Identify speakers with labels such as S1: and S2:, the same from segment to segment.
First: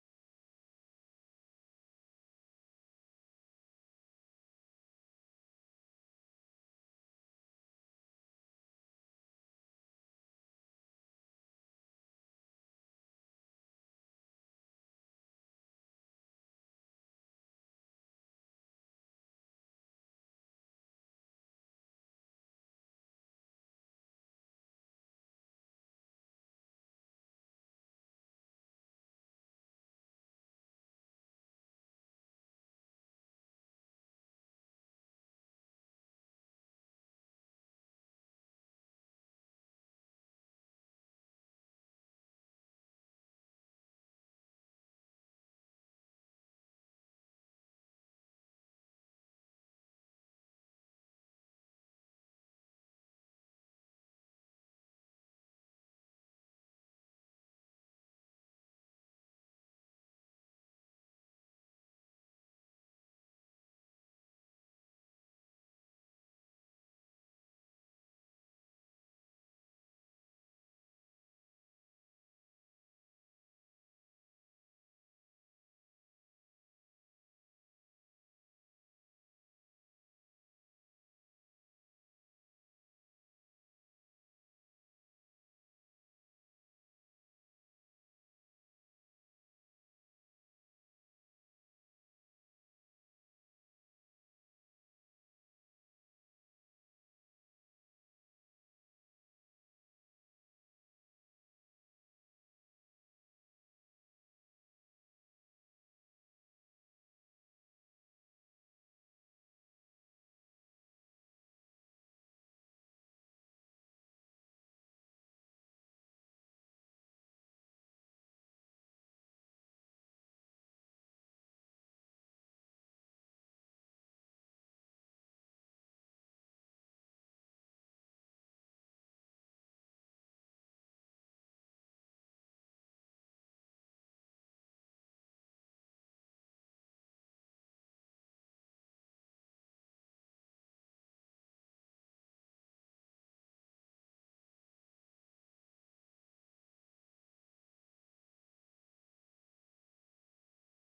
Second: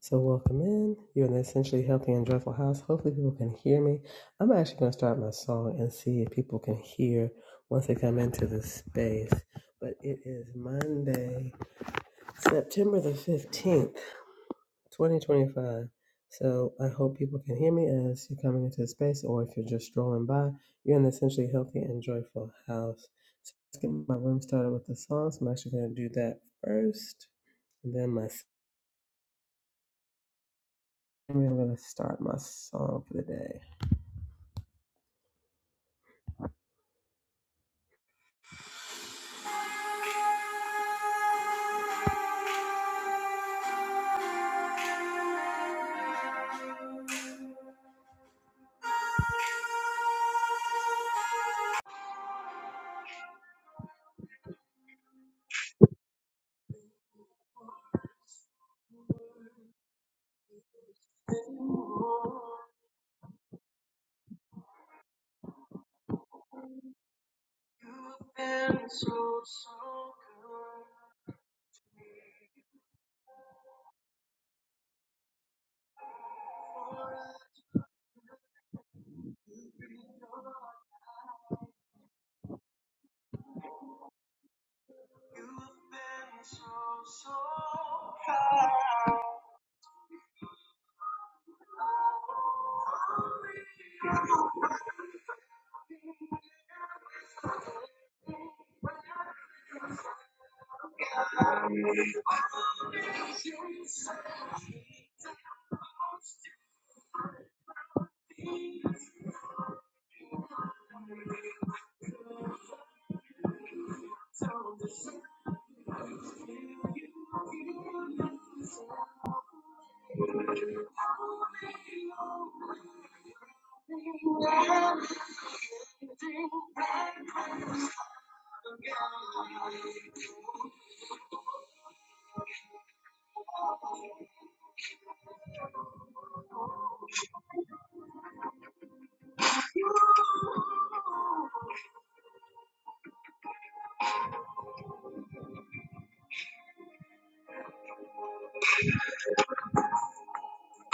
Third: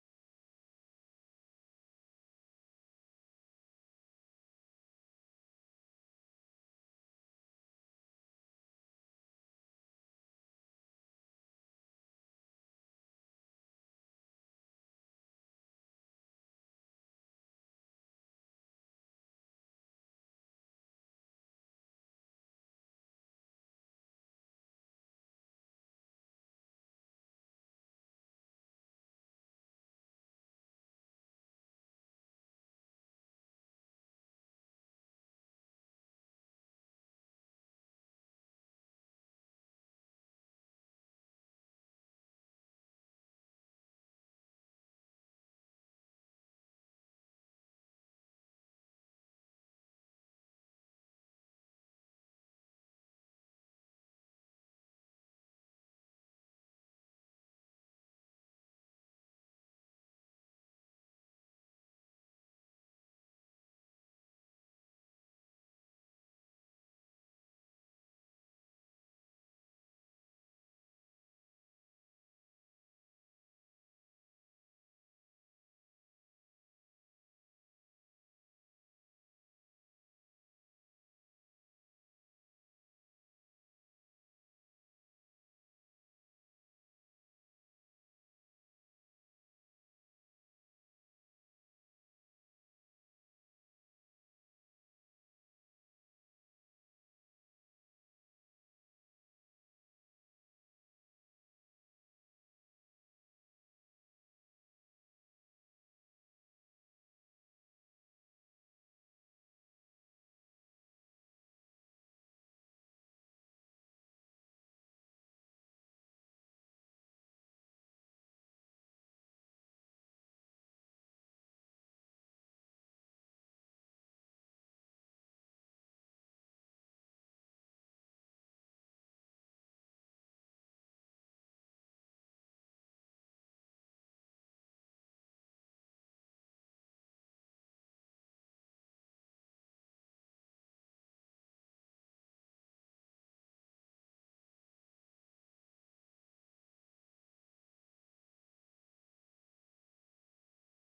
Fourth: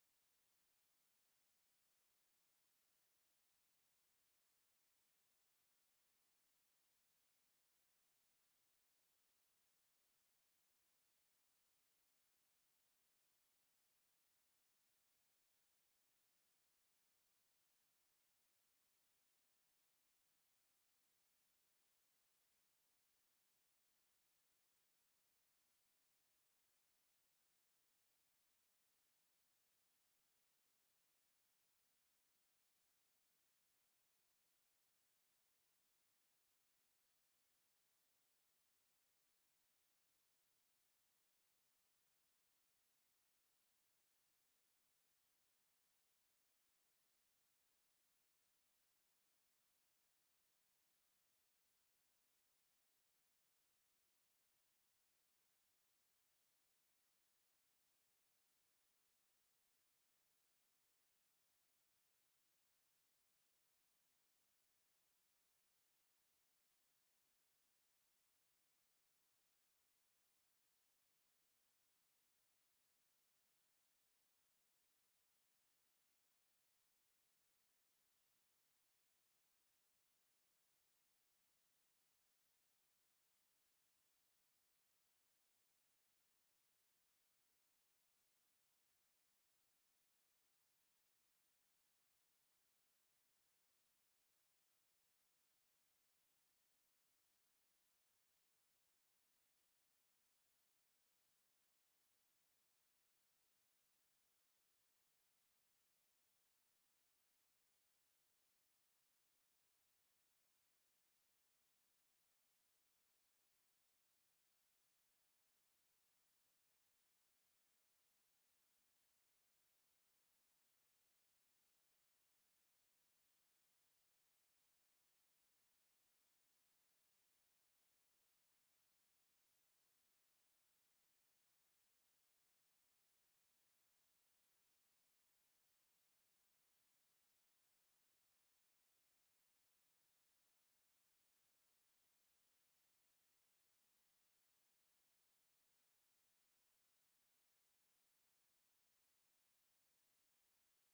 S1: So welcome in. You're in an essentially healthy and joyful house. Hopefully people can hear me. I'm actually going to start my song and see if people can hear once they come into the space. But it is Monday, September the 15th, 2025. So I hope people can hear me as you're coming into the space or if you're just strolling by. You're in the essentially healthy and joyful house. So let's get my room started with the song. So I'm actually going to do that first. And then my I'm going to start my song for the day.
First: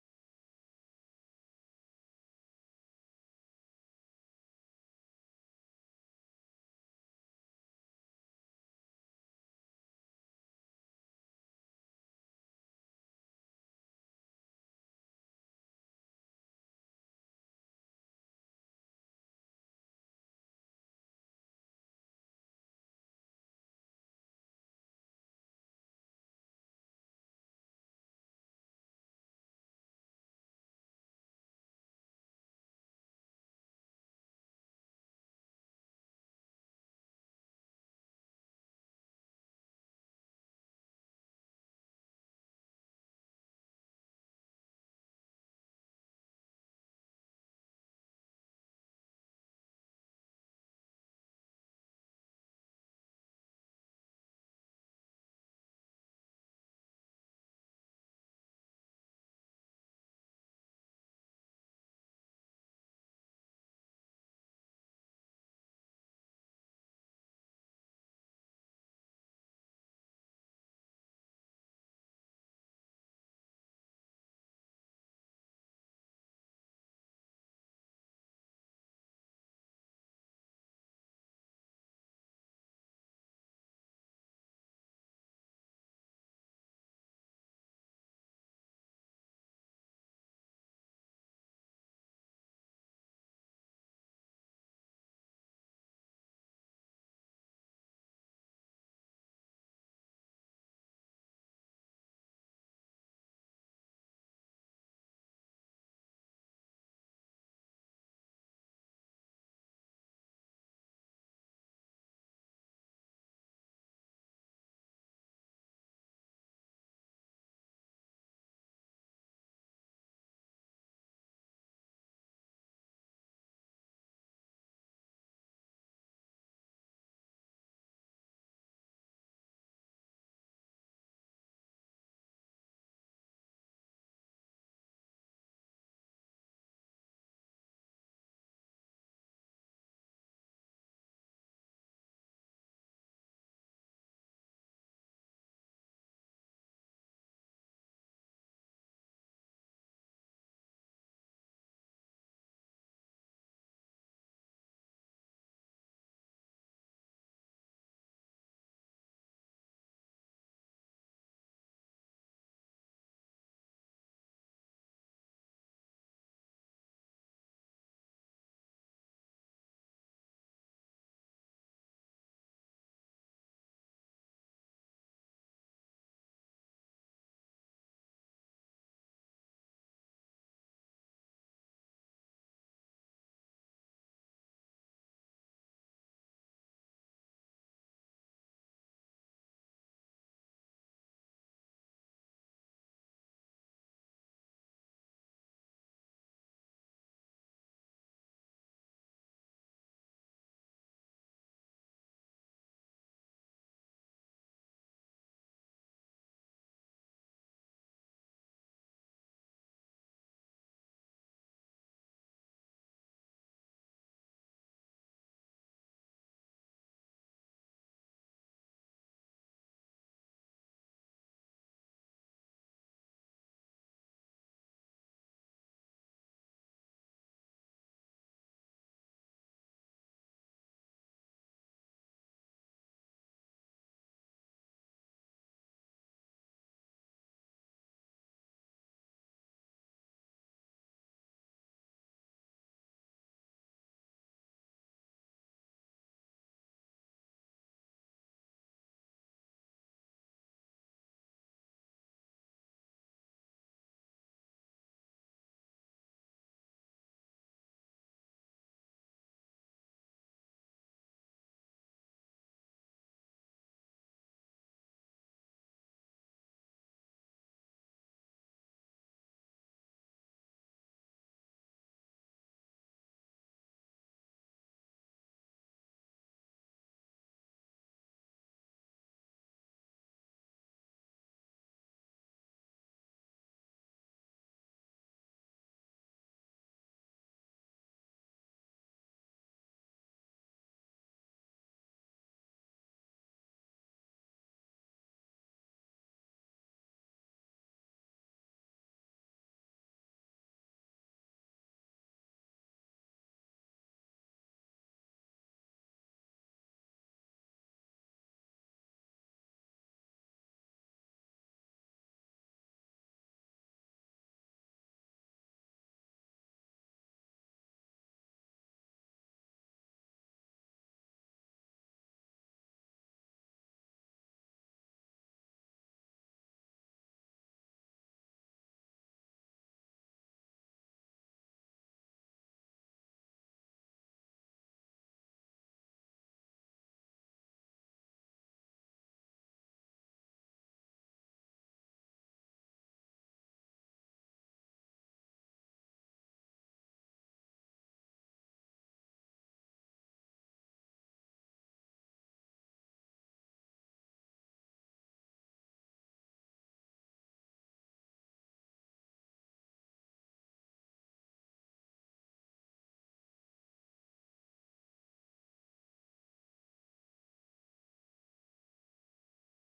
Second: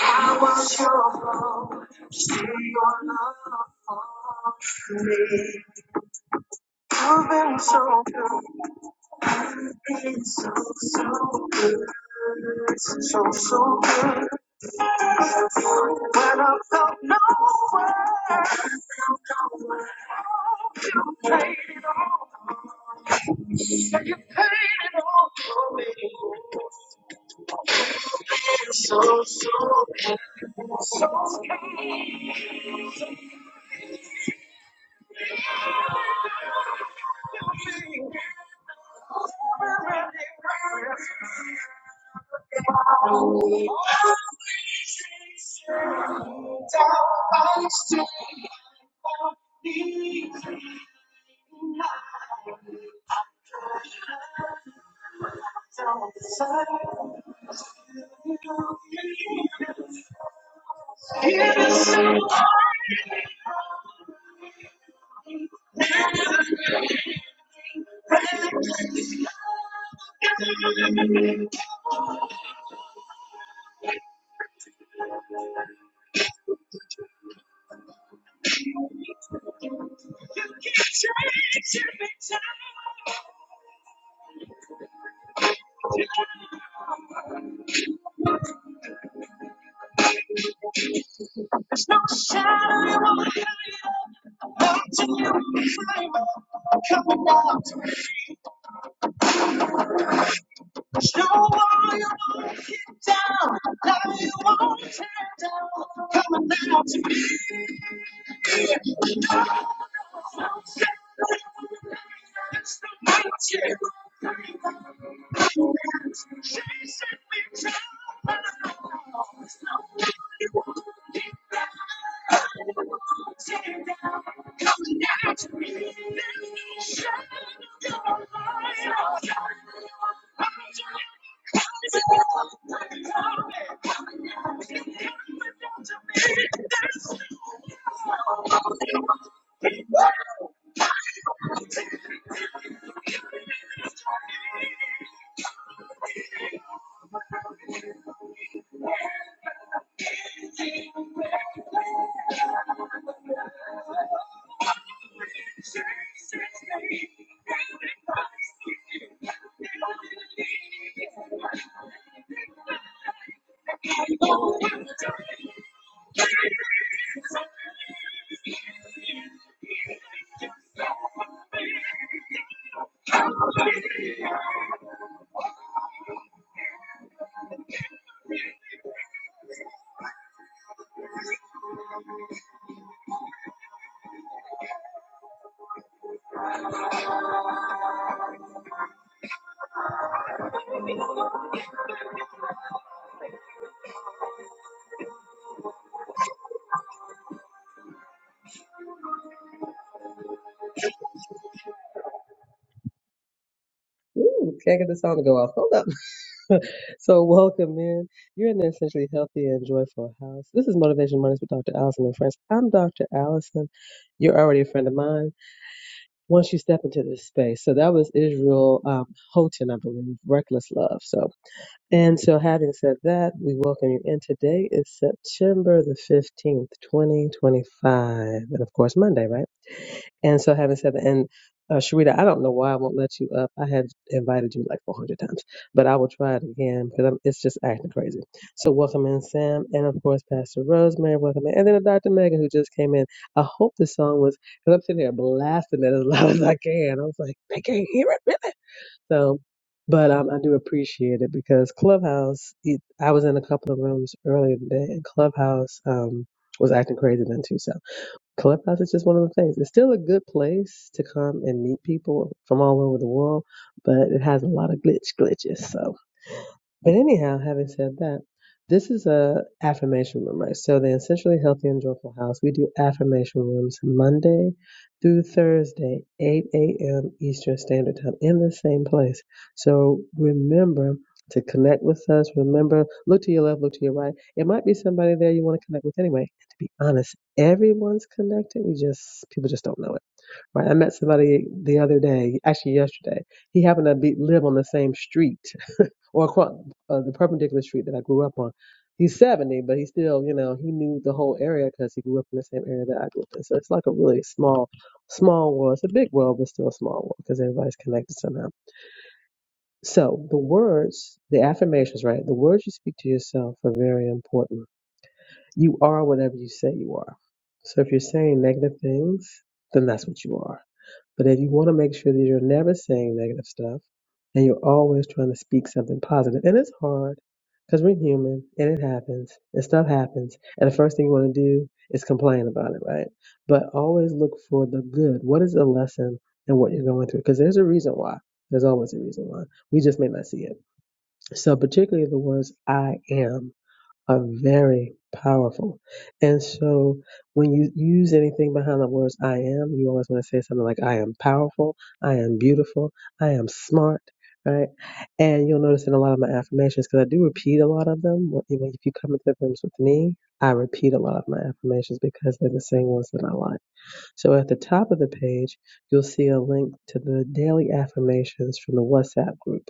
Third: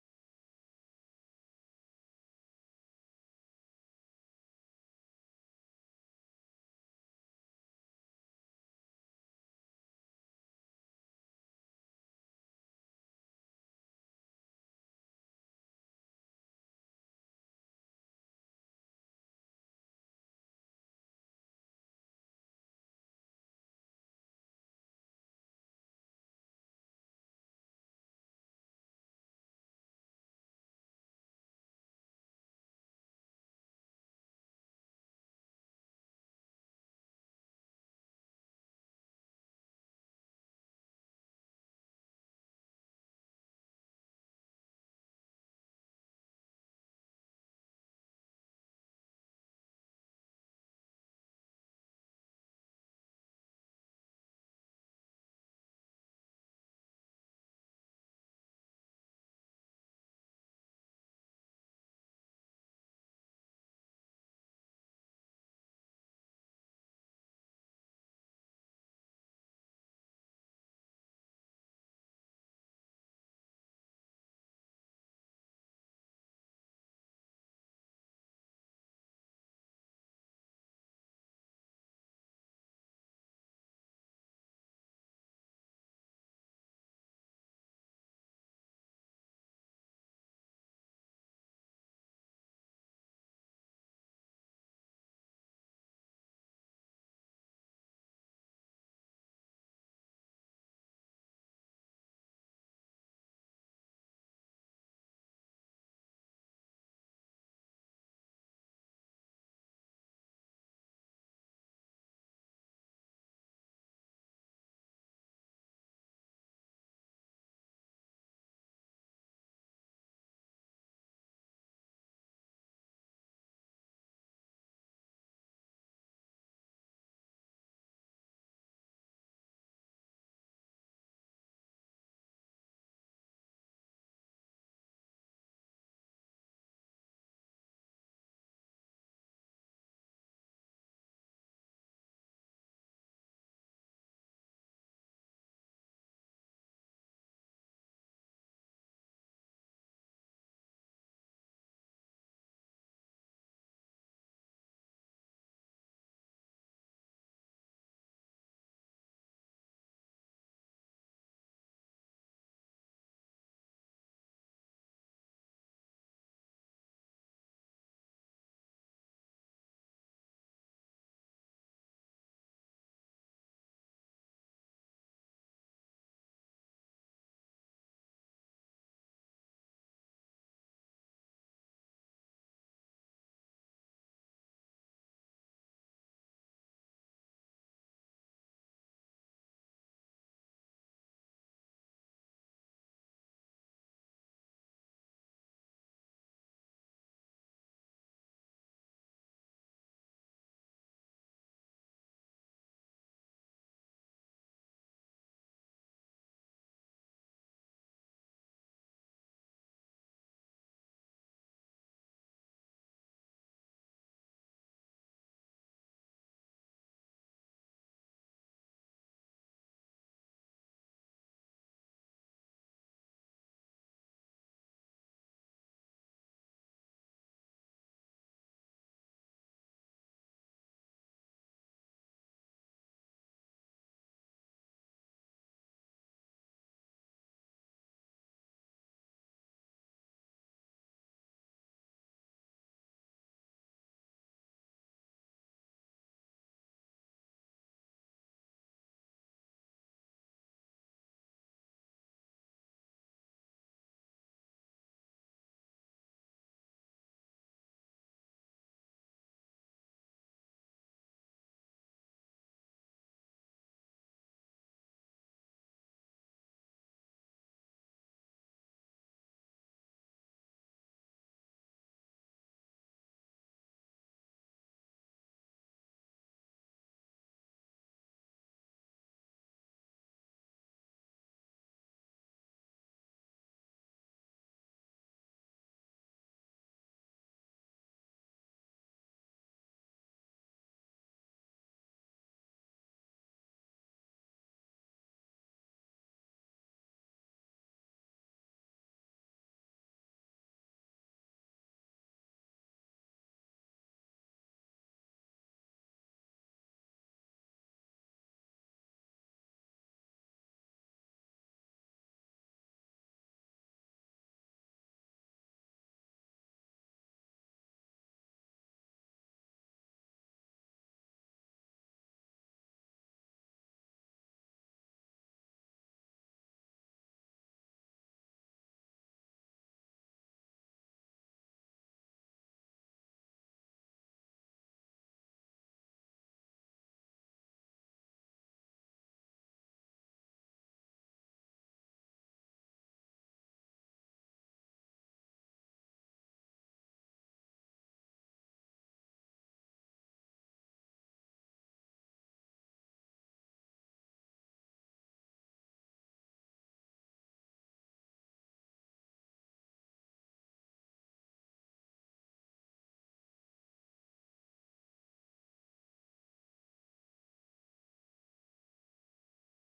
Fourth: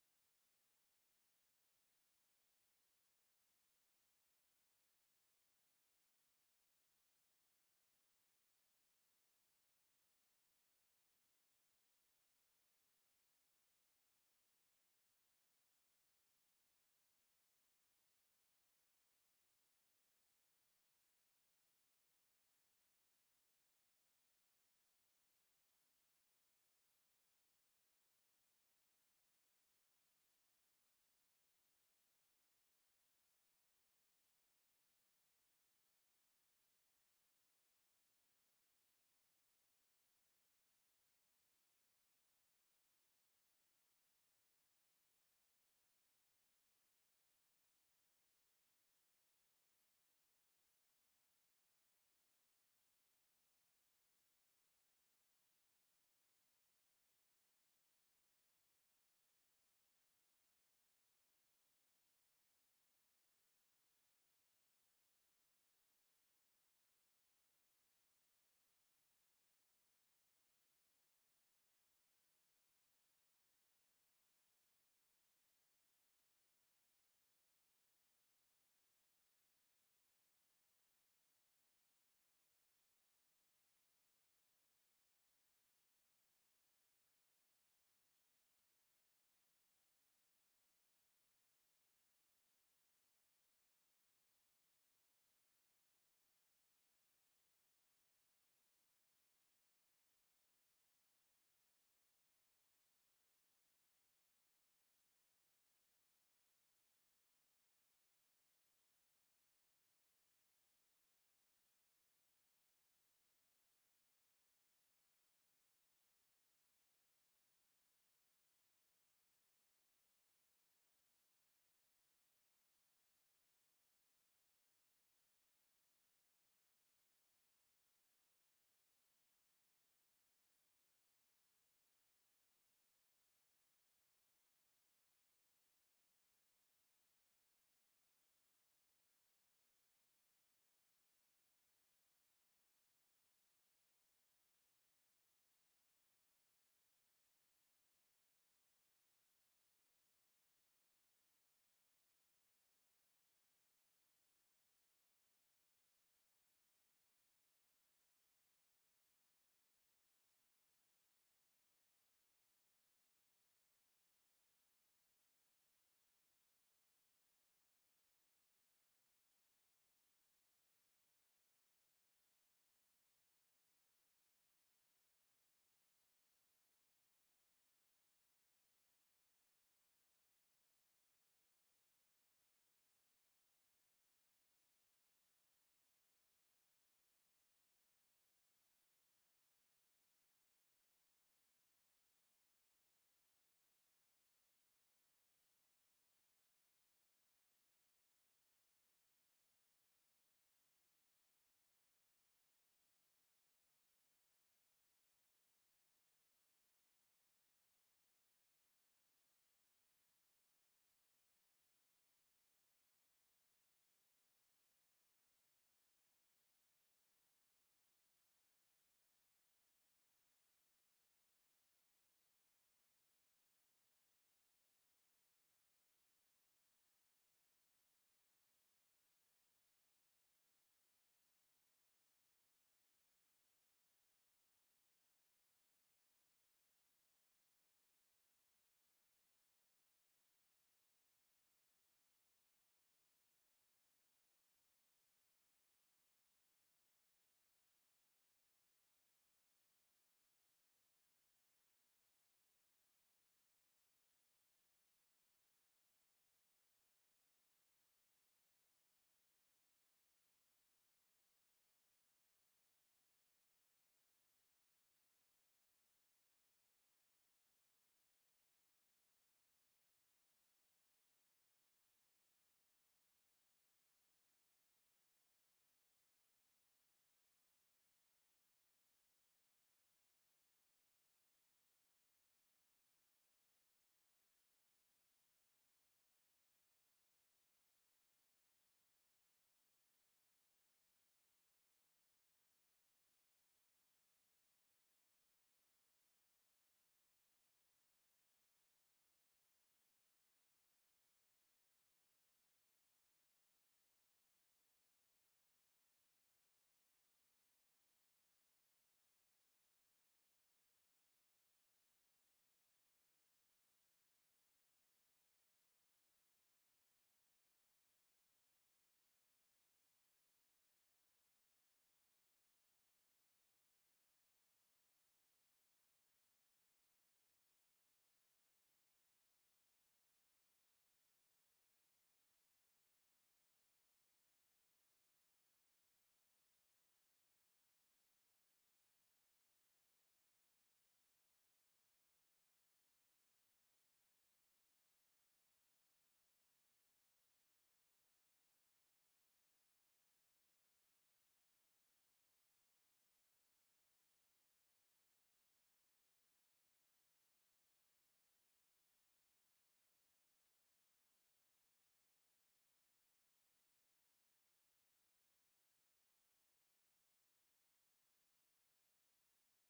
S1: I was your home, still your love for me. You've been so good, you've been so, so good, so, so good. When I felt nowhere, you played it all. So, so, so, so. so. Never really mattered about you. I used to be so easy, now I'm not even trying. I'm so sorry, I still believe in you. Here's to hoping that we'll never be Coming out to me. Ooh, can't get the sound to go off. Hold up. so welcome in. You're in the essentially healthy and joyful house. This is Motivation Mondays with Dr. Allison and friends. I'm Dr. Allison. You're already a friend of mine once you step into this space. So that was Israel um, Houghton, I believe, Reckless Love. So and so having said that, we welcome you in. Today is September the 15th, 2025. And of course, Monday, right? And so, having said that, and uh, Sharita, I don't know why I won't let you up. I had invited you like 400 times, but I will try it again because I'm, it's just acting crazy. So, welcome in, Sam, and of course, Pastor Rosemary. Welcome in, and then Dr. Megan who just came in. I hope the song was because I'm sitting here blasting it as loud as I can. I was like, they can't hear it really. So, but um, I do appreciate it because Clubhouse. It, I was in a couple of rooms earlier today, and Clubhouse um was acting crazy then too. So. Clubhouse is just one of the things. It's still a good place to come and meet people from all over the world, but it has a lot of glitch glitches. So but anyhow, having said that, this is a affirmation room, right? So the essentially healthy and joyful house, we do affirmation rooms Monday through Thursday, 8 a.m. Eastern Standard Time in the same place. So remember to connect with us. Remember, look to your left, look to your right. It might be somebody there you want to connect with anyway. And to be honest, everyone's connected. We just people just don't know it, right? I met somebody the other day, actually yesterday. He happened to be live on the same street or across uh, the perpendicular street that I grew up on. He's 70, but he still, you know, he knew the whole area because he grew up in the same area that I grew up in. So it's like a really small, small world. It's a big world, but still a small world because everybody's connected somehow. So the words, the affirmations, right? The words you speak to yourself are very important. You are whatever you say you are. So if you're saying negative things, then that's what you are but if you want to make sure that you're never saying negative stuff and you're always trying to speak something positive, and it's hard because we're human and it happens and stuff happens. And the first thing you want to do is complain about it, right? But always look for the good. What is the lesson in what you're going through? Because there's a reason why. There's always a reason why. We just may not see it. So, particularly the words I am are very powerful. And so when you use anything behind the words I am, you always want to say something like I am powerful, I am beautiful, I am smart, right? And you'll notice in a lot of my affirmations, because I do repeat a lot of them. When- If you come into the rooms with me, I repeat a lot of my affirmations because they're the same ones that I like. So at the top of the page, you'll see a link to the daily affirmations from the WhatsApp group.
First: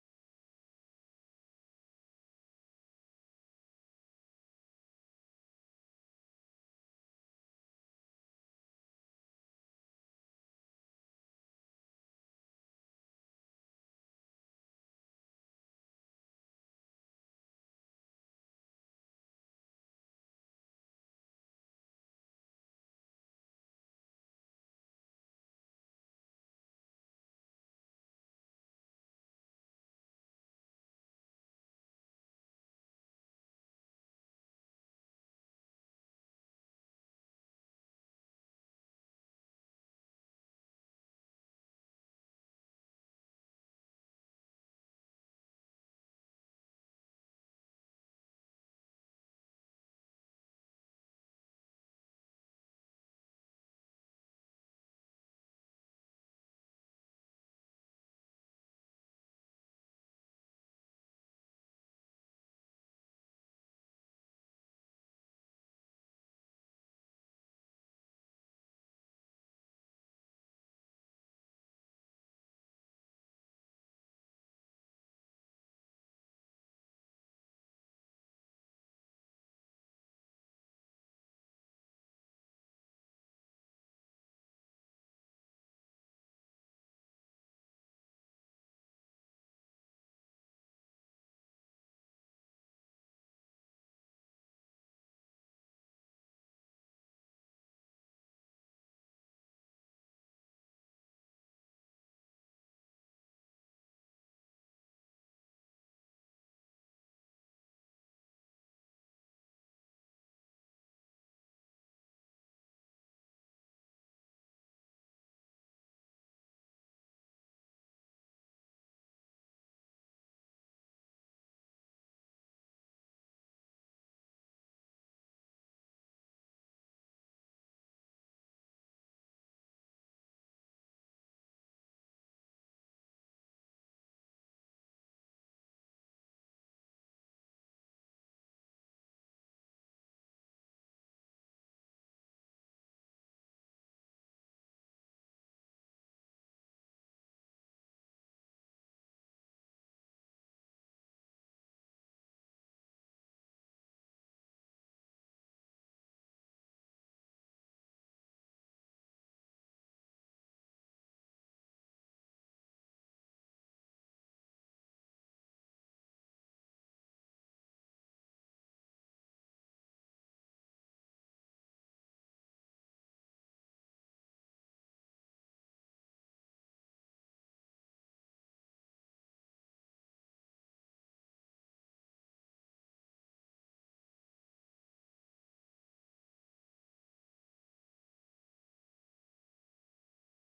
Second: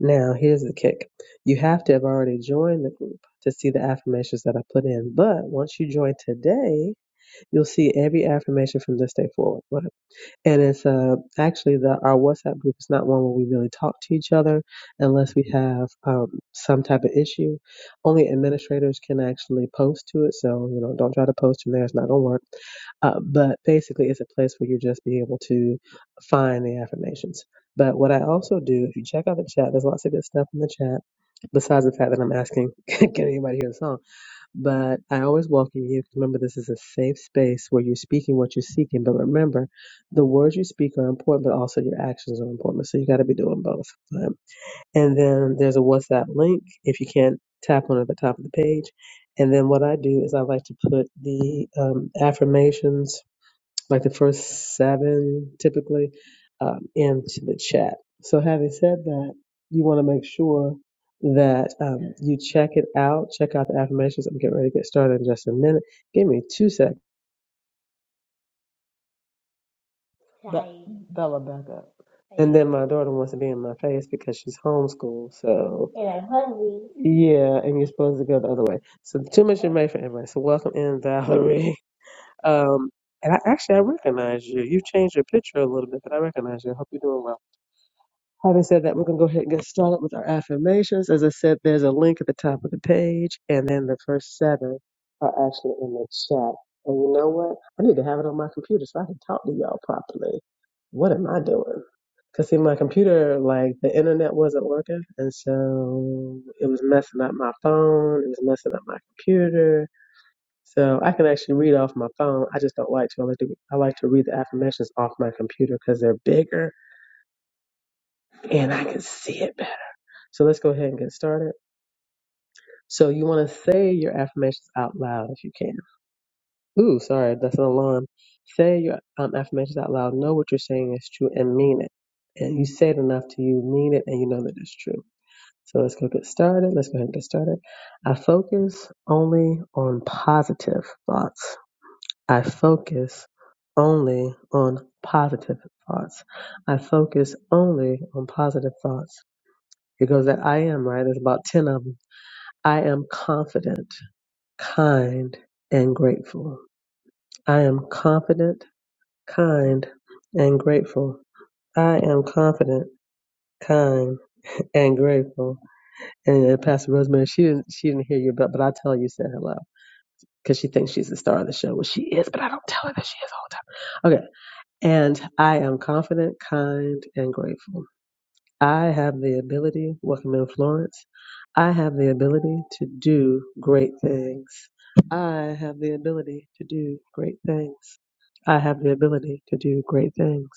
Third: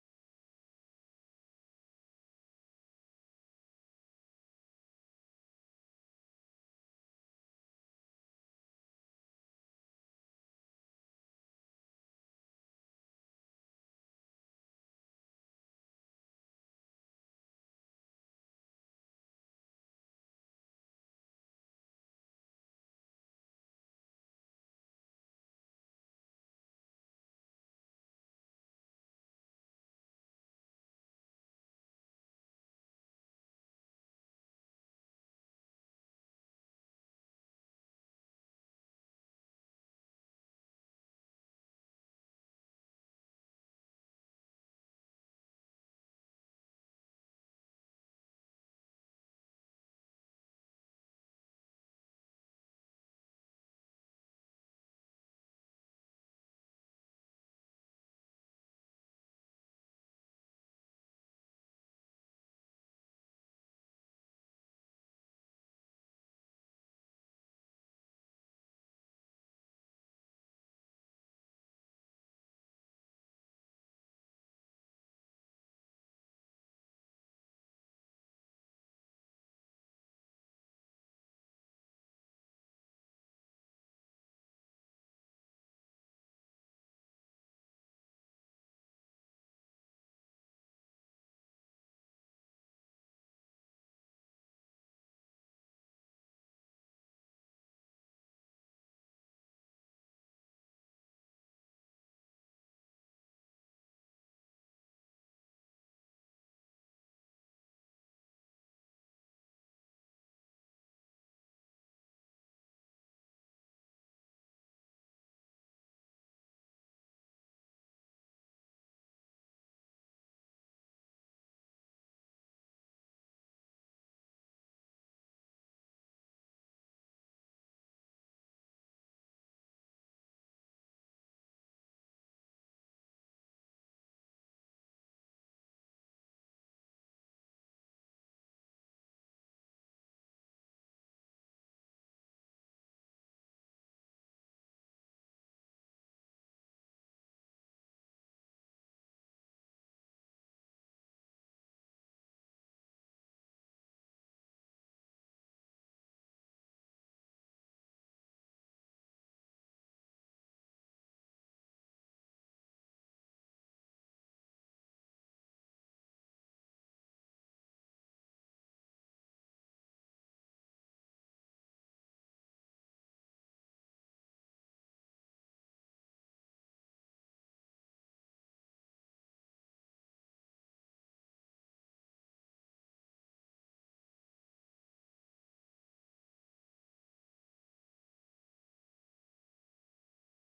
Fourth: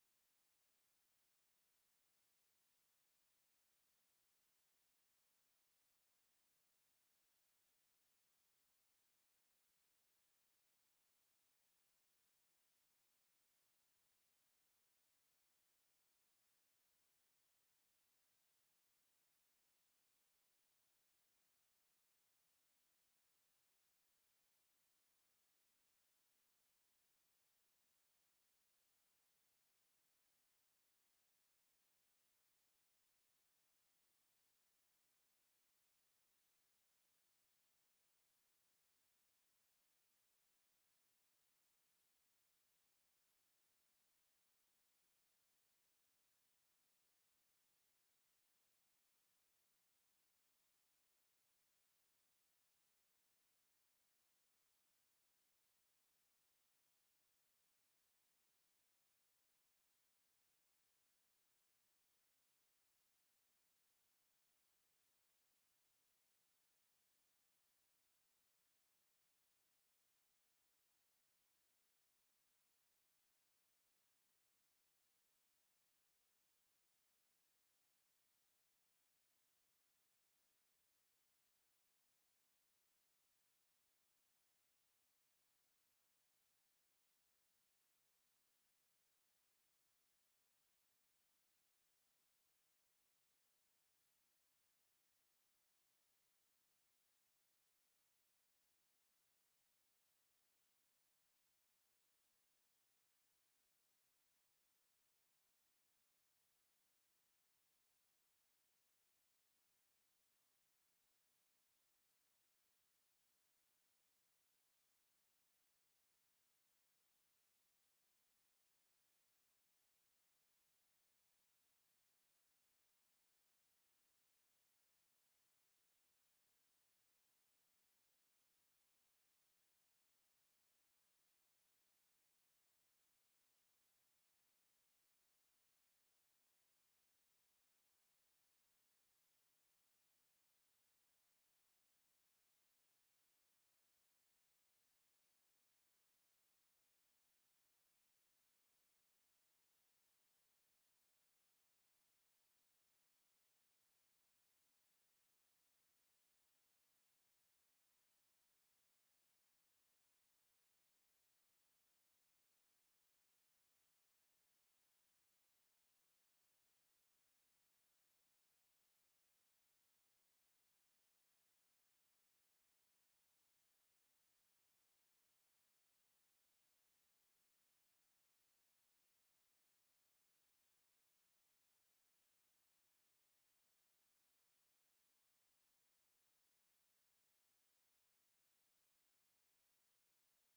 S1: Now, here's the kick. You have to have already joined the group to see the affirmations that I put in. But once you join today, you'll see every affirmation from this day forward. Wow. And it's uh, actually the our WhatsApp group is not one where we really talk to each other unless we have um, some type of issue. Only administrators can actually post to it, so you know don't try to post from there; it's not gonna work. Uh, but basically, it's a place where you just be able to find the affirmations. But what I also do, if you check out the chat, there's lots of good stuff in the chat. Besides the fact that I'm asking, can anybody hear the song? But I always welcome you. Remember, this is a safe space where you're speaking what you're seeking. But remember, the words you speak are important, but also your actions are important. So you got to be doing both. Um, And then there's a WhatsApp link if you can't tap on it at the top of the page. And then what I do is I like to put the um, affirmations like the first seven typically, um, into the chat. So, having said that, you want to make sure that um, you check it out. Check out the affirmations. I'm getting ready to get started in just a minute. Give me two seconds. Be- Right. Bella, back up. And Right. then my daughter wants to be in my face because she's homeschooled. So, And hungry. yeah, and you're supposed to go the other way. So, too much information, everybody. So, welcome in, Valerie. Um, and I, actually, I recognize you. You've changed your picture a little bit, but I recognize you. I hope you're doing well. Having said that, we're going to go ahead and get started with our affirmations. As I said, there's a link at the top of the page, and then the first seven are actually in the chat. And you know what? I need to have it on my computer so I can talk to y'all properly. What am I doing? Because, see, my computer, like, the internet wasn't working, and so it was messing up my phone, it was messing up my computer. So I can actually read off my phone. I just don't like to. I like to, I like to read the affirmations off my computer because they're bigger and I can see it so let's go ahead and get started. So you want to say your affirmations out loud if you can. Ooh, sorry, that's an alarm. Say your um, affirmations out loud. Know what you're saying is true and mean it. And you say it enough to you mean it and you know that it's true. So let's go get started. Let's go ahead and get started. I focus only on positive thoughts. I focus only on positive thoughts. I focus only on positive thoughts. It goes that I am, right? There's about 10 of them. I am confident, kind, and grateful. I am confident, kind, and grateful. I am confident, kind, and grateful. And uh, Pastor Rosemary, she didn't, she didn't hear you, but, but I tell you, said hello because she thinks she's the star of the show. Well, she is, but I don't tell her that she is all the time. Okay. And I am confident, kind, and grateful. I have the ability, welcome in Florence. I have the ability to do great things. I have the ability to do great things. I have the ability to do great things.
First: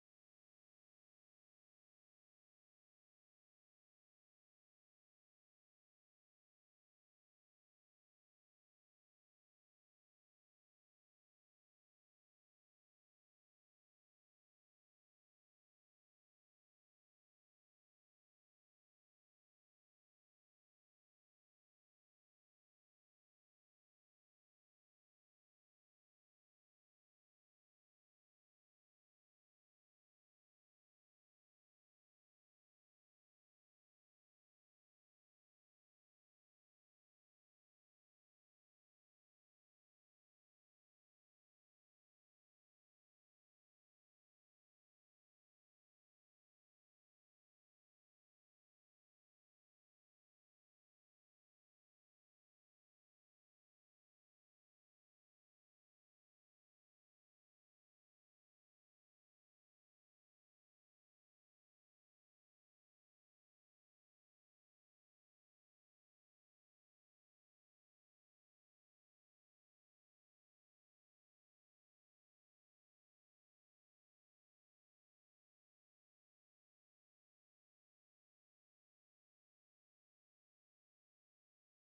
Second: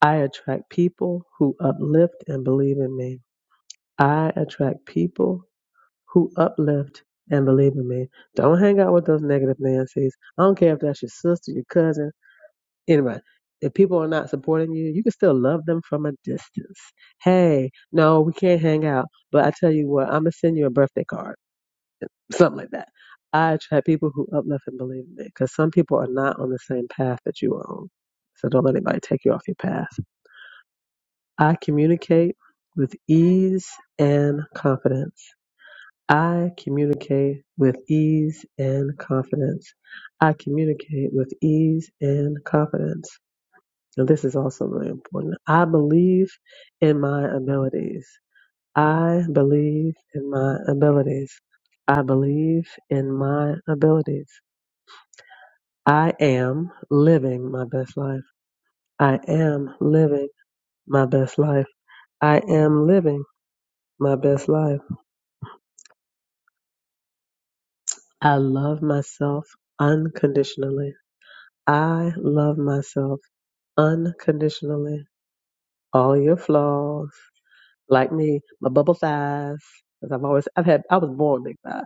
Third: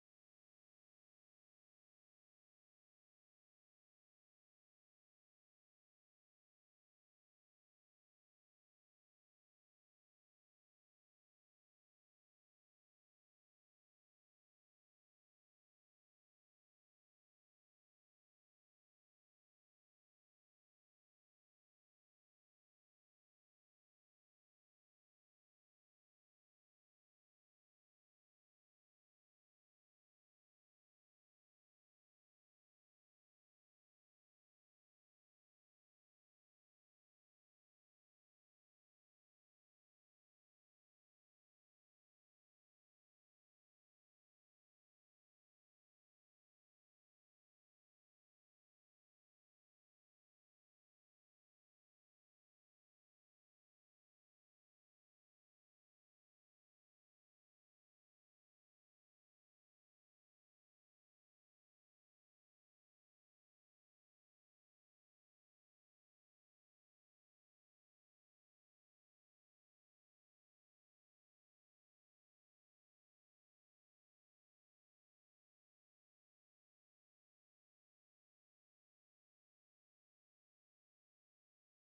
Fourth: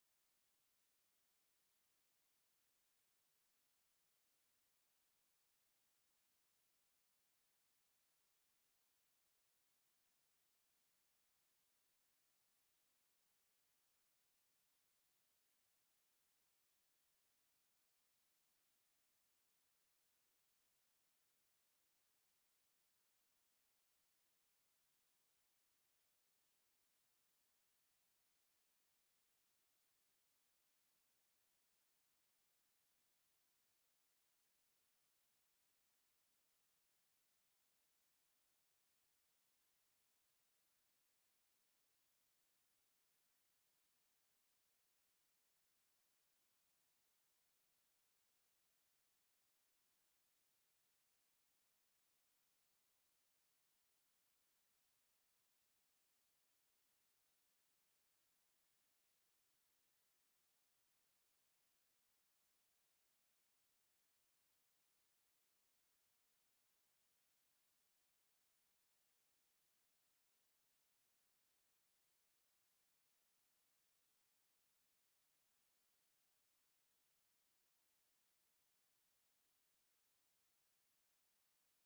S1: I attract people who uplift and believe in me. I attract people who uplift and believe in me. Don't hang out with those negative Nancy's. I don't care if that's your sister, your cousin anyway, if people are not supporting you, you can still love them from a distance. Hey, no, we can't hang out, but I tell you what, I'm gonna send you a birthday card, something like that. I attract people who uplift and believe in me because some people are not on the same path that you are on. So don't let anybody take you off your path. I communicate with ease and confidence. I communicate with ease and confidence. I communicate with ease and confidence. And this is also really important. I believe in my abilities. I believe in my abilities. I believe in my abilities. I am living my best life. I am living my best life. I am living my best life. I love myself unconditionally. I love myself unconditionally. All your flaws like me, my bubble thighs, 'cause I've always, I've had, I was born big thighs.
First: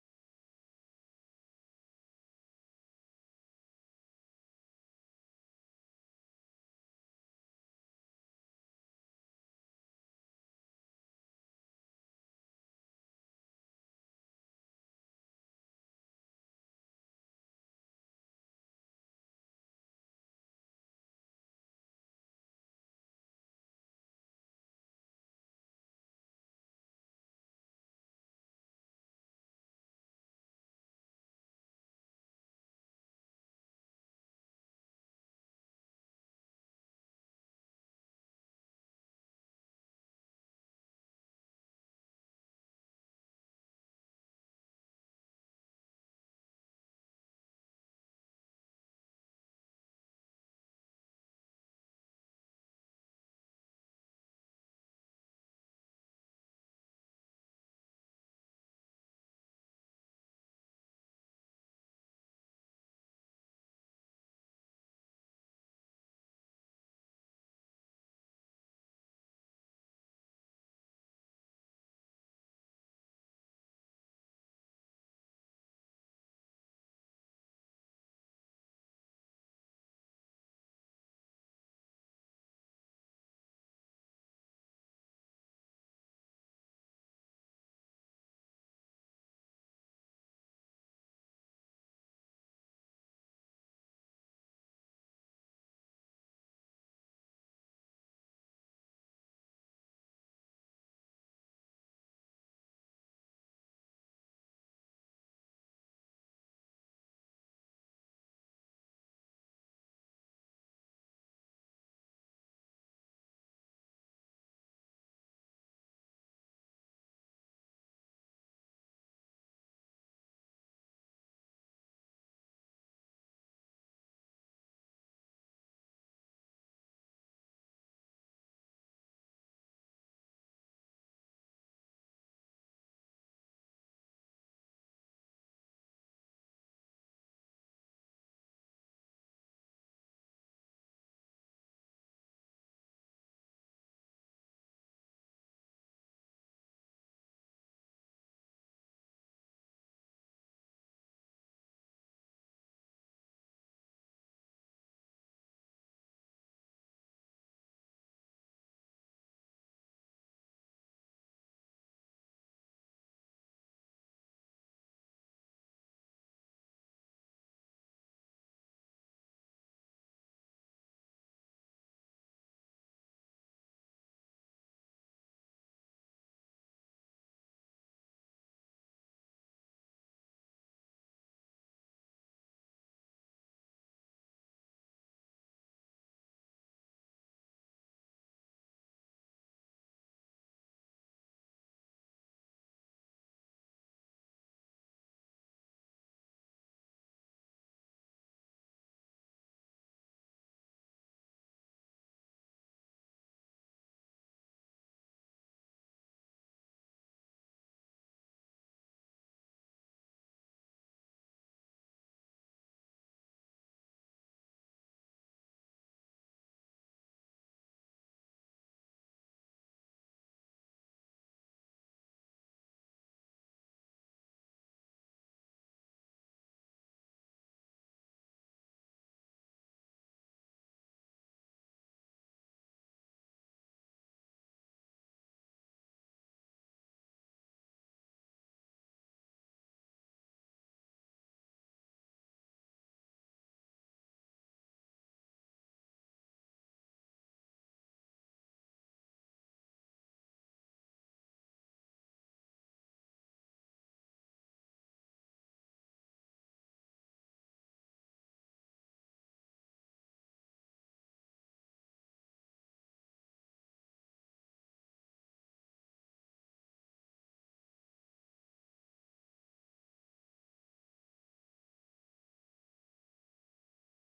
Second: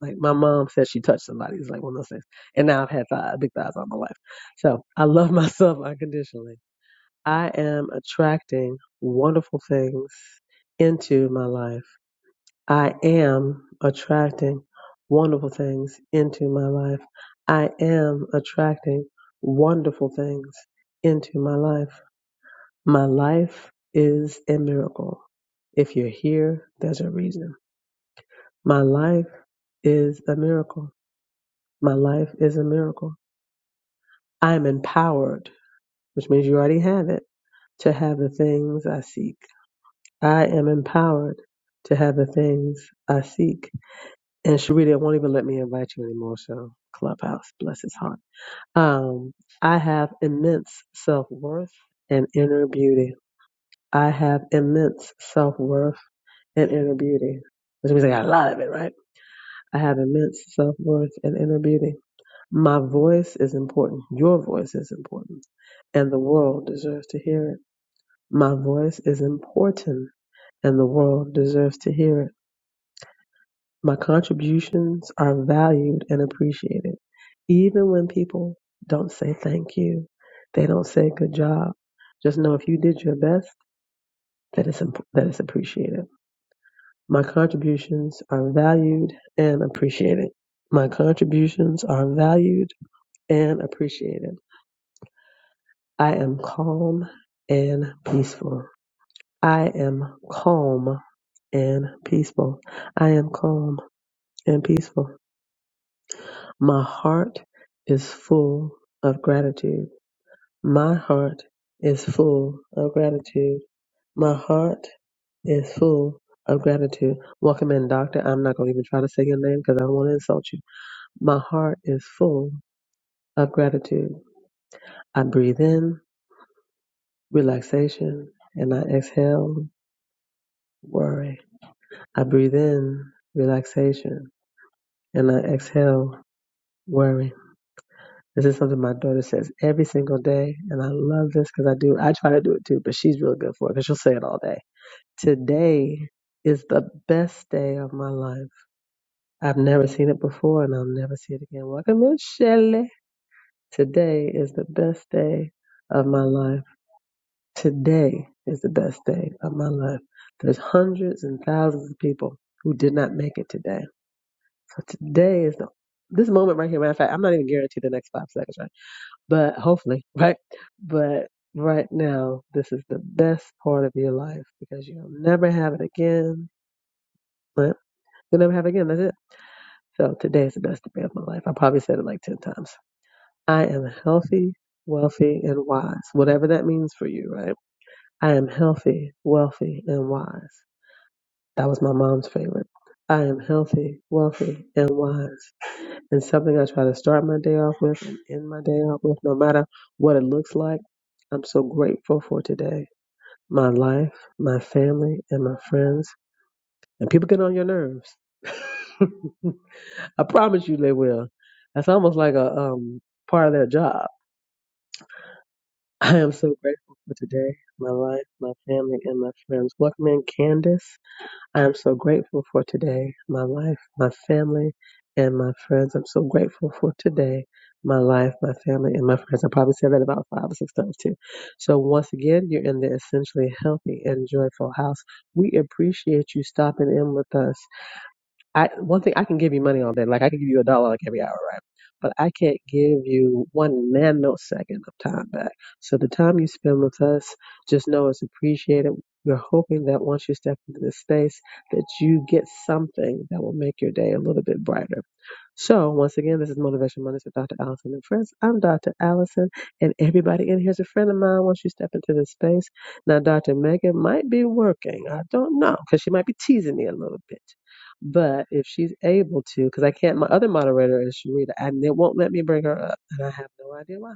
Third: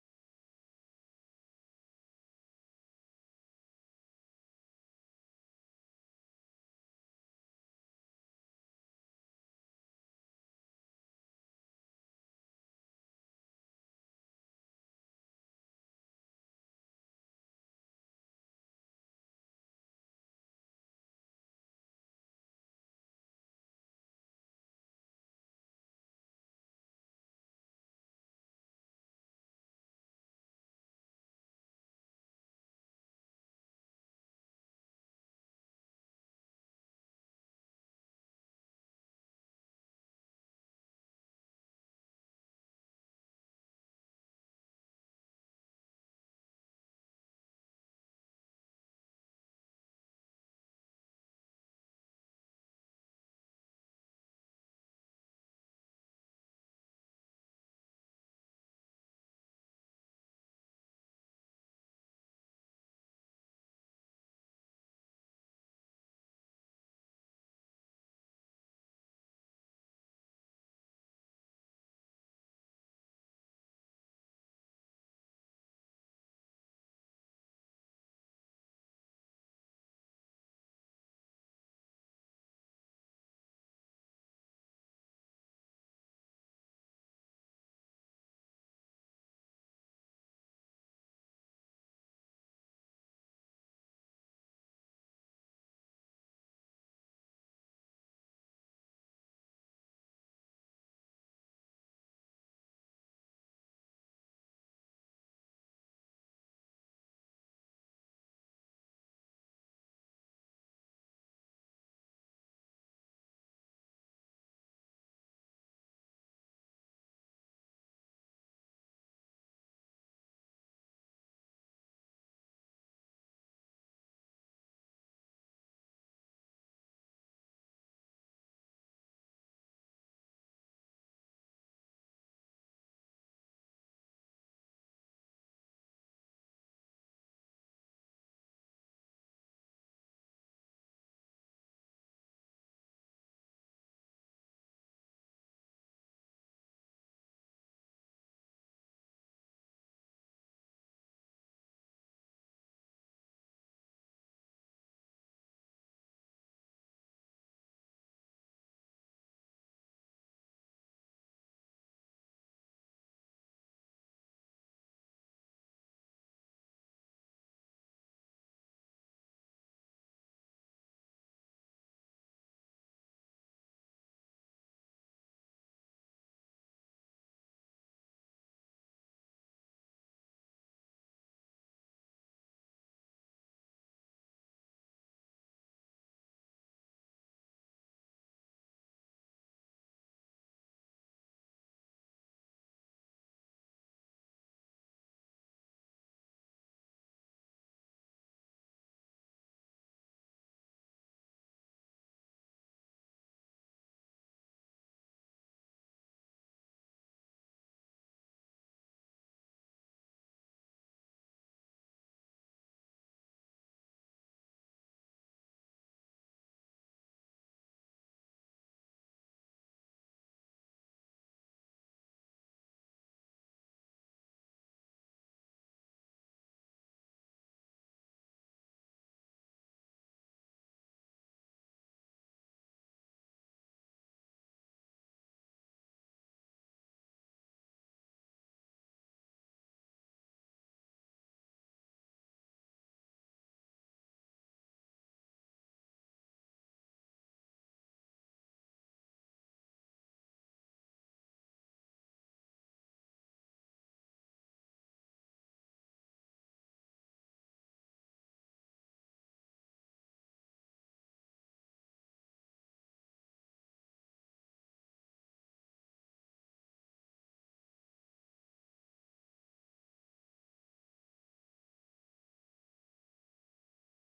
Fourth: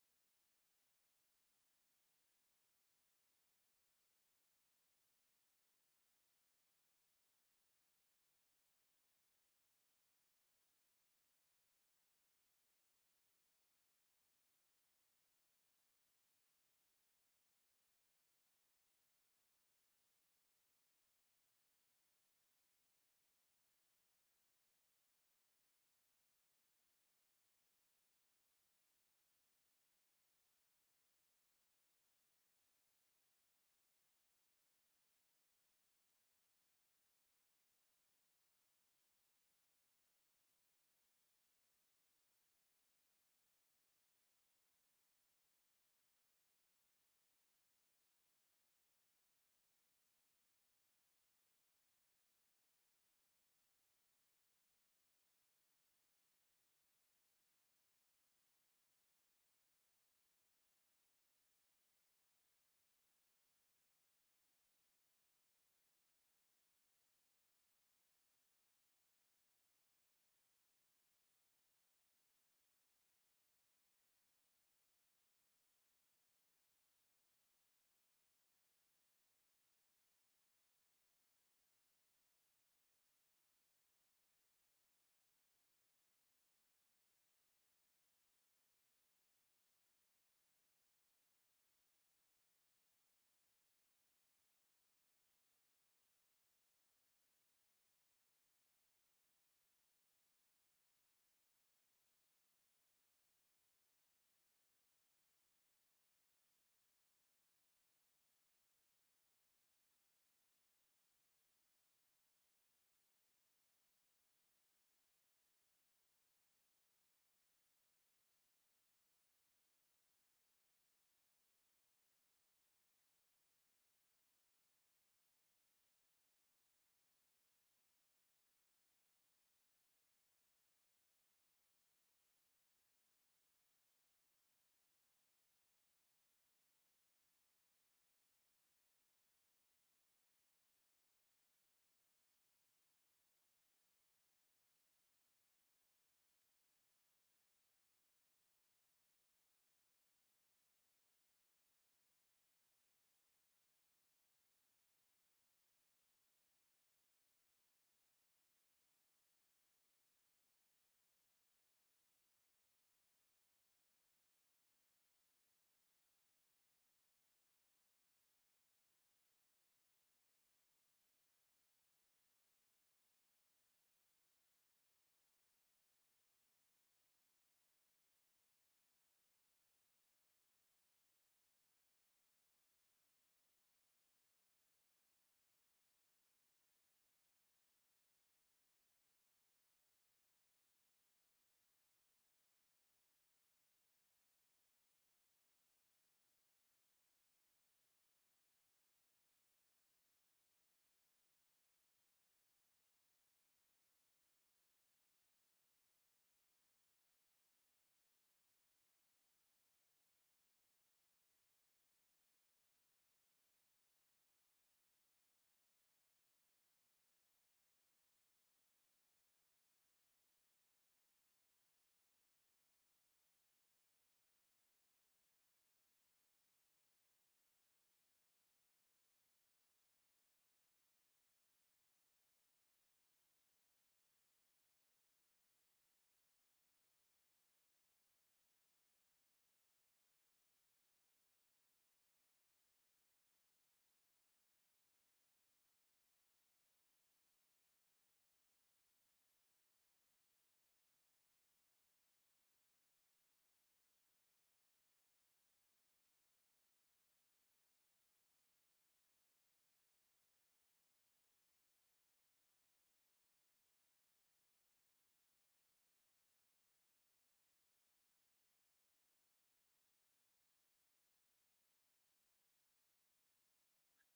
S1: Like my mom said, she touched somebody's like one of those things. And now I've had thighs, big thighs all my life. So I love myself unconditionally. I am attracting wonderful things into my life. I am attracting wonderful things into my life. I am attracting wonderful things into my life. My life is a miracle. If you're here, there's a reason. My life is a miracle. My life is a miracle. I am empowered, which means you already have it, to have the things I seek. I am empowered to have the things I seek. And Sharita it won't even let me invite you anymore, so Clubhouse, bless his heart. Um, I have immense self worth and inner beauty. I have immense self worth and inner beauty, which means I got a lot of it, right? I have immense self worth and inner beauty. My voice is important. Your voice is important. And the world deserves to hear it. My voice is important and the world deserves to hear it. My contributions are valued and appreciated. Even when people don't say thank you, they don't say good job. Just know if you did your best, that it's, that it's appreciated. My contributions are valued and appreciated. My contributions are valued and appreciated. I am calm and peaceful. I am calm and peaceful. I am calm and peaceful. My heart is full of gratitude. My heart is full of gratitude. My heart is full of gratitude. Welcome in, Doctor. I'm not going to even try to say your name because I don't want to insult you. My heart is full of gratitude. I breathe in relaxation and I exhale worry. I breathe in relaxation and I exhale worry. This is something my daughter says every single day, and I love this because I do. I try to do it too, but she's really good for it because she'll say it all day. Today is the best day of my life. I've never seen it before, and I'll never see it again. Welcome in, Shelley. Today is the best day of my life. Today is the best day of my life. There's hundreds and thousands of people who did not make it today. So today is the this moment right here. Matter of fact, I'm not even guaranteed the next five seconds, right? But hopefully, right? But right now, this is the best part of your life because you'll never have it again. Right? You'll never have it again. That's it. So today is the best day of my life. I probably said it like ten times. I am healthy, wealthy, and wise. Whatever that means for you, right? I am healthy, wealthy, and wise. That was my mom's favorite. I am healthy, wealthy, and wise. And something I try to start my day off with and end my day off with, no matter what it looks like. I'm so grateful for today, my life, my family, and my friends. And people get on your nerves. I promise you they will. That's almost like a um part of their job. I am so grateful for today, my life, my family, and my friends. Welcome in Candace. I am so grateful for today, my life, my family, and my friends. I'm so grateful for today, my life, my family, and my friends. I probably said that about five or six times too. So, once again, you're in the essentially healthy and joyful house. We appreciate you stopping in with us. I one thing I can give you money all day. Like I can give you a dollar like every hour, right? But I can't give you one nanosecond of time back. So the time you spend with us, just know it's appreciated. We're hoping that once you step into this space, that you get something that will make your day a little bit brighter. So once again, this is Motivation Mondays with Dr. Allison and friends. I'm Dr. Allison, and everybody in here is a friend of mine. Once you step into this space, now Dr. Megan might be working. I don't know because she might be teasing me a little bit. But if she's able to, because I can't, my other moderator is Sharita, and it won't let me bring her up, and I have no idea why.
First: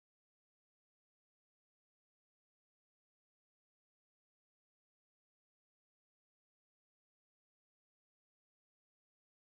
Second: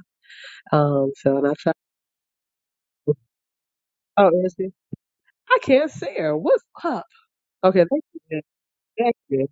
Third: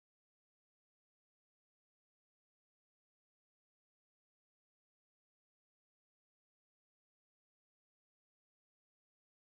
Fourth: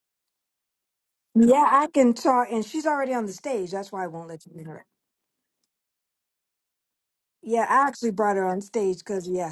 S1: Um, so and I
S2: Yeah,
S1: try.
S2: I can talk, and she's already on the stage. That's why I won't
S1: Oh,
S2: let you
S1: is
S2: in
S1: she?
S2: her.
S1: I can't see her. What's up?
S2: Yeah,
S1: Okay,
S2: I
S1: thank
S2: actually brought
S1: you.
S2: her on stage
S1: Thank
S2: because
S1: you.
S2: yeah,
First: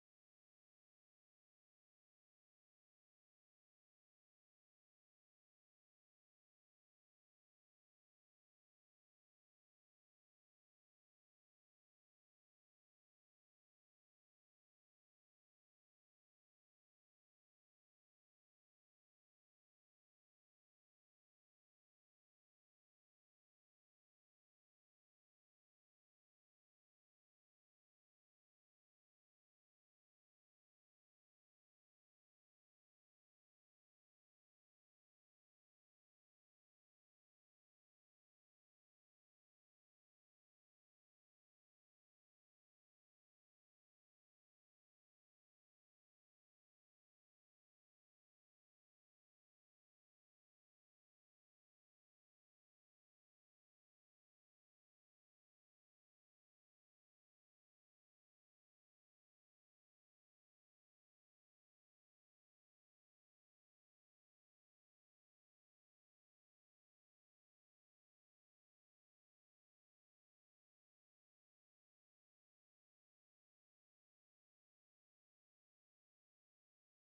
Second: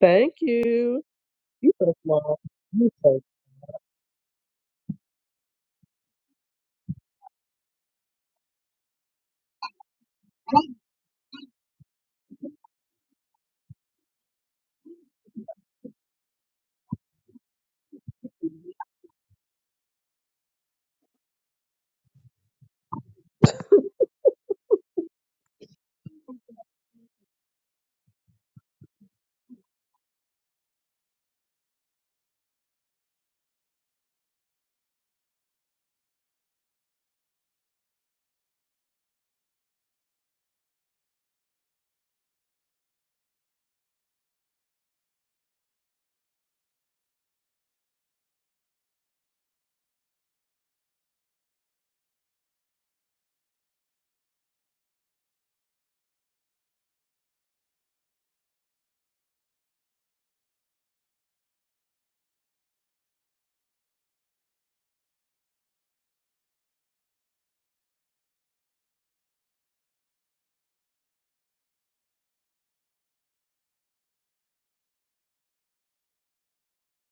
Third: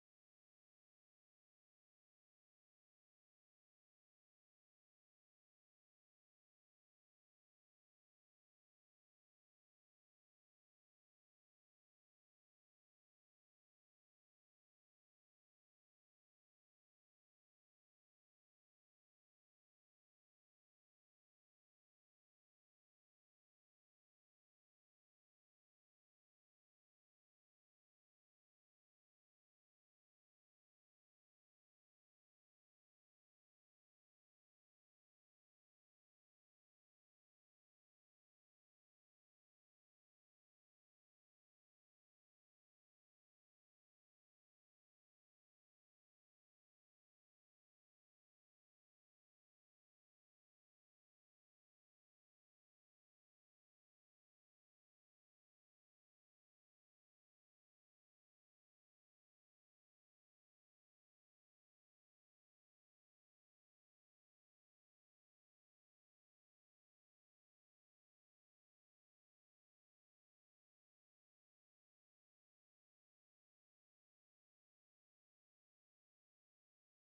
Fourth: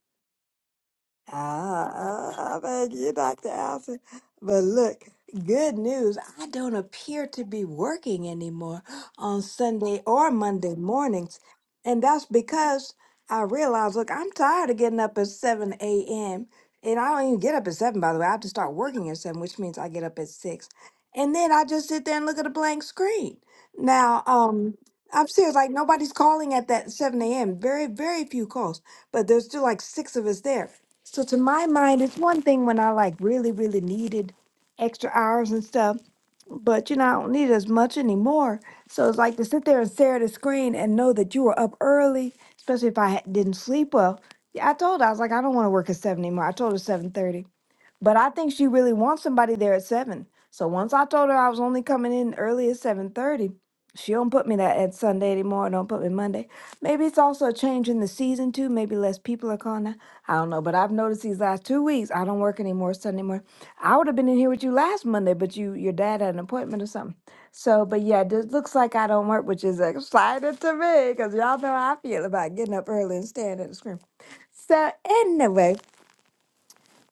S1: Thank you.
S2: I,
S1: You so smart.
S2: I, I
S1: You
S2: thank you,
S1: so.
S2: Dr. Allison. But look, good news. I don't appear to be working anymore on Sunday or Monday mornings. And that's because I realized, look, I'm tired of getting up at 7 a.m. And I don't even get up at 7, by the way. I have to start working at 7, which means I get up at 6. And then I just sit there and look at a blank screen. Now, um, I'm serious, like nobody's calling at that 7 a.m. Very, very few calls, but there's still like six of us there. So to my mind, it's one thing when I like really, really needed extra hours and stuff, but you know, I don't need as much anymore. So it's like to sit there and stare at a screen and know that you were up early, especially if I ha- didn't sleep well. Yeah, I told her, I was like, I don't want to work at seven anymore. I told her seven thirty. But I think she really wants somebody there at seven. So once I told her I was only coming in early at seven thirty, she don't put me that at Sunday anymore. Don't put me Monday. Maybe it's also a change in the season too. Maybe less people are calling. Now. I don't know. But I've noticed these last two weeks I don't work anymore Sunday morning. I would have been in here with you last Monday, but you your dad had an appointment or something. So, but yeah, this looks like I don't work, which is exciting to me because y'all know how I feel about getting up early and staring at the screen. So anyway.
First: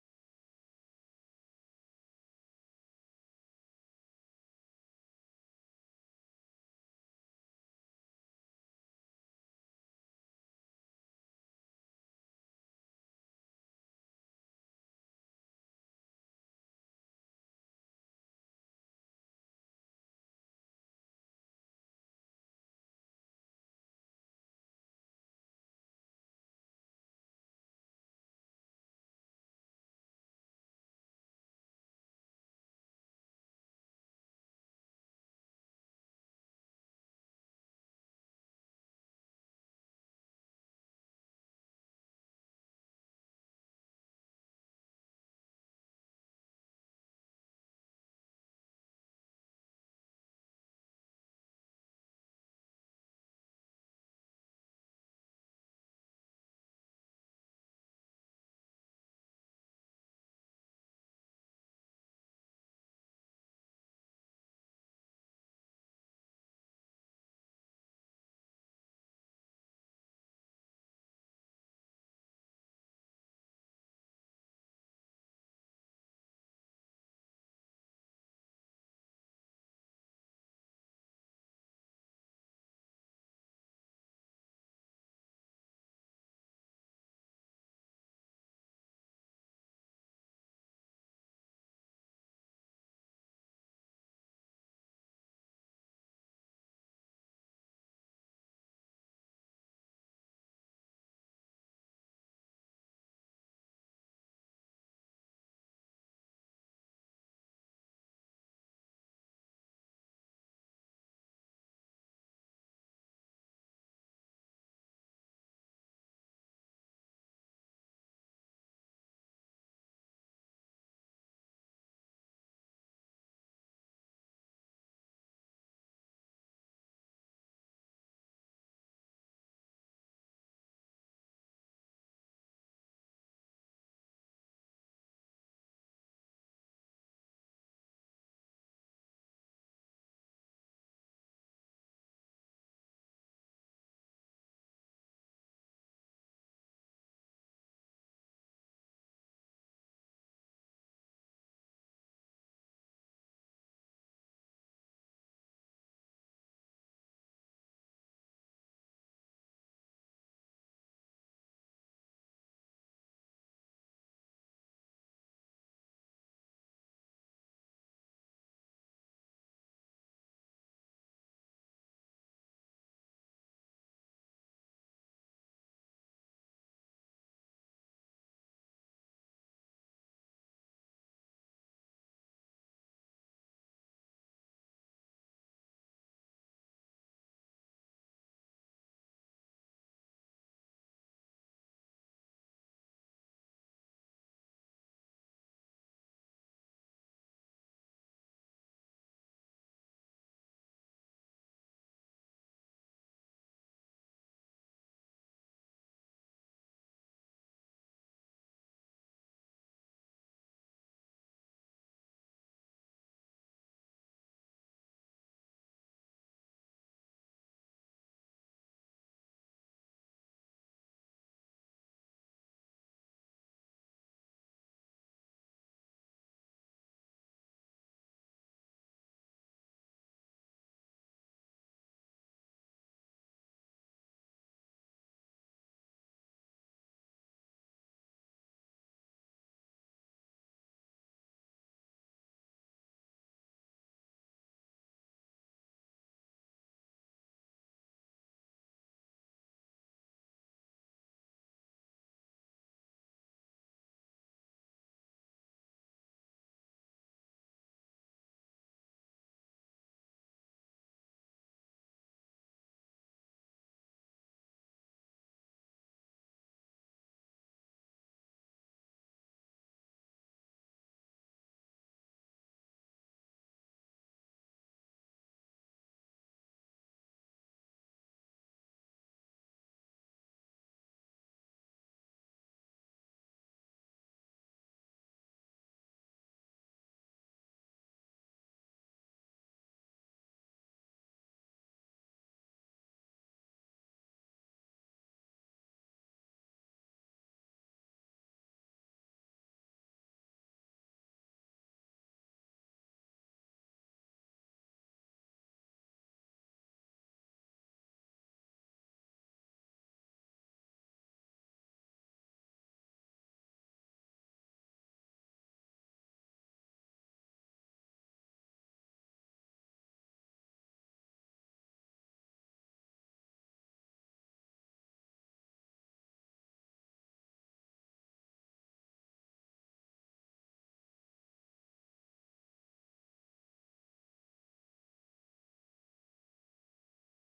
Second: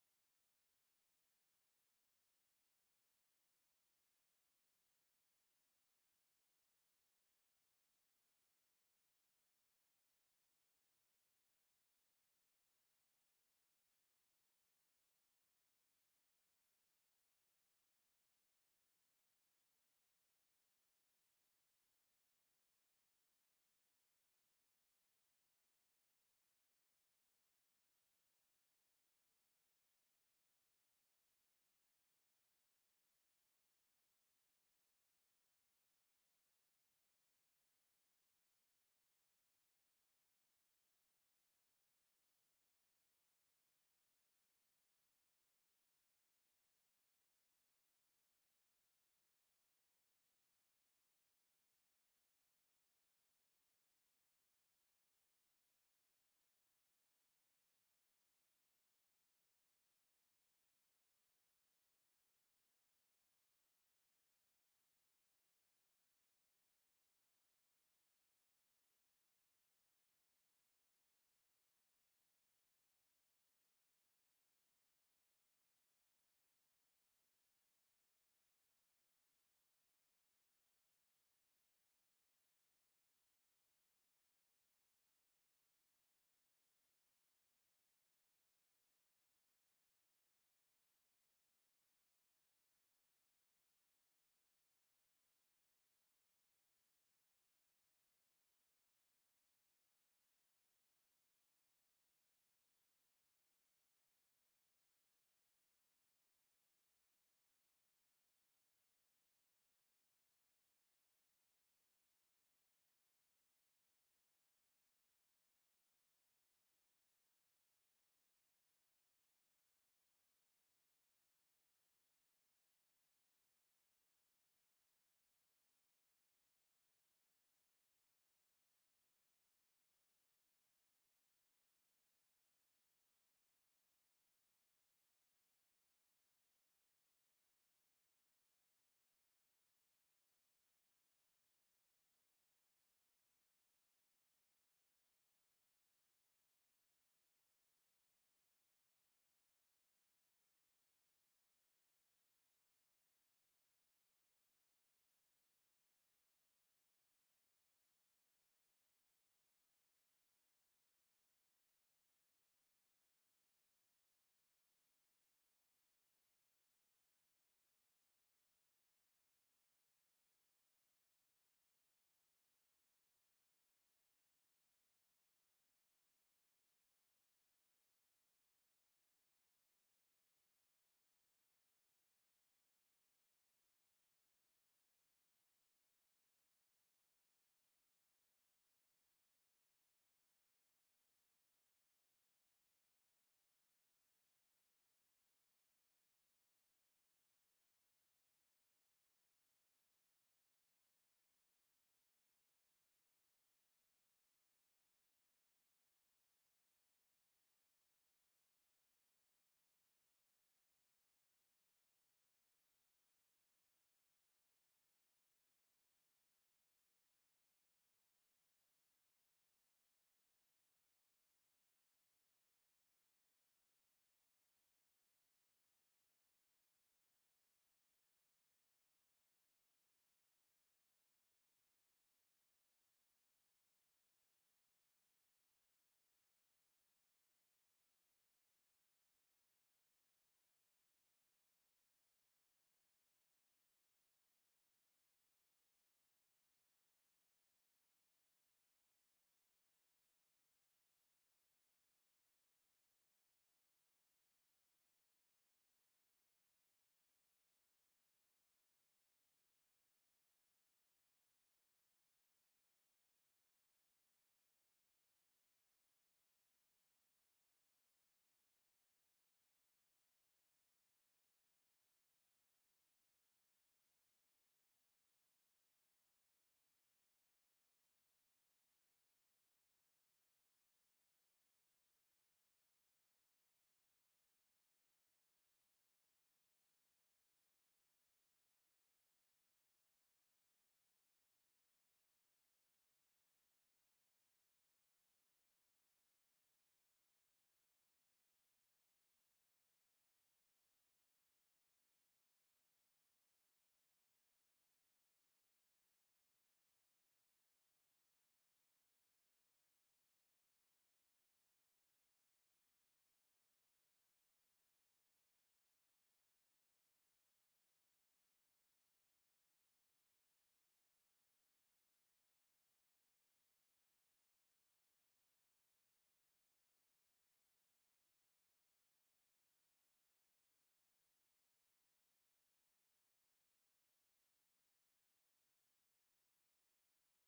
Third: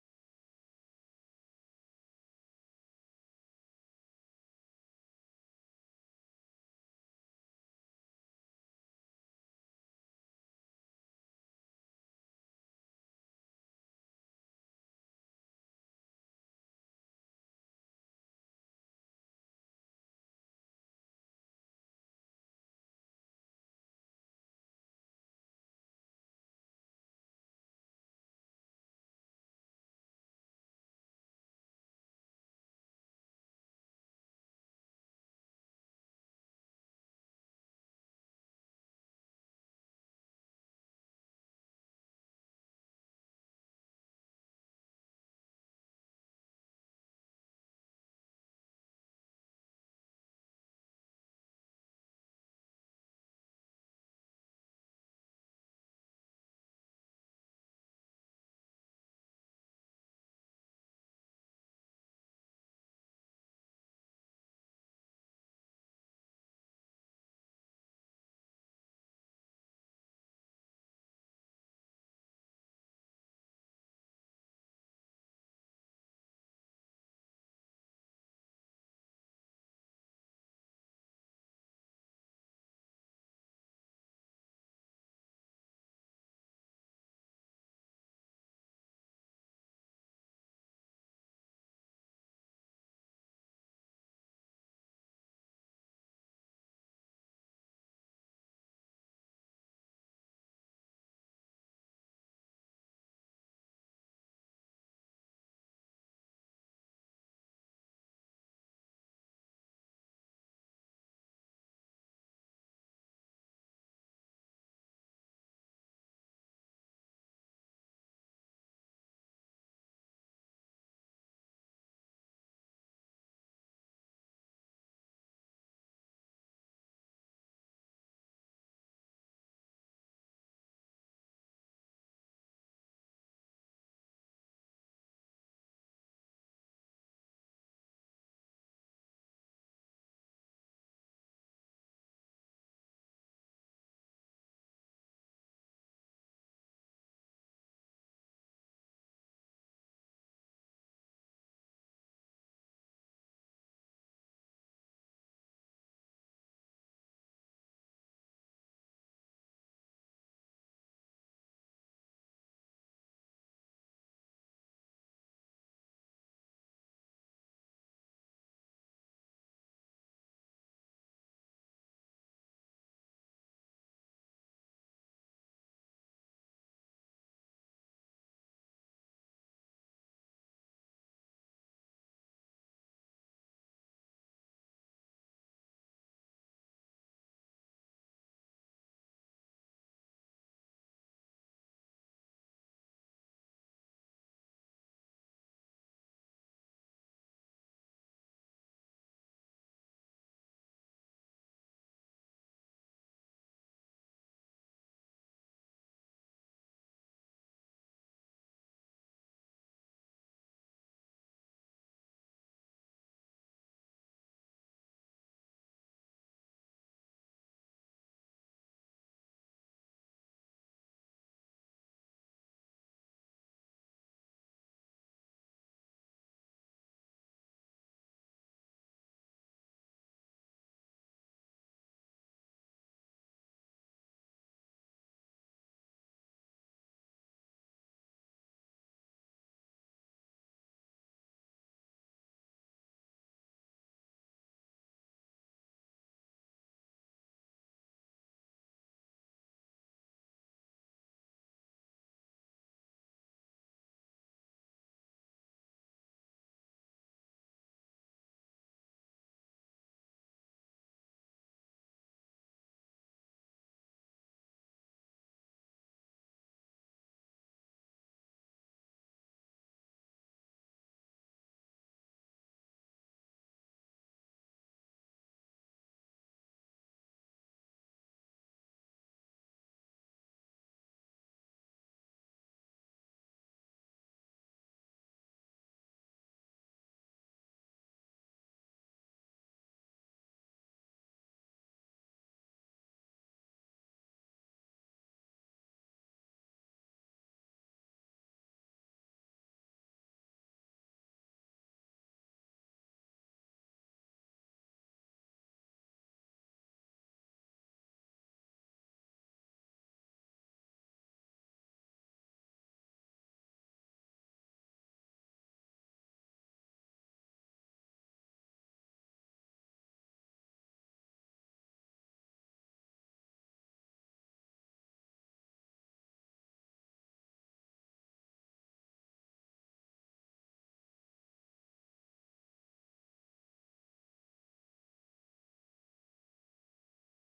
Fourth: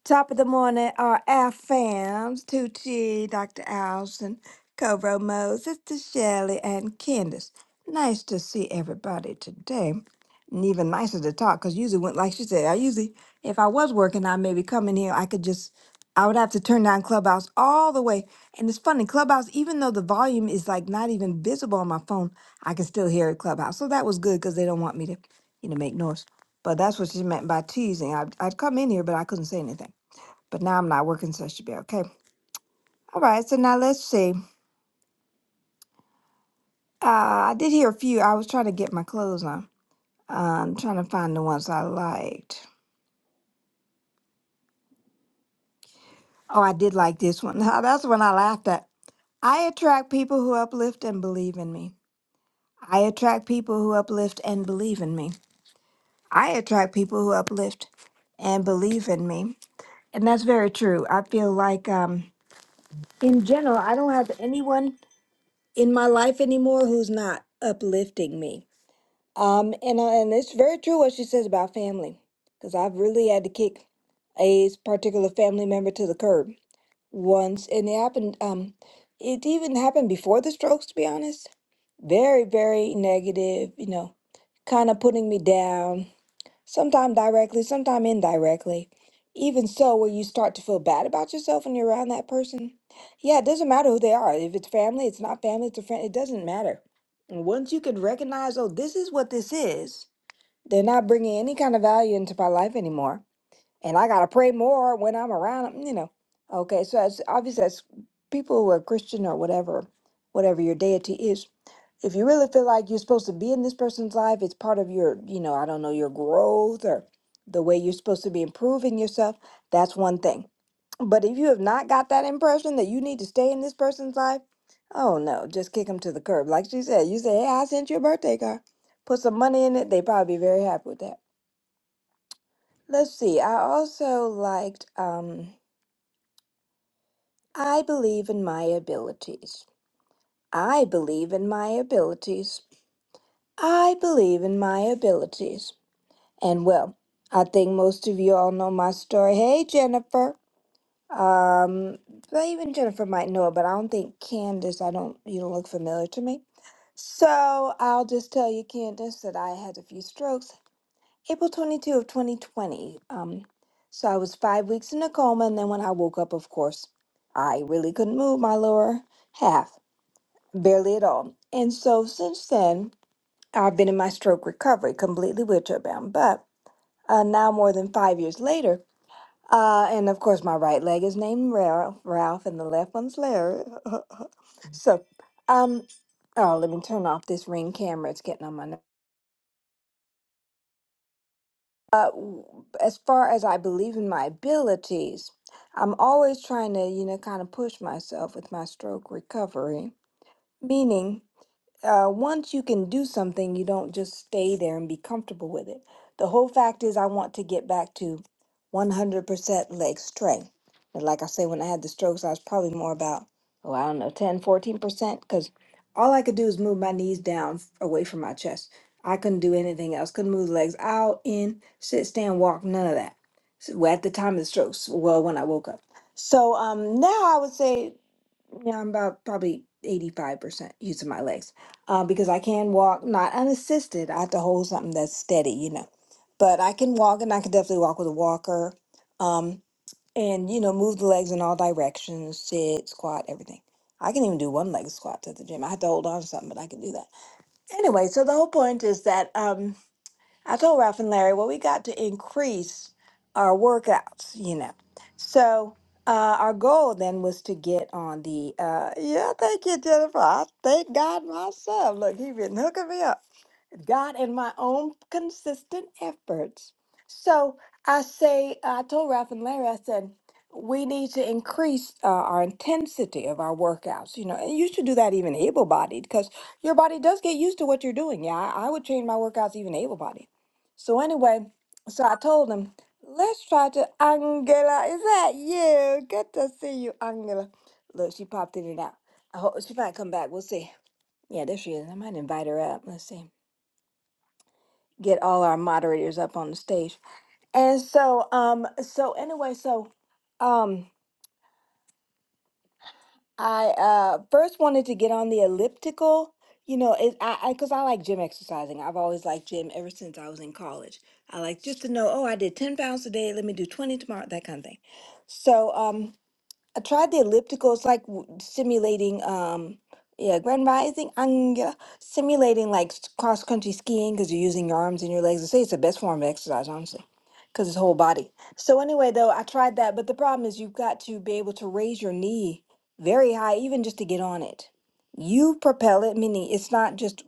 S2: Top of the morning are our fams, Tucci, Dr. Allison, Cobro Mo, Sister Shelley, and Candace. Nice to see everybody today. And even nicer to talk, because usually, when, like she said, I usually, if I was working, I maybe come in here, I could just, I would have to turn down Clubhouse all the way. And it's funny, Clubhouse, even though the volume is like not even visible on my phone, I can still hear it Clubhouse. So that was good, because they don't want me to, you know, make noise. But that's what she meant by teasing. I'd, I'd come in here, but I couldn't say anything but now I'm not working, so I should be okay. All right, so now let's see. Uh, I did hear a few. I was trying to get my clothes on. I'm trying to find the ones I liked. Oh, I did like this one. That's the one I laughed at. I attract people who uplift and believe in me. I attract people who uplift and believe in me. I attract people who uplift and believe in me. And that's very true. I feel like, um, in general, I don't have anyone in my life anymore who's not uplifting me Um, and uh, and it's very true what she says about family, because I've really had to kick a particular family member to the curb once, and it happened. Um, it even happened before the strokes, to be honest. Very, very negative. You know, kind of putting me down. Sometime directly, sometime indirectly. Even so, where you start to feel bad about yourself when you're around that person. Yeah, it doesn't matter who they are. If it's family, it's not family, it's a friend. It doesn't matter. And once you can recognize, oh, this is what this is they're not bringing any kind of value into my life anymore. And I got to pray more when I'm around 'em, you know. Okay, so as obviously as people who are Christian or whatever, whatever your deity is, if you really feel like you're supposed to be in this person's life, it's part of your, you know, I don't know, your growth or the way you're supposed to be improving yourself, that's one thing. But if you have not got that impression that you need to stay in this person's life, oh no, just kick them to the curb. Like she said, you say, hey, I sent you a birthday card. Put some money in it, they probably be very happy with that. Let's see. I also liked um I believe in my abilities. I believe in my abilities. I believe in my abilities. And well, I think most of you all know my story. Hey Jennifer. Um but even Jennifer might know it, but I don't think Candace, I don't you don't look familiar to me. So I'll just tell you, Candace, that I had a few strokes April 22 of 2020. Um, so I was five weeks in a coma, and then when I woke up, of course, I really couldn't move my lower half, barely at all. And so since then, I've been in my stroke recovery, completely wheelchair bound. But uh, now, more than five years later, uh, and of course, my right leg is named Ralph, Ralph and the left one's Larry. so, um, oh, let me turn off this ring camera. It's getting on my nerves. Uh, w- as far as I believe in my abilities, I'm always trying to, you know, kind of push myself with my stroke recovery, meaning uh, once you can do something, you don't just stay there and be comfortable with it. The whole fact is, I want to get back to 100% leg strength. And like I say, when I had the strokes, I was probably more about, oh, I don't know, 10, 14%, because all I could do is move my knees down f- away from my chest. I couldn't do anything else. Couldn't move the legs out, in, sit, stand, walk, none of that. So, well, at the time of the strokes, well, when I woke up. So um, now I would say yeah, I'm about probably 85% using my legs uh, because I can walk, not unassisted. I have to hold something that's steady, you know. But I can walk and I can definitely walk with a walker um, and, you know, move the legs in all directions, sit, squat, everything. I can even do one leg squats at the gym. I have to hold on to something, but I can do that. Anyway, so the whole point is that. Um, I told Ralph and Larry, well, we got to increase our workouts, you know. So uh, our goal then was to get on the, uh, yeah, thank you, Jennifer. I thank God myself. Look, he been hooking me up. God and my own consistent efforts. So I say, uh, I told Ralph and Larry, I said, we need to increase uh, our intensity of our workouts. You know, and you should do that even able bodied because your body does get used to what you're doing. Yeah, I, I would change my workouts even able bodied. So, anyway, so I told him, let's try to, Angela, is that you? Good to see you, Angela. Look, she popped in and out. I hope she might come back. We'll see. Yeah, there she is. I might invite her up. Let's see get all our moderators up on the stage. And so, um, so anyway, so um, I uh, first wanted to get on the elliptical. You know, it I I because I, like gym exercising. I've always liked gym ever since I was in college. I like just to know, oh, I did ten pounds today. Let me do twenty tomorrow, that kind of thing. So, um, I tried the elliptical. It's like w- simulating, um, yeah, grand rising, anga, simulating like cross country skiing because you're using your arms and your legs. I say it's the best form of exercise, honestly, because it's whole body. So anyway, though, I tried that, but the problem is you've got to be able to raise your knee very high, even just to get on it. You propel it, meaning it's not just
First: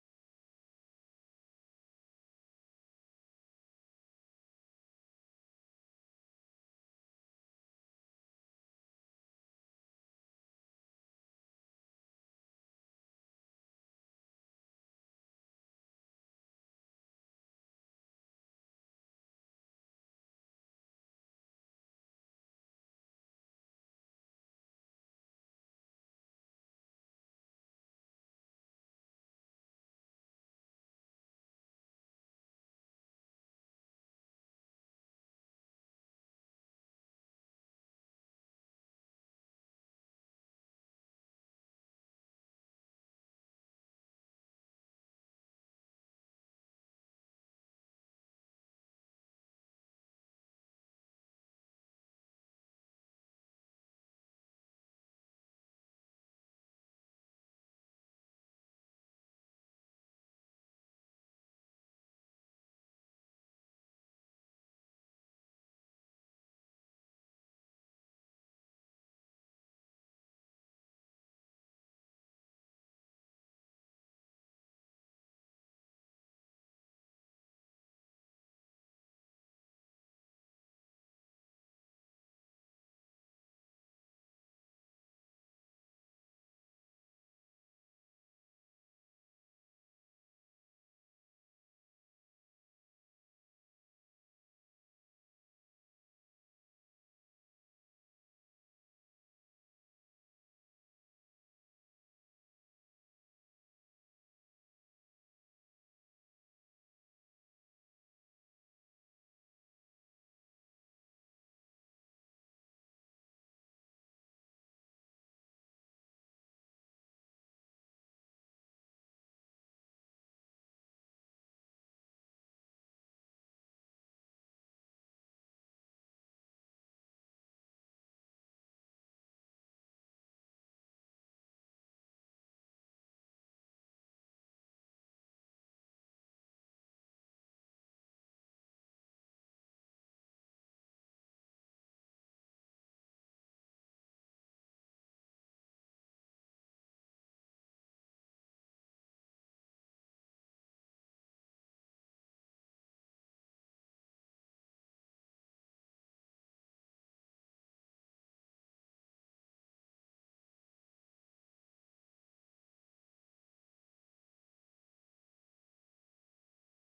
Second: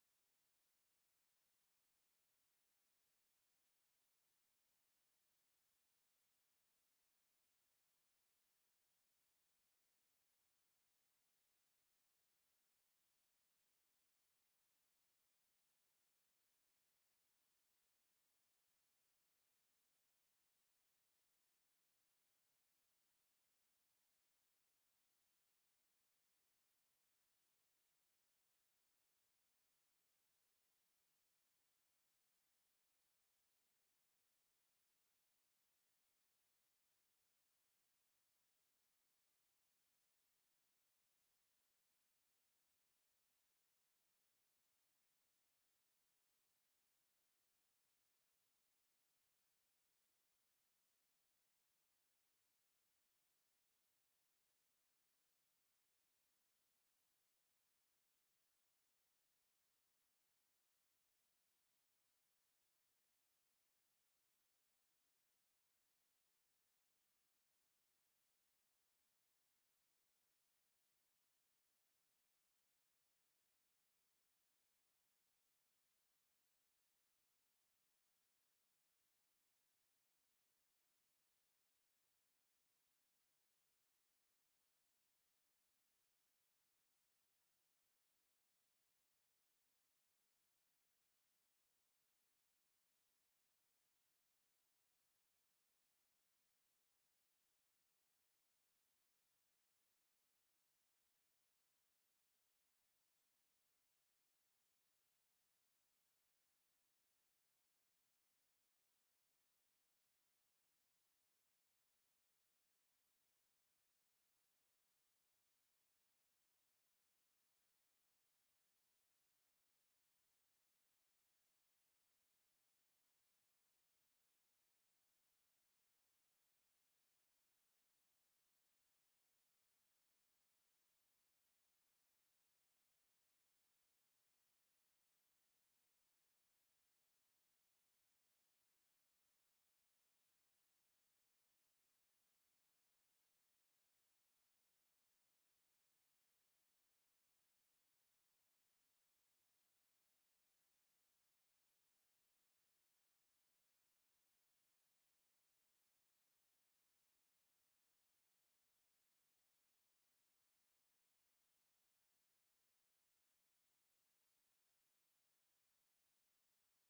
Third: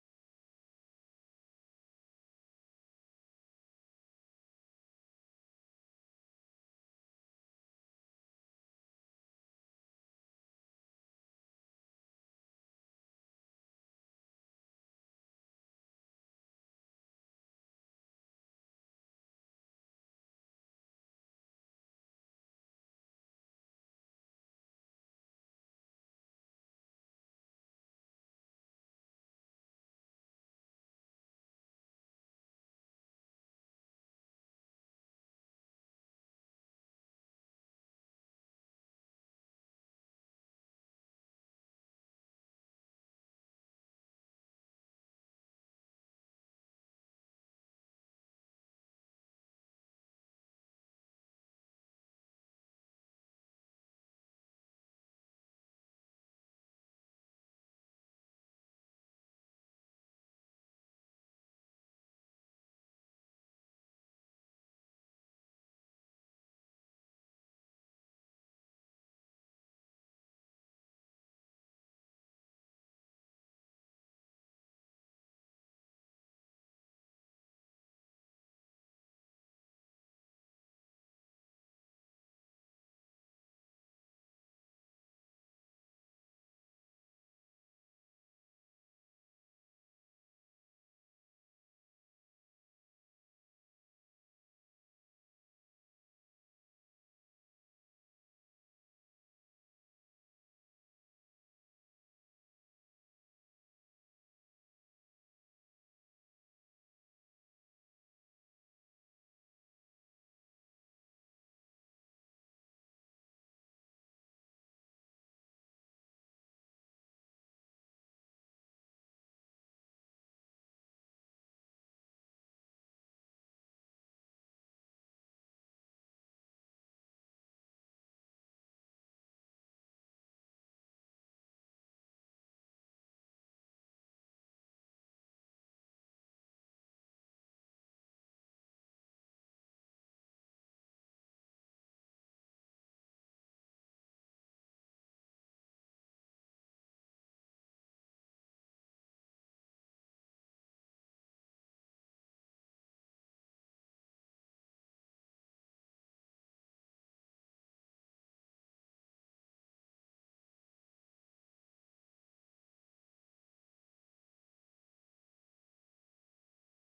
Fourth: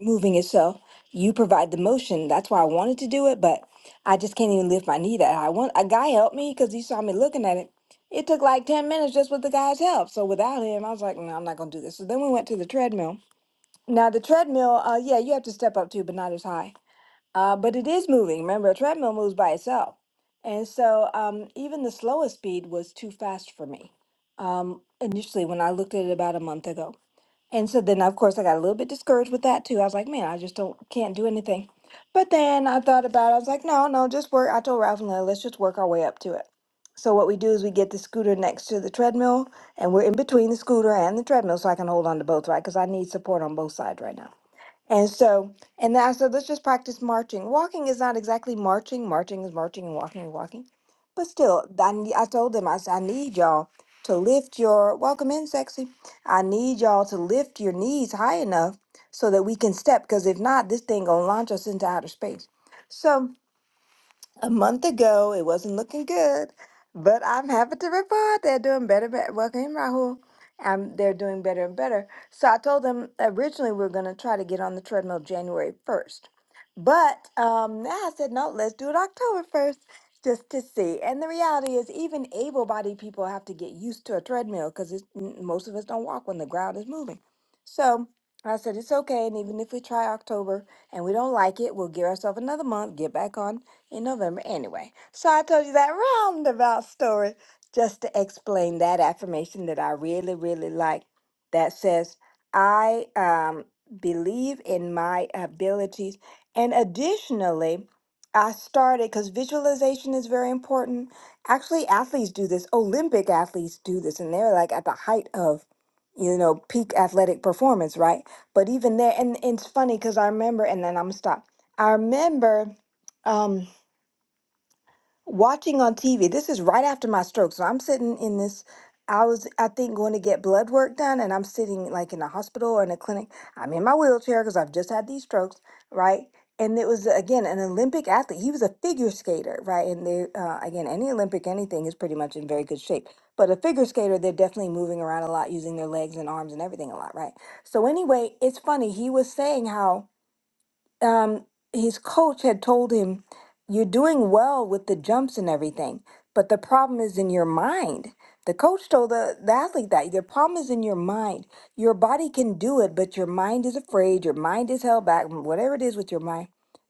S2: moving itself. You provide the motion. That's why I wanted to do it, but I just can't even lift my knee that high. One, a guy helped me because he saw me looking at it. It took like 10 minutes just with the guy's help. So without him, I was like, no, I'm not going to do this. So then we went to the treadmill. Now, the treadmill, uh, yeah, you have to step up too, but not as high. Uh, but it is moving. Remember, a treadmill moves by itself. And so um, even the slowest speed was too fast for me um, initially when I looked at it about a month ago. And so then, of course, I got a little bit discouraged with that too. I was like, man, I just don't can't do anything. But then I thought about it. I was like, no, no, just work. I told Ralph and Lily, let's just work our way up to it. So what we do is we get the scooter next to the treadmill, and we're in between the scooter and the treadmill, so I can hold on to both, right? Because I need support on both sides right now. And so, and then I said, let's just practice marching. Walking is not exactly marching. Marching is marching and walking and walking. But still, I, ne- I told them, I said, I need y'all to lift your, welcome in, sexy. I need y'all to lift your knees high enough so that we can step. Because if not, this thing going to launch us into outer space. So, a month ago. It wasn't looking good, but I'm happy to report they're doing better. better. Welcome in, Rahul. Um, they're doing better and better. So I told them originally we are going to try to get on the treadmill January 1st. But um, now I said, no, let's do it October 1st just to see. And the reality is, even able bodied people have to get used to a treadmill because most of us don't walk when the ground is moving. So I said, it's okay. And even if we try October and we don't like it, we'll give ourselves another month, get back on in November. Anyway, so I told you that roundabout story just to explain that affirmation that I really, really like that says, I um, believe in my abilities. And additionally, I started because visualization is very important. Actually, athletes do this, Olympic athletes do this, and they're like at the height of you know, peak athletic performance, right? But even there, and it's funny because I remember, and then I'm gonna stop. I remember, um watching on TV. This is right after my stroke. So I'm sitting in this. I was, I think, going to get blood work done, and I'm sitting like in a hospital or in a clinic. I'm in my wheelchair because I've just had these strokes, right? And it was again an Olympic athlete. He was a figure skater, right? And they, uh, again, any Olympic anything is pretty much in very good shape. But a figure skater, they're definitely moving around a lot, using their legs and arms and everything a lot, right? So anyway, it's funny. He was saying how um, his coach had told him, You're doing well with the jumps and everything, but the problem is in your mind. The coach told the, the athlete that the problem is in your mind. Your body can do it, but your mind is afraid, your mind is held back, whatever it is with your mind.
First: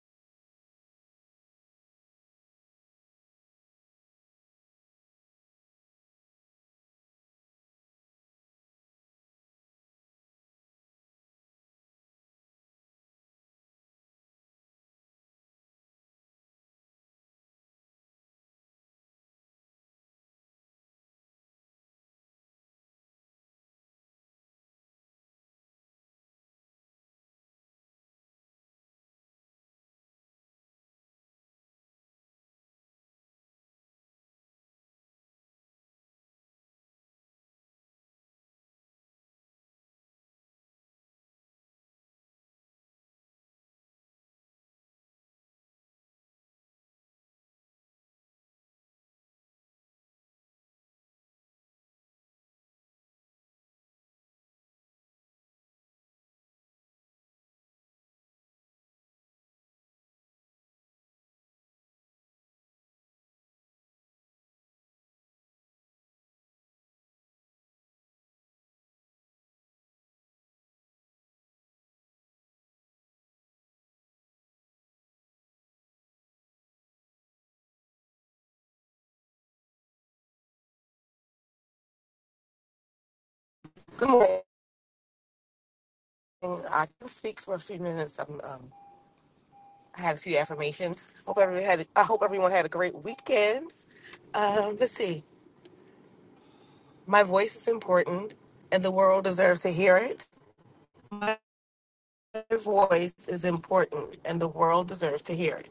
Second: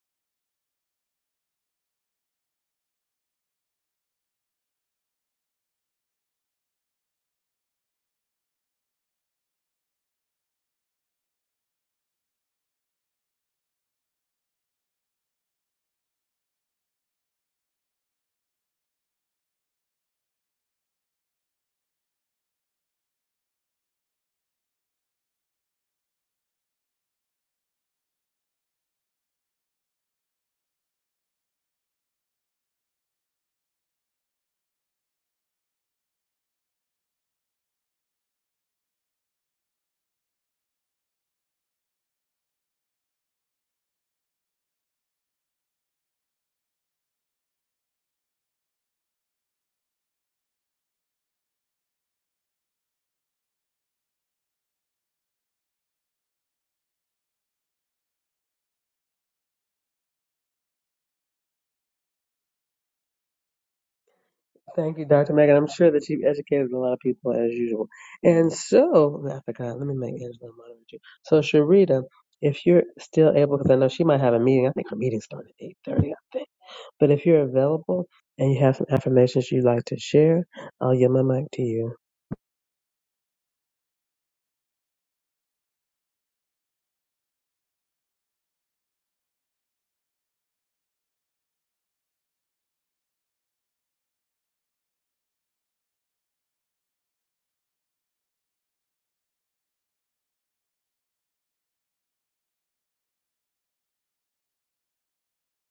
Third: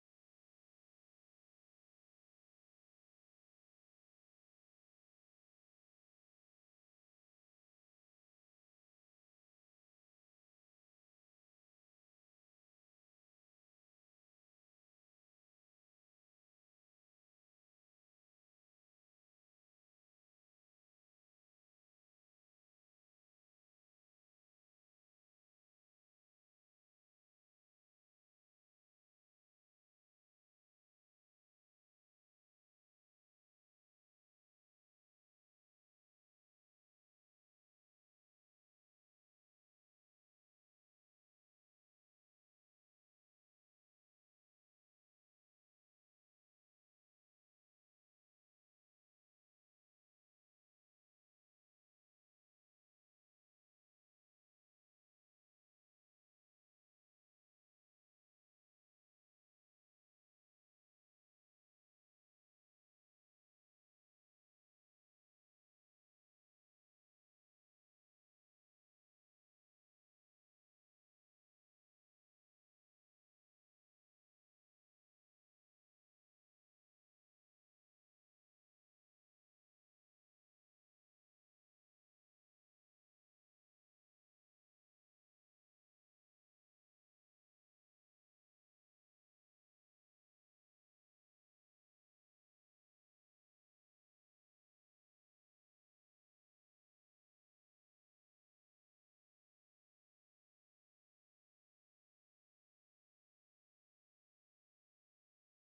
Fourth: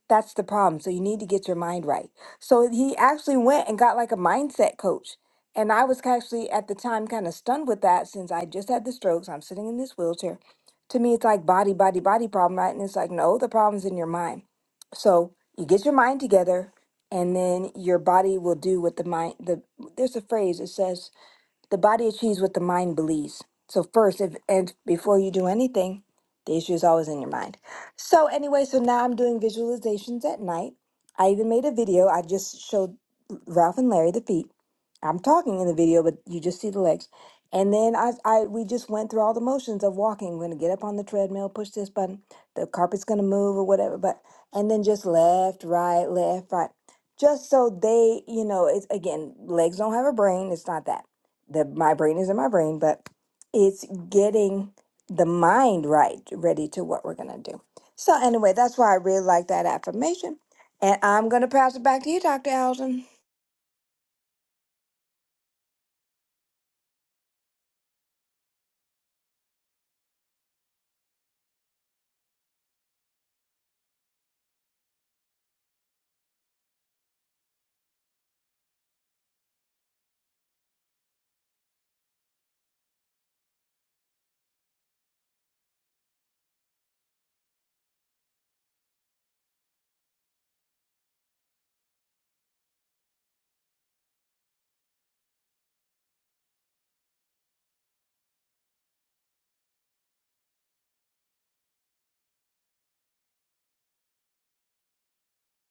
S2: That's the problem. So you need to get your mind right. So he actually went and got like a mindset coach. And I was actually at the time kind of stunned with that since I just had the strokes. I'm sitting in this wheelchair to me it's like body body body problem right and it's like no the problem's in your mind so you get your mind together and then your body will do what the mind the there's a phrase it says the body achieves what the mind believes. So first, if and before you do anything, the issue is always in your mind. So anyway, so now I'm doing visualizations at night. I even made a video. I just showed Ralph and Larry the feet. I'm talking in the video, but you just see the legs. And then I, I we just went through all the motions of walking. We're gonna get up on the treadmill, push this button, the carpet's gonna move or whatever, but and then just left, right, left, right. Just so they, you know, it's again, legs don't have a brain, it's not that the my brain is in my brain, but it's getting the mind right, ready to what we're gonna do. So anyway, that's why I really like that affirmation. And I'm gonna pass it back to you, Dr. Allison.
S1: Thank you, Dr. Megan. I'm sure that you've educated a lot of people as usual. And so, I forgot. Let me make Angela moderate you. So, Sharita, if you're still able, because I know she might have a meeting. I think her meeting started at 8:30. I think. But if you're available and you have some affirmations you'd like to share, I'll yield my mic to you.
S3: Good morning. I can speak for a few minutes. Um, um, I had a few affirmations. Hope everyone had. I hope everyone had a great weekend. Um, let's see. My voice is important, and the world deserves to hear it. My voice is important, and the world deserves to hear it.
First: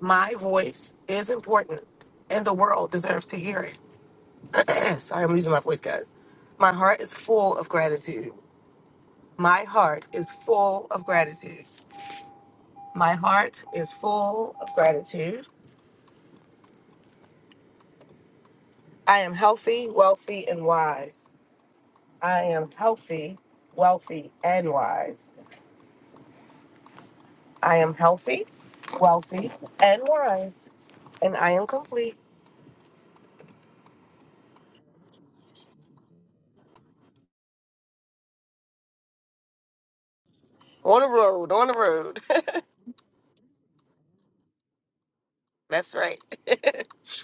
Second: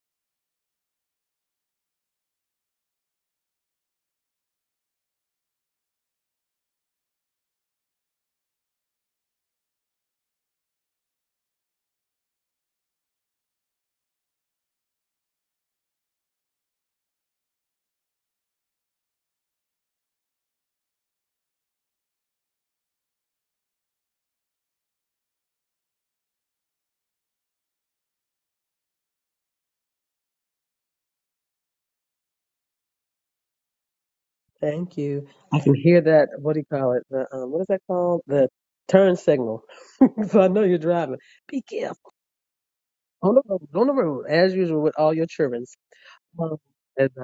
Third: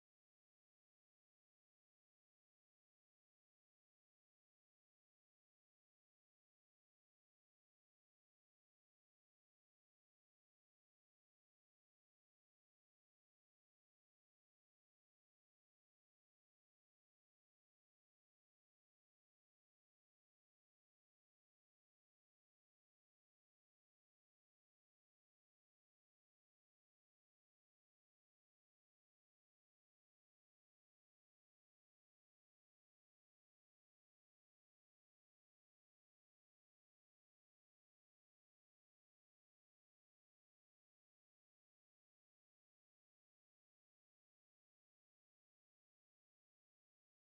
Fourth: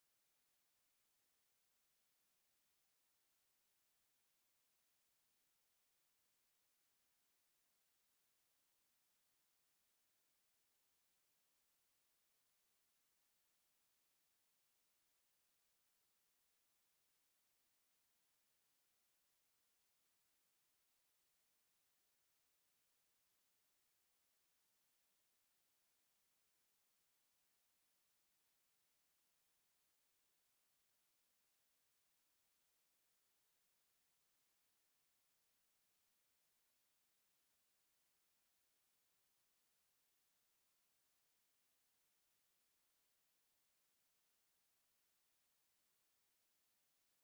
S3: My voice is important, and the world deserves to hear it. Sorry, I'm losing my voice, guys. My heart is full of gratitude. My heart is full of gratitude. My heart is full of gratitude. I am healthy, wealthy, and wise. I am healthy, wealthy, and wise. I am healthy, wealthy, and wise. And I am complete.
S1: Thank you. I can hear that. What do you call it? The um, what is that called? The turn signal. so I know you're
S3: On the
S1: driving.
S3: road,
S1: Be
S3: on the
S1: careful
S3: road.
S1: on the road. On the road, as usual with all your children.
S3: That's right.
S1: Well, as I-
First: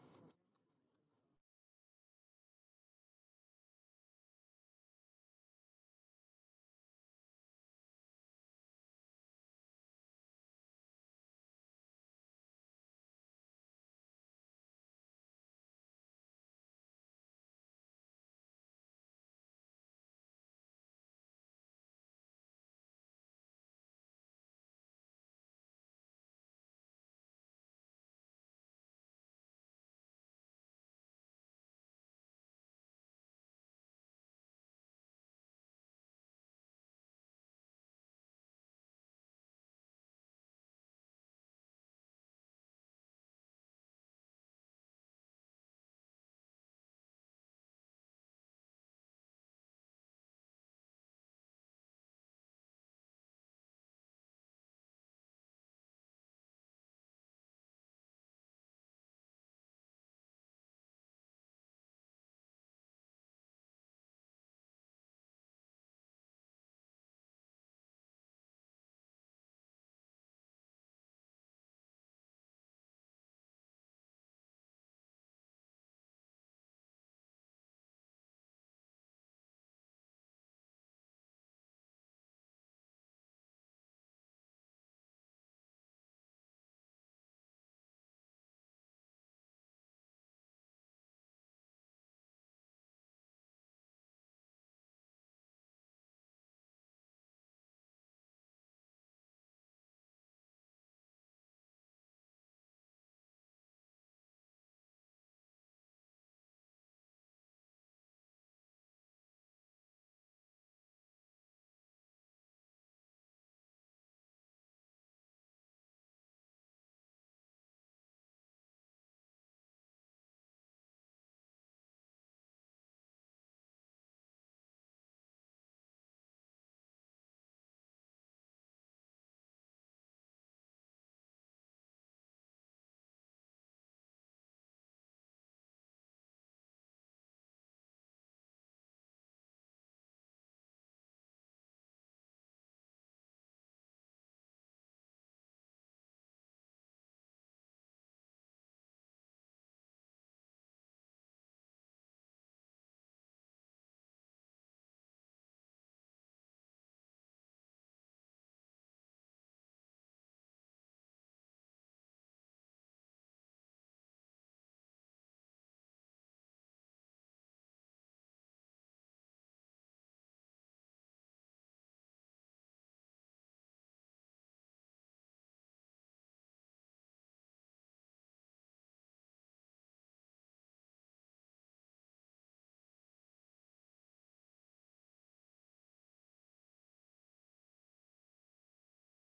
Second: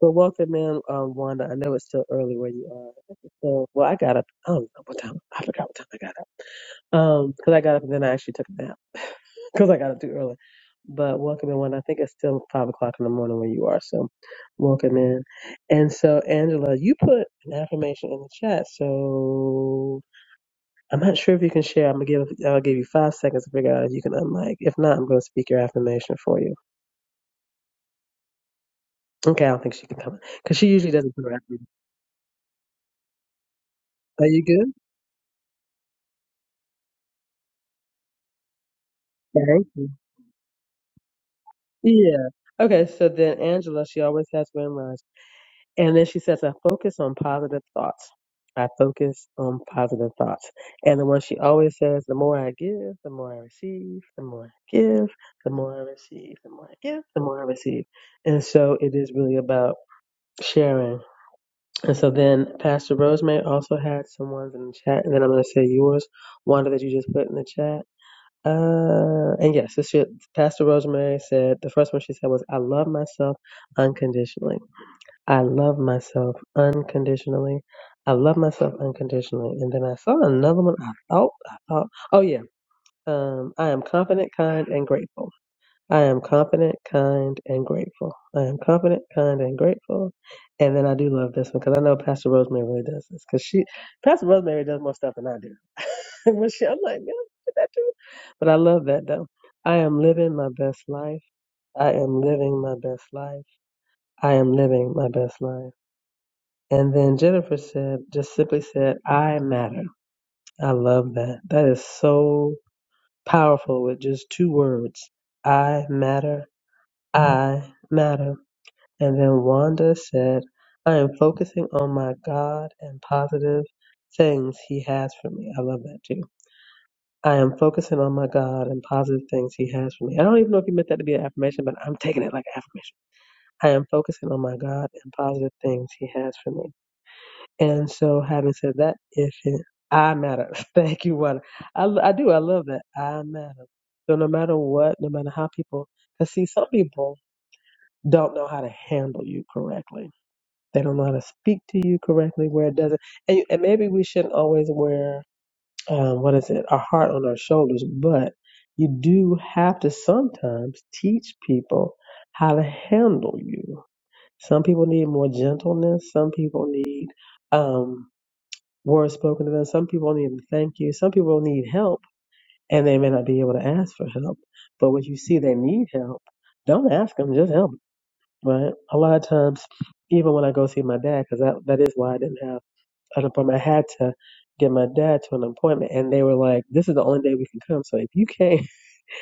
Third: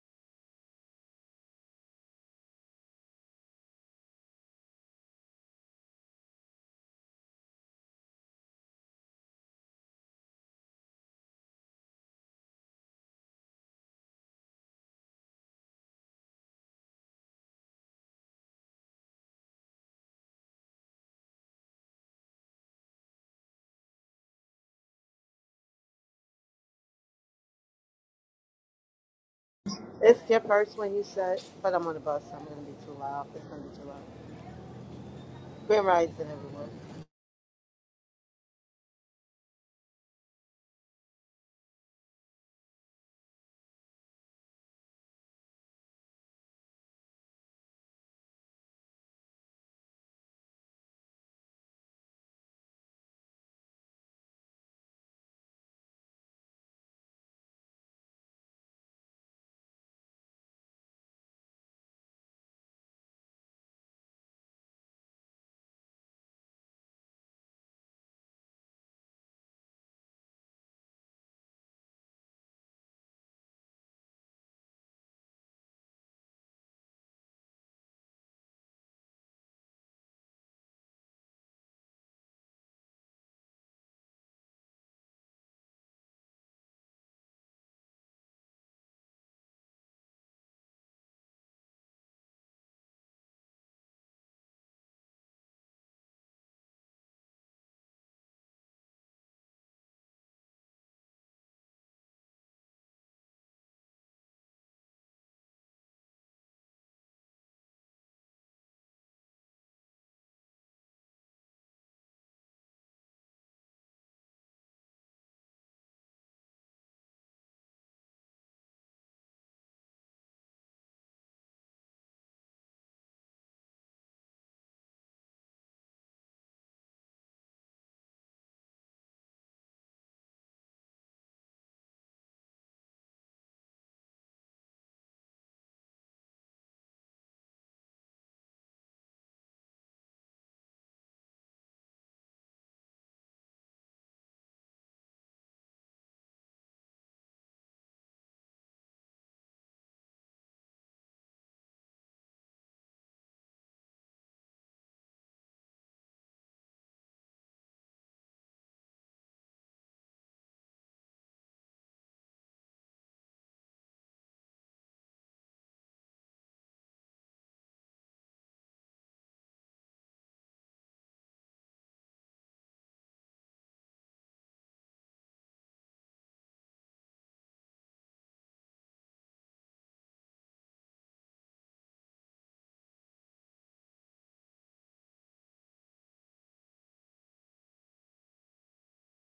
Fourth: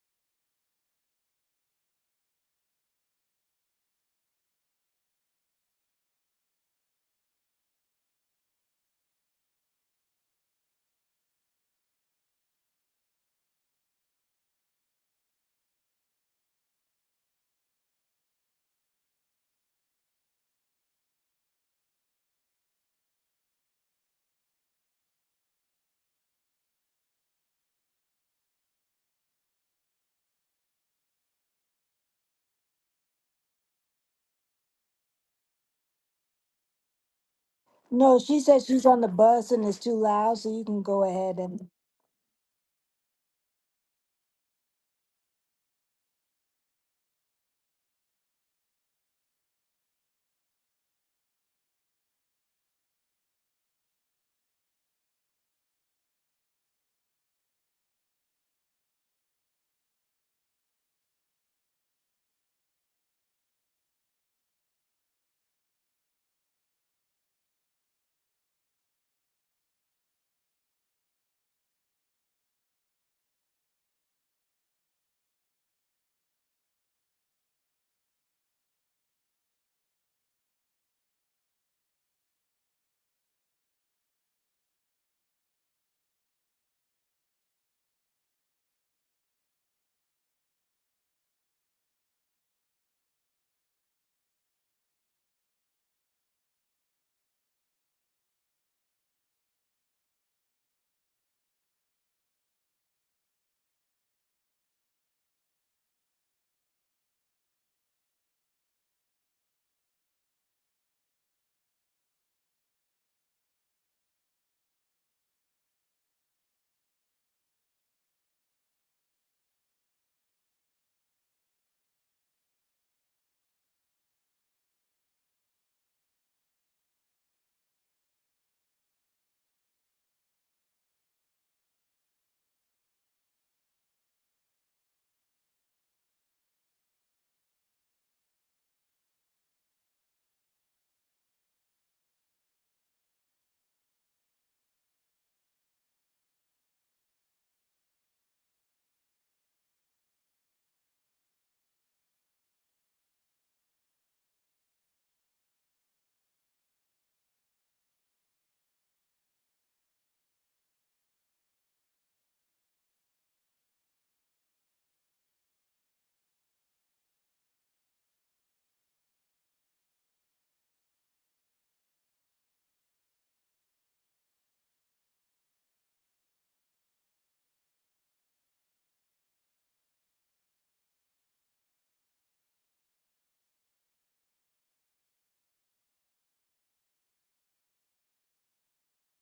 S1: Well, welcome in, um, Wanda. I know it's still early where you are. So, well, I got up. I don't know what time. I forgot what time I got up. Um, 'cause I got up and then I actually took a nap, cause I got up too early. But welcome in one. I think it's still five o'clock in the morning where you are, so welcome in. And so Angela, you put an affirmation in the chat, so I'm not sure if you can share. I'm gonna give I'll give you five seconds to figure out if you can unmic. If not, I'm gonna speak your affirmation for you. Okay, I don't think she can come in
S4: It's your
S1: because she
S4: first
S1: usually
S4: one you
S1: doesn't do
S4: said,
S1: affirmation.
S4: but I'm on the bus, so I'm gonna be too loud. It's gonna be too loud.
S1: Are you good?
S4: Grand rising, everyone.
S2: No, she said she's on the bus and
S1: Thank
S2: it's
S1: you.
S2: too loud, so you can go ahead and.
S1: Yeah. Okay, so then Angela, she always has been right. And then she says, I focus on positive thoughts. I focus on positive thoughts. And the one she always says, the more I give, the more I receive, the more I give, the more I receive, the more I give, the more I receive. And so it is really about sharing. And so then Pastor Rosemary also had some ones in the chat, and then I'm going to say yours, Wanda, that you just put in the chat. Uh, and yes, this year, Pastor Rosemary said, the first one she said was, I love myself unconditionally. I love myself unconditionally. I love myself unconditionally. And then I saw another one. I thought, I thought, oh yeah, um, I am confident, kind, and grateful. I am confident, kind, and grateful. I am confident, kind, and grateful. And then I do love this one because I know Pastor Rosemary really does this because she, Pastor Rosemary does more stuff than I do. when she, I'm like, yeah, did that too. But I love that though. I am living my best life. I am living my best life. I am living my best life. And then Jennifer said, just simply said, I matter. I love that. That is so powerful with just two words. I matter. I matter. And then Wanda said, I am focusing on my God and positive things He has for me. I love that too. I am focusing on my God and positive things He has for me. I don't even know if you meant that to be an affirmation, but I'm taking it like an affirmation. I am focusing on my God and positive things He has for me. And so, having said that, if it, I matter, thank you, Wanda. I, l- I do. I love that. I matter. So, no matter what, no matter how people, because see, some people don't know how to handle you correctly. They don't know how to speak to you correctly where it doesn't. And, and maybe we shouldn't always wear, um, what is it, our heart on our shoulders, but you do have to sometimes teach people how to handle you. Some people need more gentleness. Some people need. um, words spoken to them. Some people need to thank you. Some people need help, and they may not be able to ask for help. But when you see they need help, don't ask them, just help 'em, right? A lot of times, even when I go see my dad, because that, that is why I didn't have an appointment, I had to get my dad to an appointment, and they were like, "This is the only day we can come. So if you can't,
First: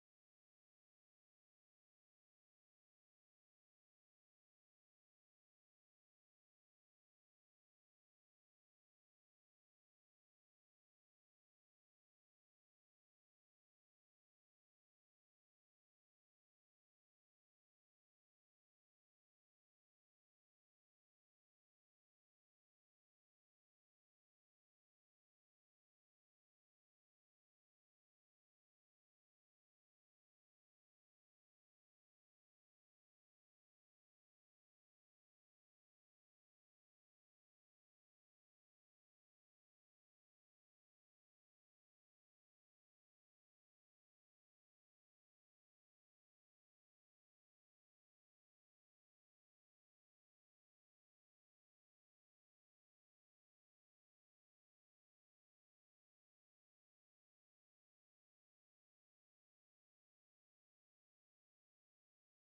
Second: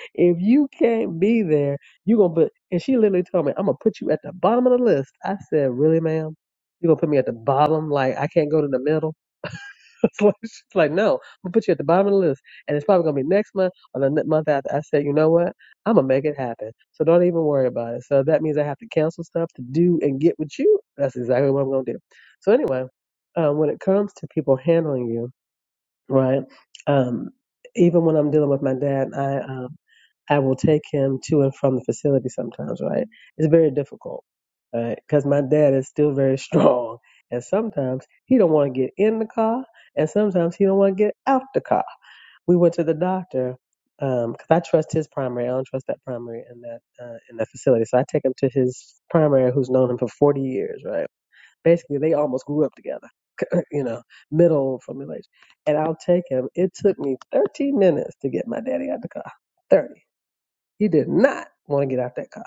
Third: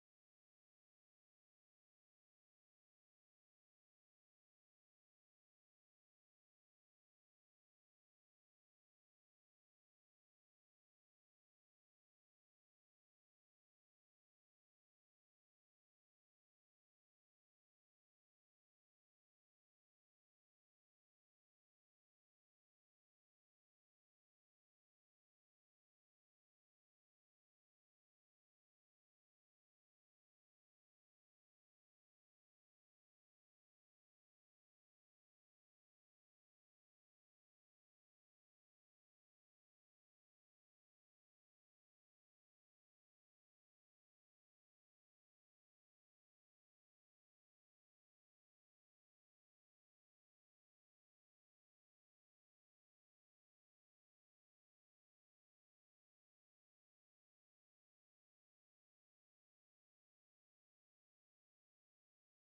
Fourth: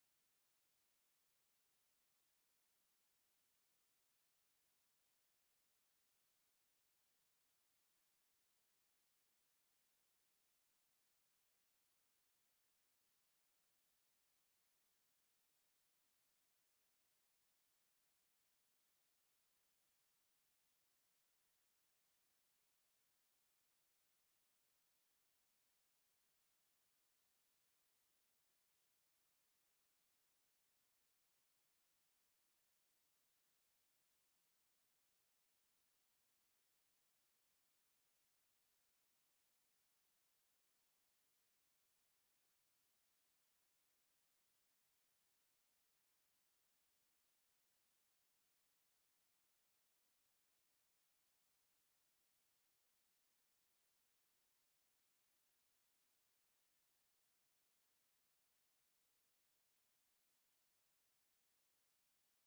S1: if you can't be there, you gonna put." And she literally told me, "I'm gonna put you at the bottom of the list." I said, "Really, ma'am? You gonna put me at the bottom? Like I can't go to the middle?" It's like, she's like, no, I'm gonna put you at the bottom of the list, and it's probably gonna be next month or the ne- month after. I said, you know what? I'm gonna make it happen. So don't even worry about it. So that means I have to cancel stuff to do and get with you. That's exactly what I'm gonna do. So anyway, um, when it comes to people handling you right? Um, even when I'm dealing with my dad, I um, I will take him to and from the facility sometimes, right? It's very difficult, right? Because my dad is still very strong, and sometimes he don't want to get in the car, and sometimes he don't want to get out the car. We went to the doctor because I trust his primary. I don't trust that primary in that uh, in that facility, so I take him to his primary, who's known him for 40 years, right? Basically, they almost grew up together, you know, middle formulation. And I'll take him. It took me 13 minutes to get my daddy out the car. 30. He did not want to get out that car.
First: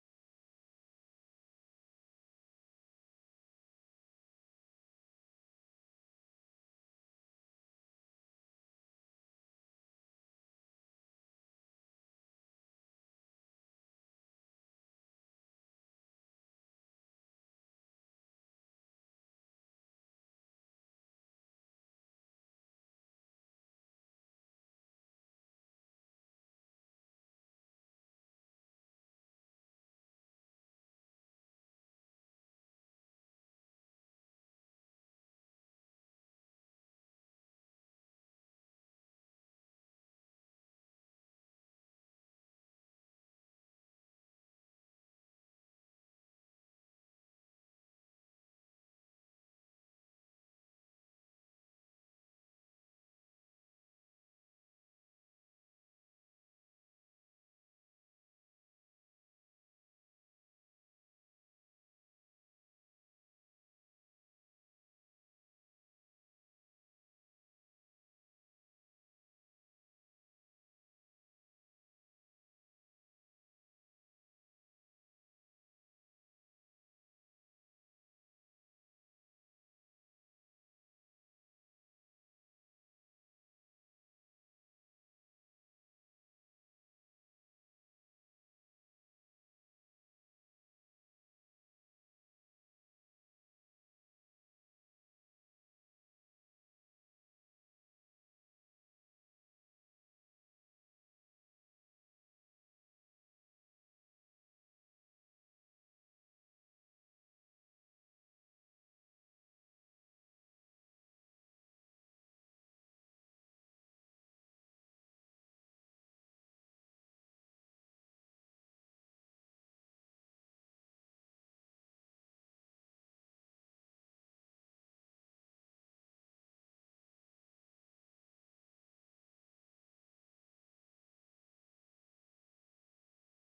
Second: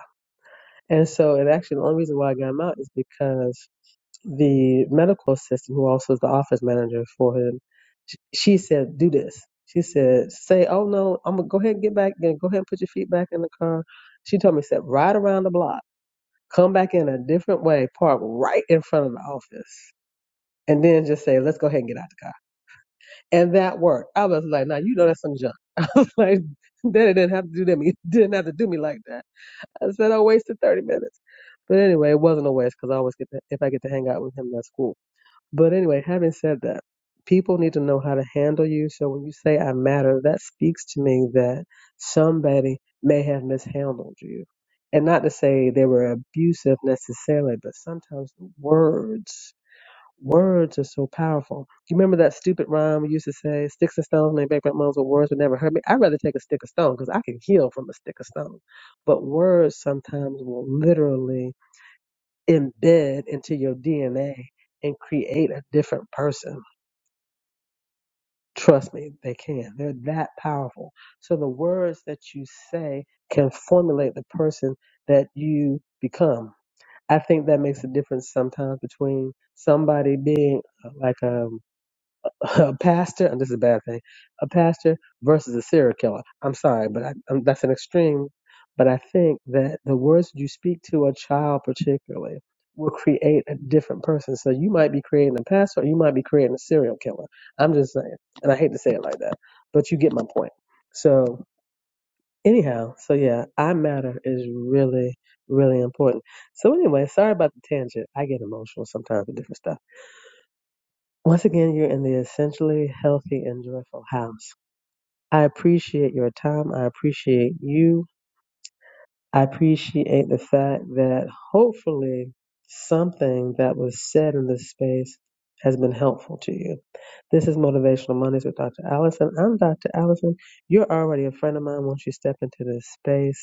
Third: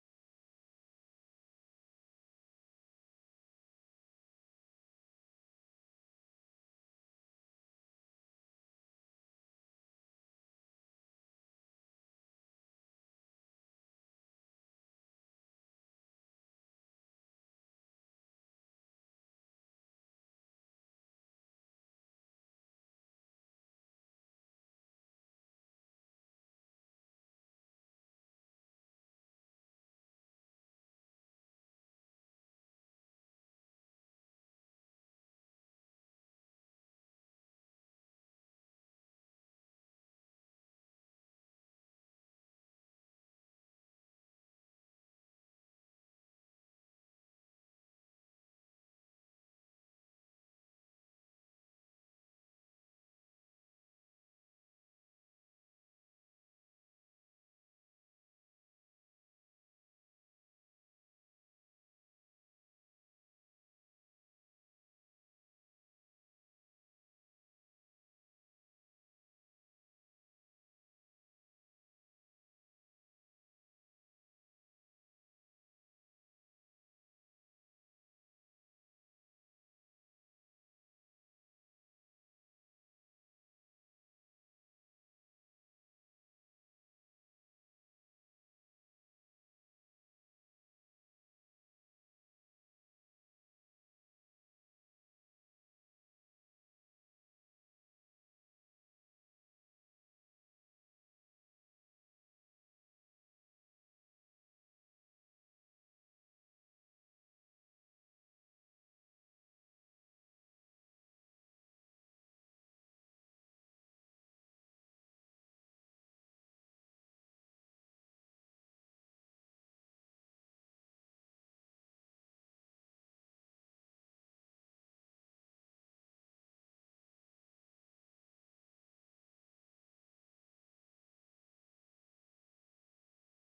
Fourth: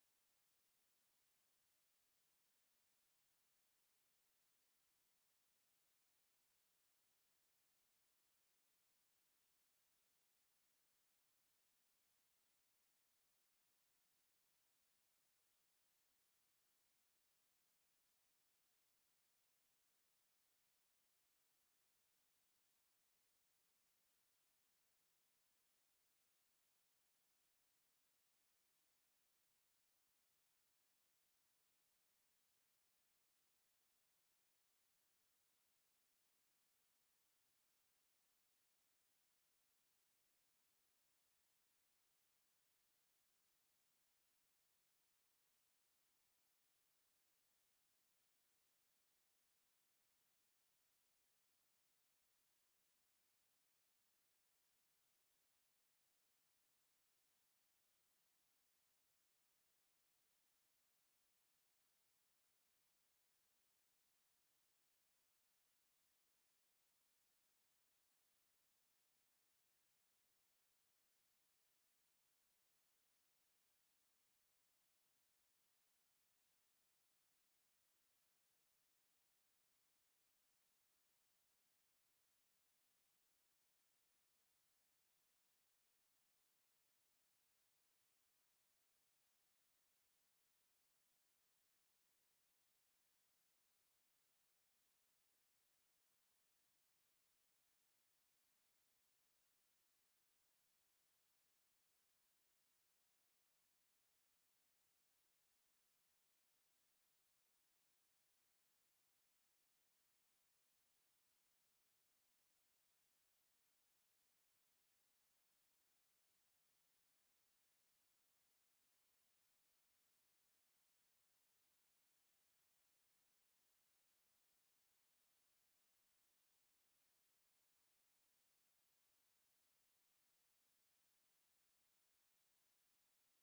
S1: And so, and actually, the only reason why I got him out is because the medical assistant, who also is the office manager for him, sh- she said, do this. She said, say, oh no, I'm going to go ahead and get back. Then Go ahead and put your feet back in the car. She told me, said, ride around the block come back in a different way, park right in front of the office and then just say, let's go ahead and get out the car. And that worked. I was like, now you know that's some junk. I was like, Daddy didn't have to do that. Me didn't have to do me like that. I said I wasted 30 minutes. But anyway, it wasn't a waste because I always get to, if I get to hang out with him, that's cool. But anyway, having said that, people need to know how to handle you. So when you say I matter, that speaks to me that somebody may have mishandled you. And not to say they were abusive necessarily, but sometimes the words Words are so powerful. You remember that stupid rhyme we used to say, sticks and stones may break my bones, but words would never hurt me? I'd rather take a stick of stone because I can heal from a stick of stone. But words sometimes will literally embed into your DNA and create a different person. Trust me, they can. They're that powerful. So the words that you say can formulate the person that you become. I think that makes a difference sometimes between somebody being uh, like a a pastor, and this is a bad thing, a pastor versus a serial killer. I'm sorry, but I, i that's an extreme. But I think that the words you speak to a child, particularly, will create a different person. So you might be creating a pastor, or you might be creating a serial killer. I'm just saying, and I hate to say it like that, but you get my point. So anyhow, so yeah, I matter is really, really important. So anyway, sorry about the tangent. I get emotional sometimes with different stuff. Once again, you're in the essentially healthy and joyful house. I appreciate your time. I appreciate you. I appreciate the fact that hopefully something that was said in this space has been helpful to you. This is Motivational Mondays with Dr. Allison. I'm Dr. Allison. You're already a friend of mine once you step into this space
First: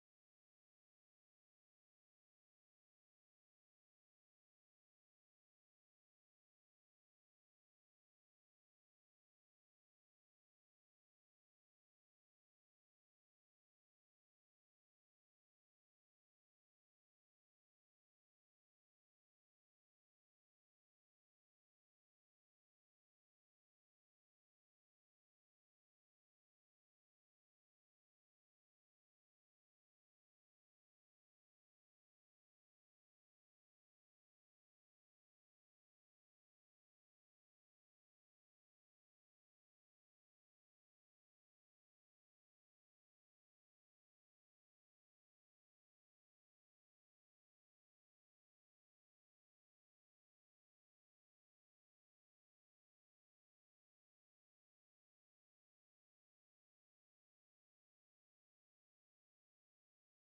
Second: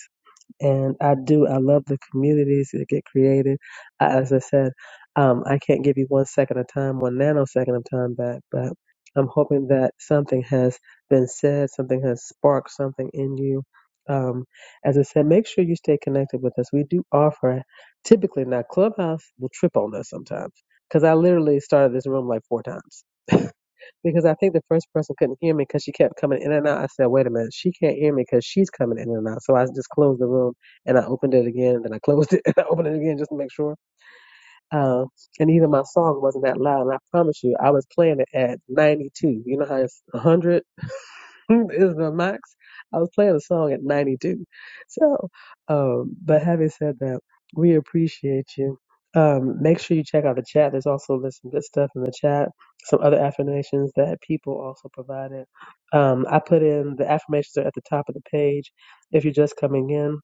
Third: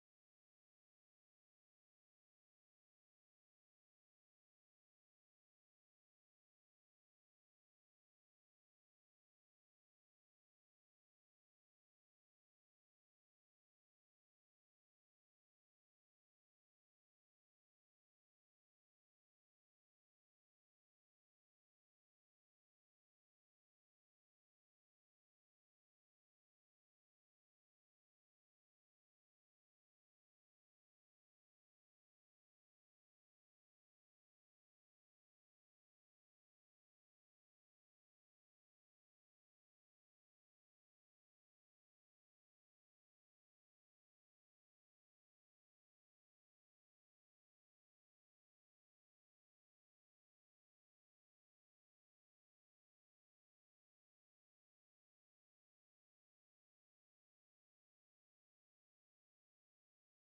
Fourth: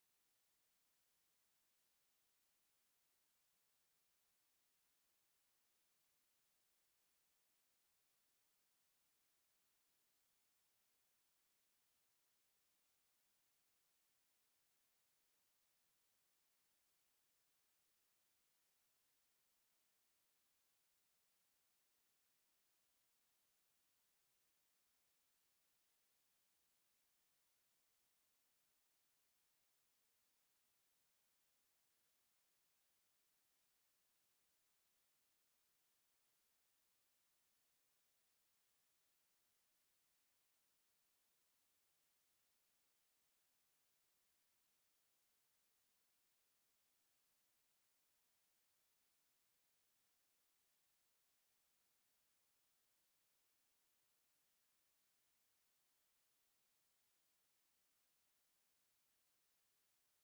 S1: and I do. I love the communities that get created. I, as I said, um, I can't give you one second of time, one nanosecond of time back, but I'm hoping that something has been said, something has sparked something in you. Um, as I said, make sure you stay connected with us. We do offer, typically now, Clubhouse will trip on us sometimes because I literally started this room like four times. Because I think the first person couldn't hear me because she kept coming in and out. I said, wait a minute, she can't hear me because she's coming in and out. So I just closed the room and I opened it again and then I closed it and I opened it again just to make sure. Uh, and even my song wasn't that loud. And I promise you, I was playing it at 92. You know how it's 100? Is Isla Max. I was playing a song at 92. So, um, but having said that, we appreciate you. Um, make sure you check out the chat. There's also there's some good stuff in the chat. Some other affirmations that people also provided. Um, I put in the affirmations are at the top of the page. If you're just coming in,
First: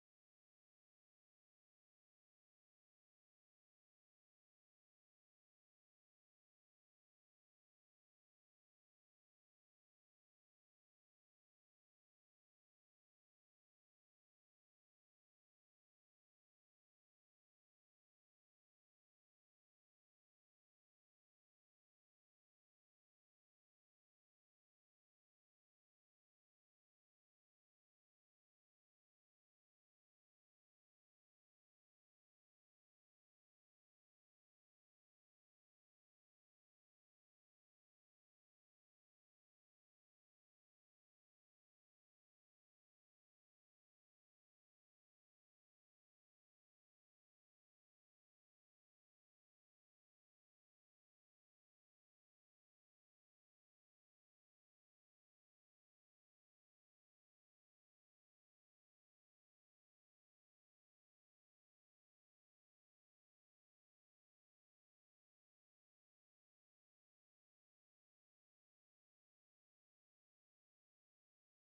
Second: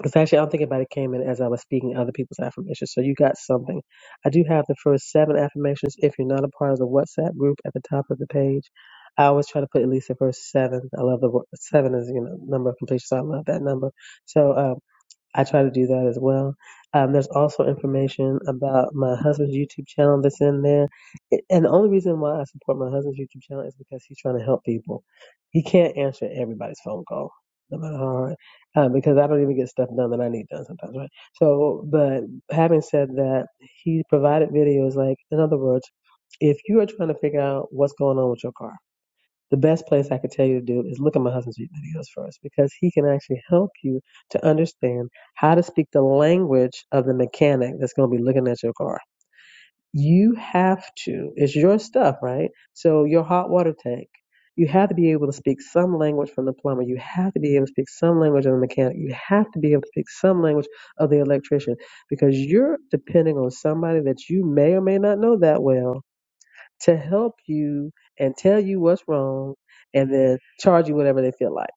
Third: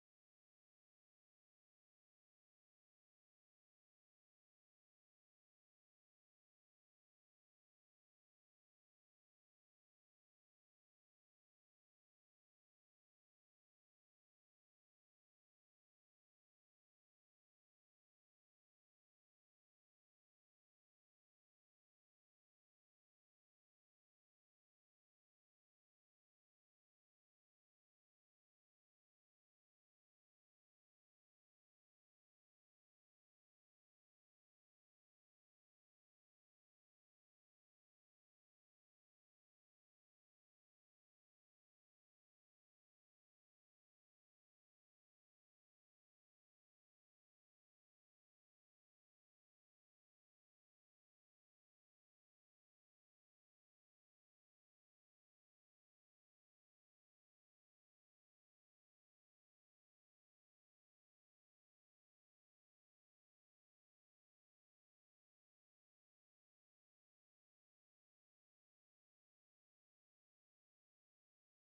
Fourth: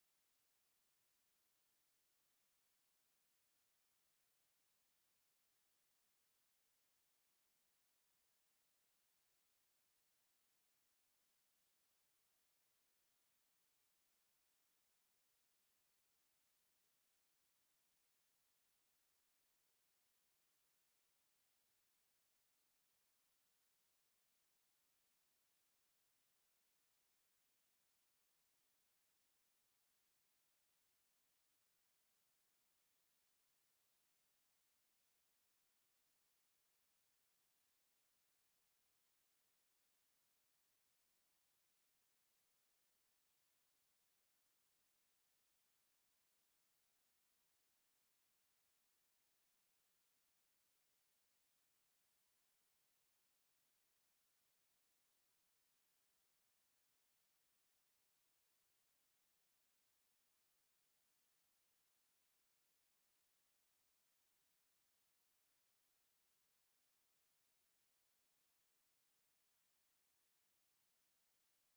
S1: because actually, I don't think about it came in as I was speaking other people's affirmations. So you got something. I do have the first seven affirmations. If you're not a part of the WhatsApp group at the top of the page, I always try to put at least the first seven. I love the wo- seven is you know number of completion, so I love that number. So um, I try to do that as well. Um, there's also information about my husband's YouTube channel that's in there. It, and the only reason why I support my husband's YouTube channel is because he's trying to help people. He can't answer everybody's phone call, no matter how hard, um, because I don't even get stuff done that I need done sometimes, right? So, but having said that, he provided videos like, in other words, if you are trying to figure out what's going on with your car, the best place I could tell you to do is look at my husband's videos first because he can actually help you to understand how to speak the language of the mechanic that's going to be looking at your car. You have to, it's your stuff, right? So, your hot water tank, you have to be able to speak some language from the plumber. You have to be able to speak some language of the mechanic. You have to be able to speak some language of the electrician because you're depending on somebody that you may or may not know that well to help you and tell you what's wrong and then charge you whatever they feel like.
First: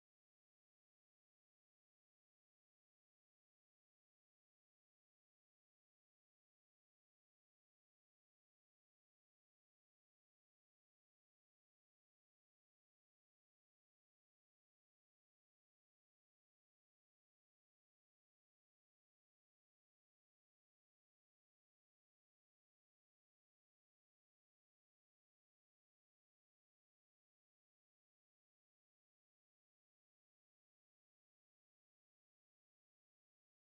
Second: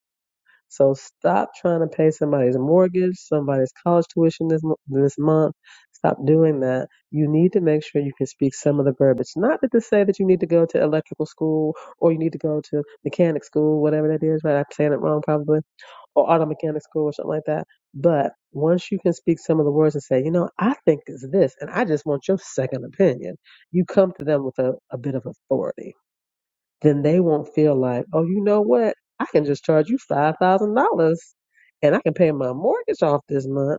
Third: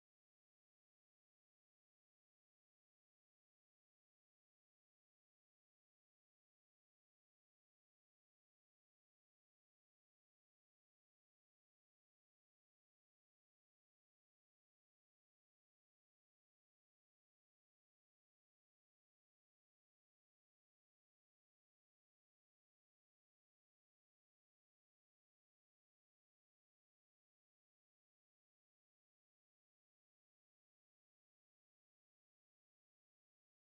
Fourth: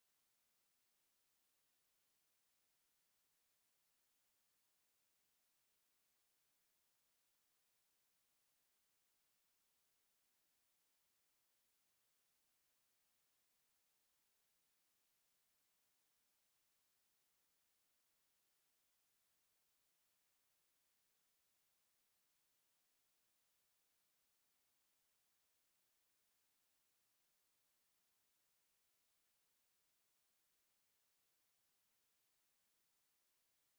S1: So stop trying to pay somebody's mortgage, somebody's college tuition this this month. Stop doing that. You need to make sure you can speak some of the verbiage. Not to say that you need to go to electrical school or you need to go to mechanic school, whatever that is. Right? I'm saying it wrong probably or auto mechanic school or something like that. But once you can speak some of the words and say, you know, I think it's this, and I just want your second opinion, you come to them with a, a bit of authority. Then they won't feel like, oh, you know what? I can just charge you $5,000 and I can pay my mortgage off this month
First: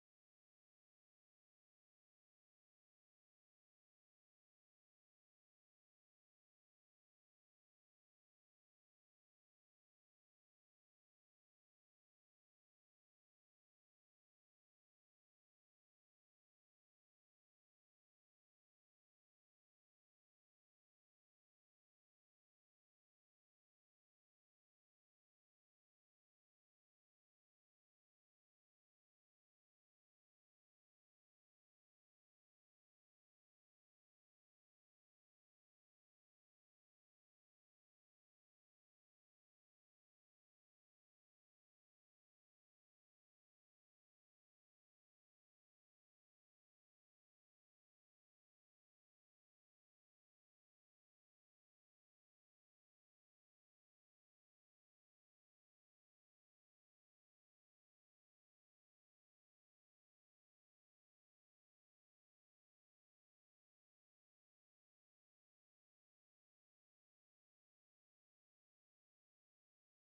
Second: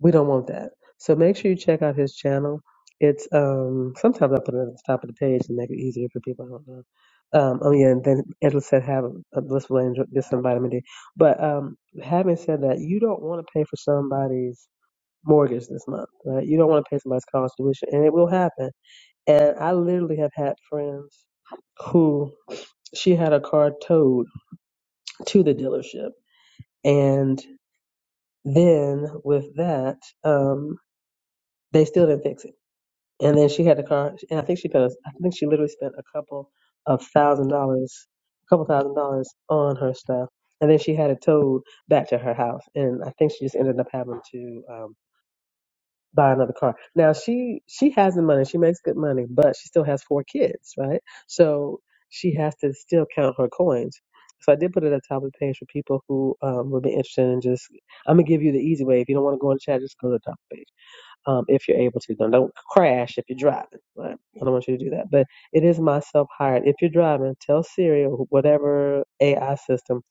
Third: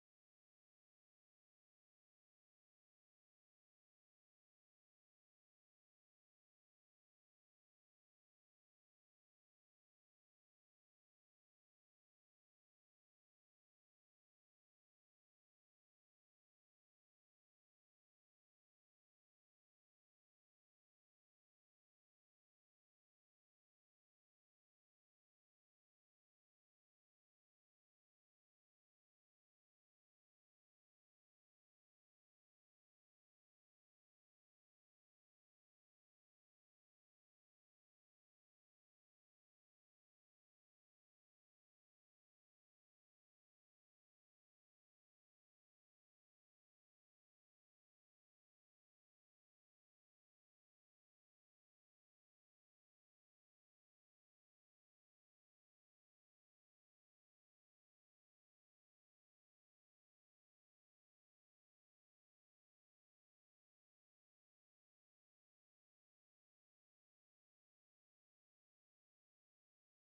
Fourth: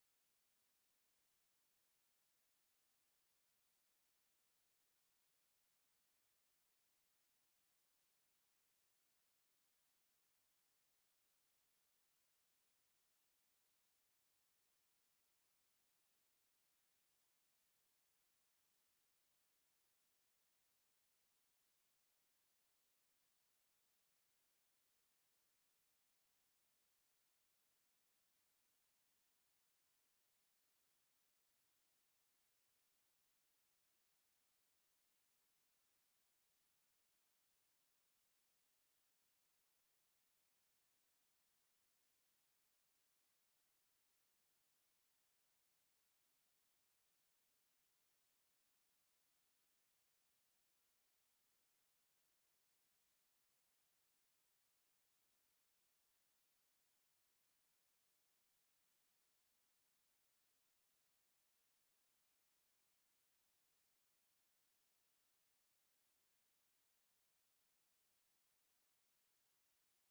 S1: we don't want that. So make sure you check out his channel. It's um sometimes I put it at the top of the page to make it easier for people. I don't know. Um, oh yeah, and then Edla said have a blissful and just some vitamin D. But um, having said that, you don't want to pay for somebody's mortgage this month, right? You don't want to pay somebody's college tuition, and it will happen. And I literally have had friends who she had a car towed to the dealership, and then with that, um, they still didn't fix it And then she had a car, and I think she spent, I think she literally spent a couple of thousand dollars, a couple thousand dollars on her stuff. And then she had it towed back to her house, and I think she just ended up having to um, buy another car. Now she she has the money, she makes good money, but she still has four kids, right? So she has to still count her coins. So I did put it at the top of the page for people who um, would be interested in just. I'm gonna give you the easy way. If you don't want to go in the chat, just go to the top page um, if you're able to. Don't, don't crash if you're driving. Right? I don't want you to do that. But it is my self hired. If you're driving, tell Siri or whatever AI system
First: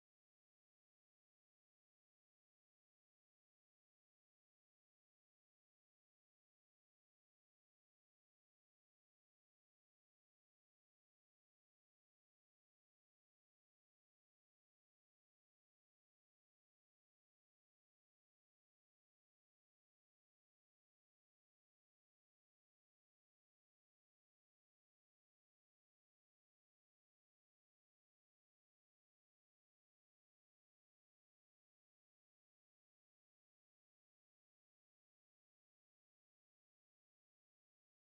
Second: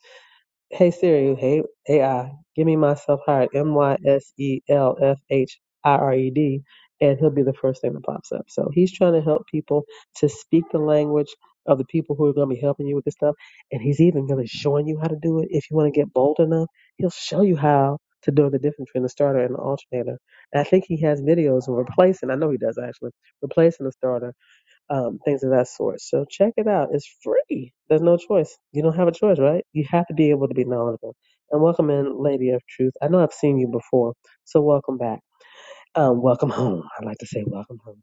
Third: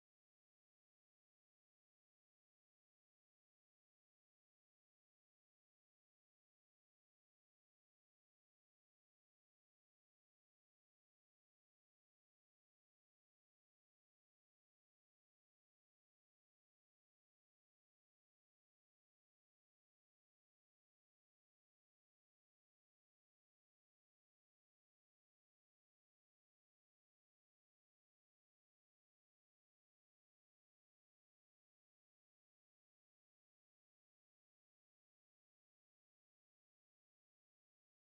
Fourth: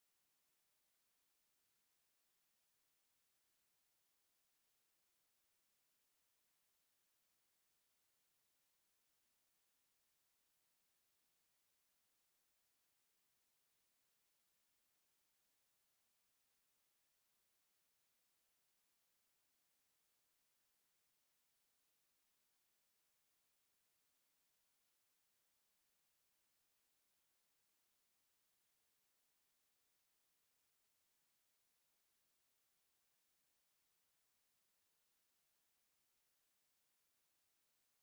S1: Hey Siri, hey AI, give me myself hired, M Y S E L F H I R E D, and he'll be the first thing that pops up. So he's trying to help people to speak the language of the people who are going to be helping you with this stuff, and he's even really showing you how to do it. If you want to get bold enough, he'll show you how to do the difference between the starter and the alternator. And I think he has videos of replacing. I know he does actually replacing the starter um, things of that sort. So check it out. It's free. There's no choice. You don't have a choice, right? You have to be able to be knowledgeable. And welcome in, Lady of Truth. I know I've seen you before, so welcome back. Um, welcome home. I like to say welcome home.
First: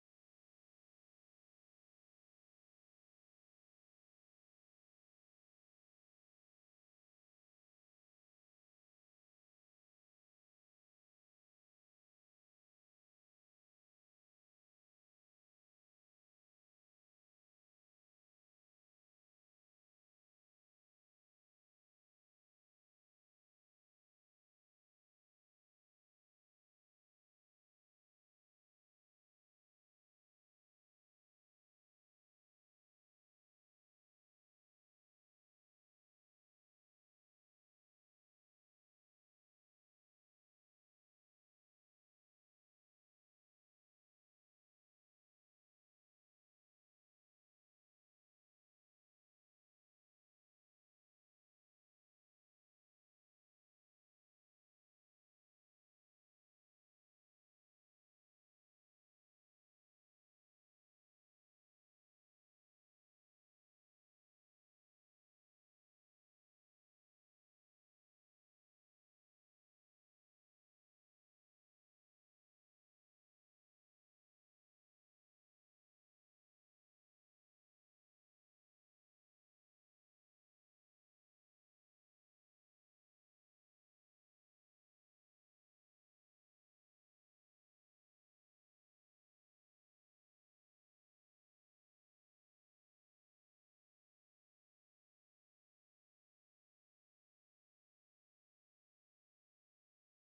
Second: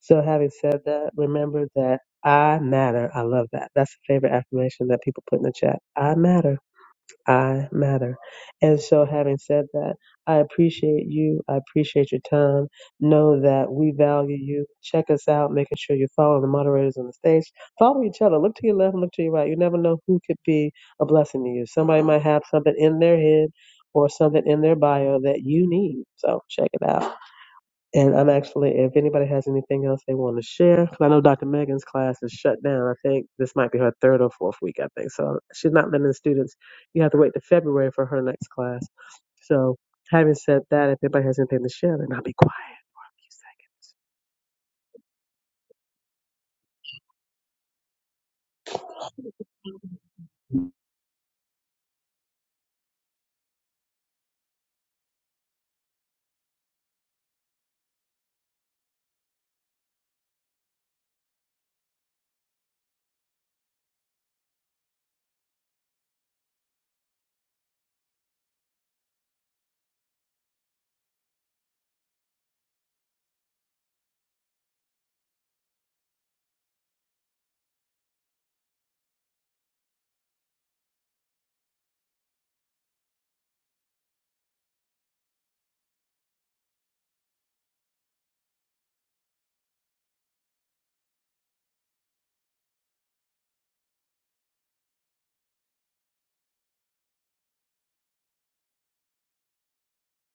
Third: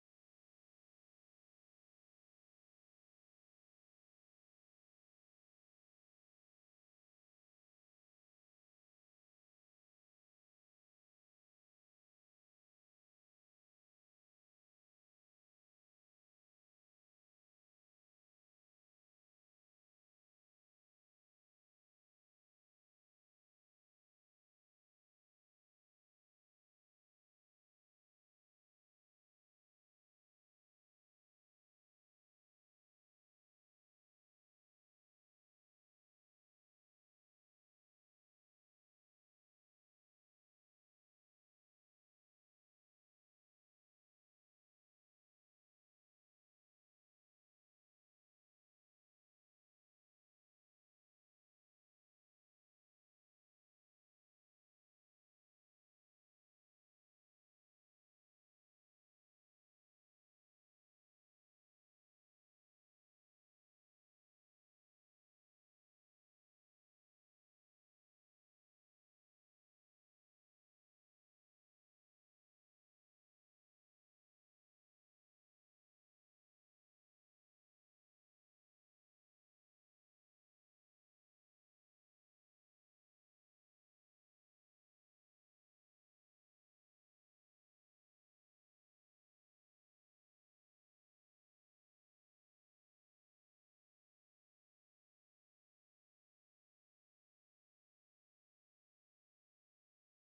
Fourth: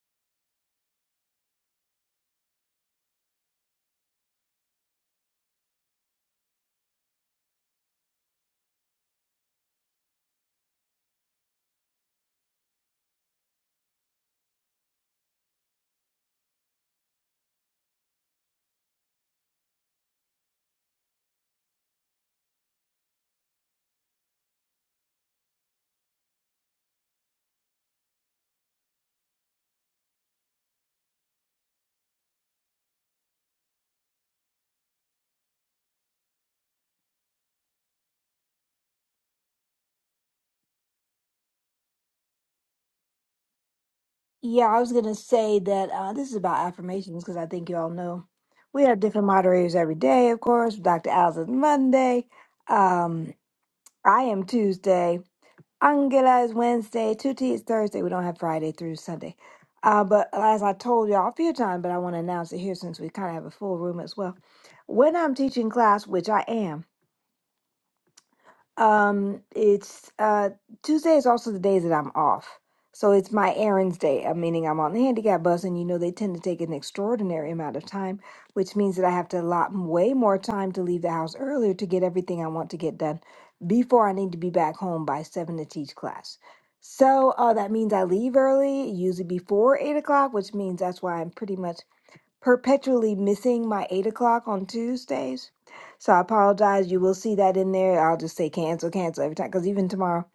S1: So having said that, remember that I matter. I love that. That's a favorite affirmation that people put in the chat. I matter. I matter. And so, having said that, I appreciate you. I appreciate your time. Know that we value you. Check us out, making sure you're following the moderators on the stage. Follow each other. Look to your left and look to your right. You never know who could be a blessing to you. Somebody might have something in their head or something in their bio that you need. So, check it out. And I'm actually, if anybody has anything else they want to share, 'cause I know Dr. Megan's class is shut down. I think this might be her third or fourth week, I think. So she's not letting the students, you have to wait to February for her next class. So having said that, if anybody has anything to share, then I'll be quiet. a seconds.
S2: Yeah, I was gonna say that uh, this is about affirmations because I think you all know we have different moderators every day, of course. Dr. Allison Monday. Um, I am Tuesday. Angela is Wednesday. Tutti is Thursday. We don't have Friday through Sunday. Uh, but as I told y'all a few times, but I want to announce it here since we kind of have a full room as well. When I'm teaching class, which I am, um, it's uh Tuesday is also the days that I'm off. So it's my errands day, uh, meaning I'm on the handicap bus, and you know they tend to take an extraordinary amount of time, which means that I have to allot way more time to leave the house earlier to get everything I want to get done before I need to be back home by seven to teach class. So uh, that means I leave early, usually before eight o'clock, which means that's why I'm pretty much perpetually missing my eight o'clock on Tuesdays. So I apologize. You will see that in there. I'll just say cancel, cancel every time because even tomorrow,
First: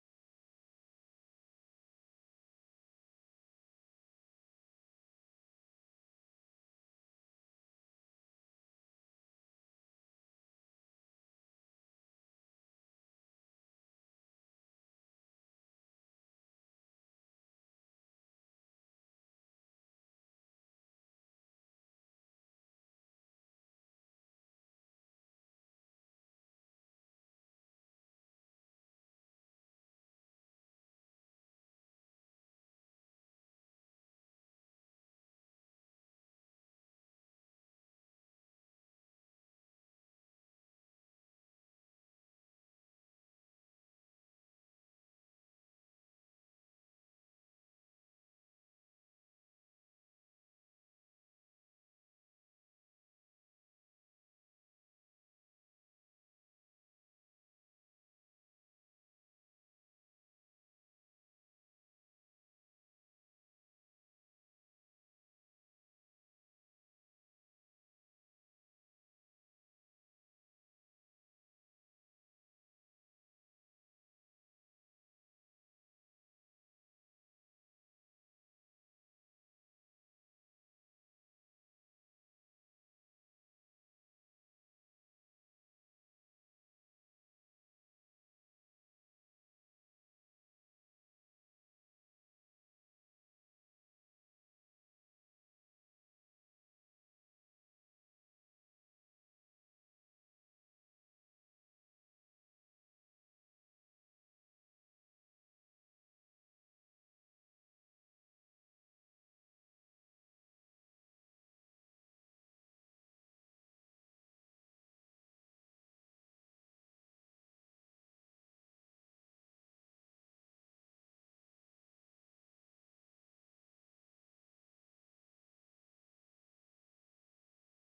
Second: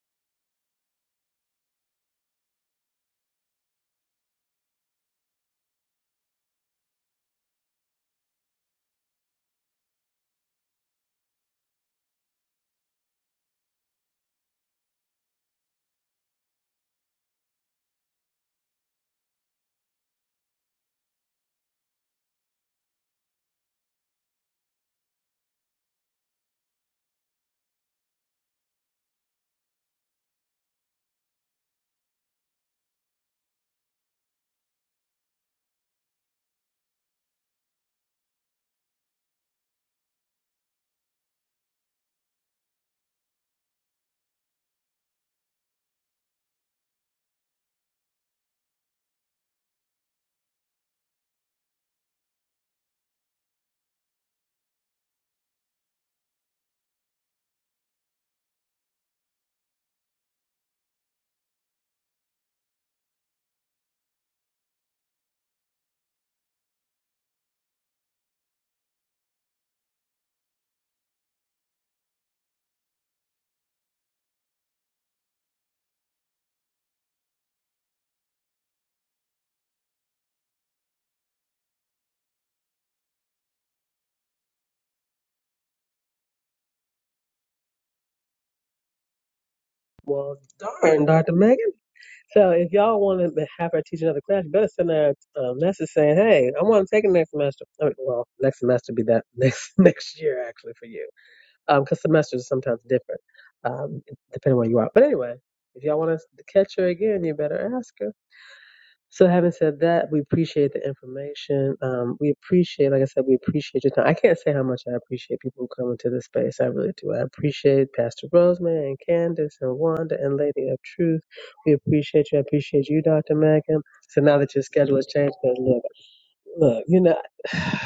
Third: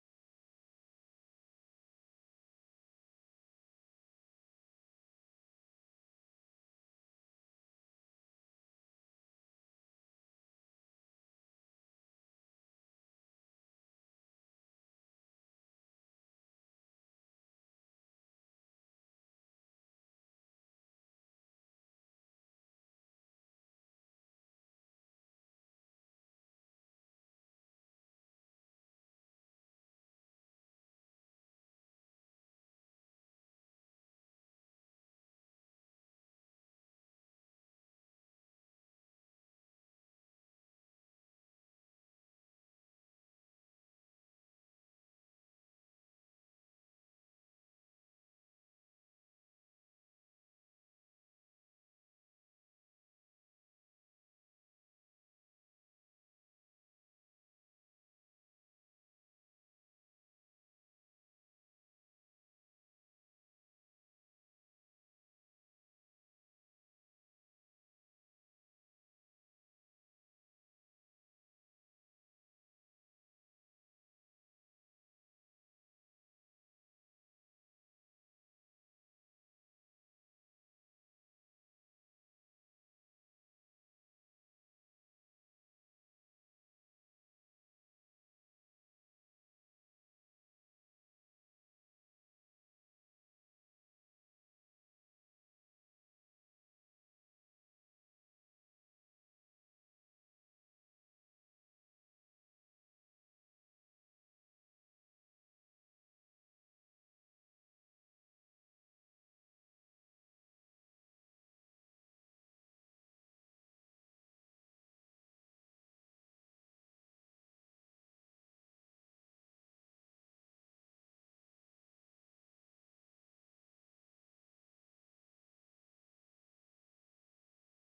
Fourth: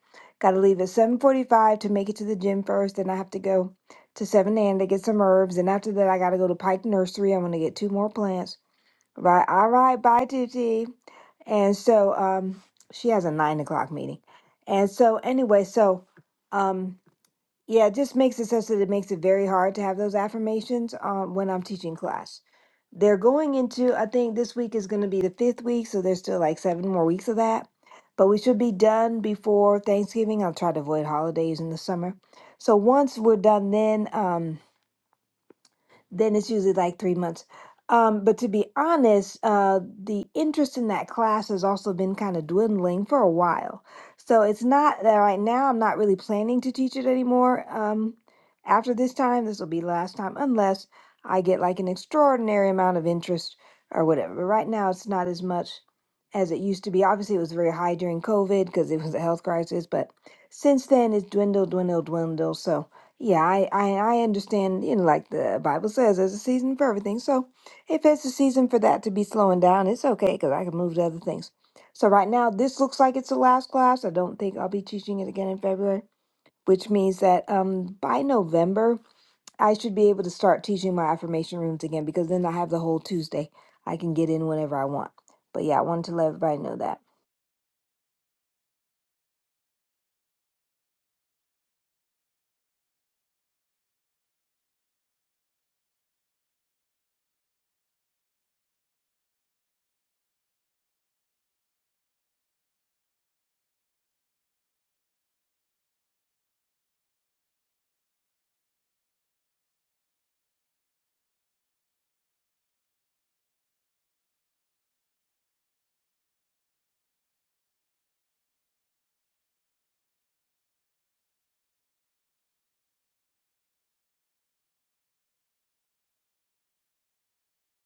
S2: got to leave at seven forty-five to make it to the gym first. Then I have to go to Seven and to get some herbs, and after that, I got to go to Pike Nursery. I'm gonna get two more plants. Right, all right, bye, Tuti. And so, um, she has a nine o'clock meeting, and so anyway, so, um. Yeah, it just makes it such that it makes it very hard to have those affirmations um, when I'm teaching class. They're going into, I think this week is going to be the fifth week, so there's still like seven more weeks of that. But we should be done before Thanksgiving. I'll try to avoid holidays in the summer. So once we're done, then. Um, then it's usually like three months. Um, but to be honest, uh, the interest in that class has also been kind of dwindling for a while. So it's not that right now I'm not really planning to teach it anymore. Um, after this time, this will be last time, unless I get like an extraordinary amount of interest or whatever. But right now, it's not as much as it used to be. Obviously, it was very high during COVID because it was a health crisis, but since then, it's dwindled, dwindled, dwindled. So, yeah, I, I I understand, you know, like the Bible says, there's a season for everything. So if it's a season for that to be slowing down, it's okay because I can move to other things. So right now, this looks like it's the last class. I don't think I'll be teaching it again in February, which means that um by November I should be able to start teaching my affirmation rooms again because then I have the whole Tuesday. I can get in whenever I want. But yeah, I wanted to let everybody know that.
S1: Well, darn, Dr. Megan. So if y'all want to have her teach another class, you better send her a message saying, hey, I want to take it next semester. I mean, well, next semester be that next next year, actually, for you. because semesters are sometimes different, um, depending where you are. But anyway, if y'all want to catch her again, you better ask her. So, having said that, we appreciate the information. Um, we appreciate, like I said, we appreciate your time. I can't say how much I appreciate people who come into this space. I really do. I appreciate Pastor Rosemary and Candace and Wanda and Lady of Truth. We appreciate you. I appreciate you, Dr. Megan. So now that your schedule has changed, 'cause look, look, you know.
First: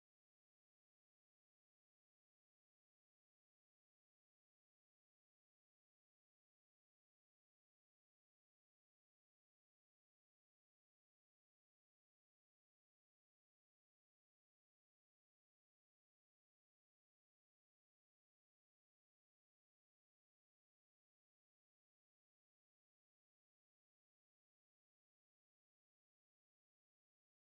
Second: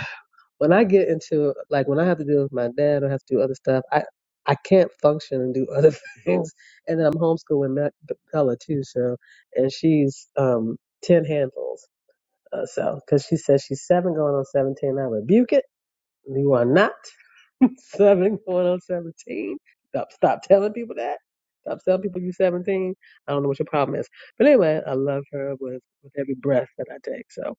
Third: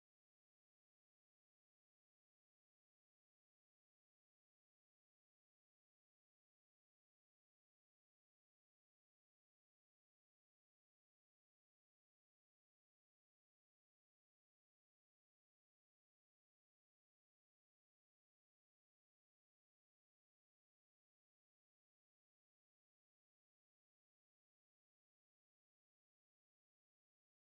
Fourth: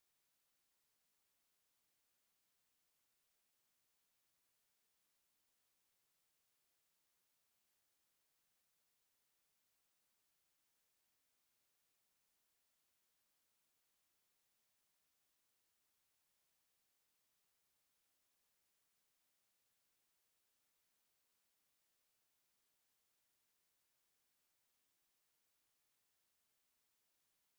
S1: when I get into like when I have to deal with my dad or have to do other stuff, I I can't function and do other things. And I'm homeschooling Ma- Bella too, so and she's um ten handfuls. Uh, so because she says she's seven going on seventeen, I rebuke it. You are not seven going on seventeen. Stop stop telling people that. Stop telling people you are seventeen. I don't know what your problem is. But anyway, I love her with, with every breath that I take. So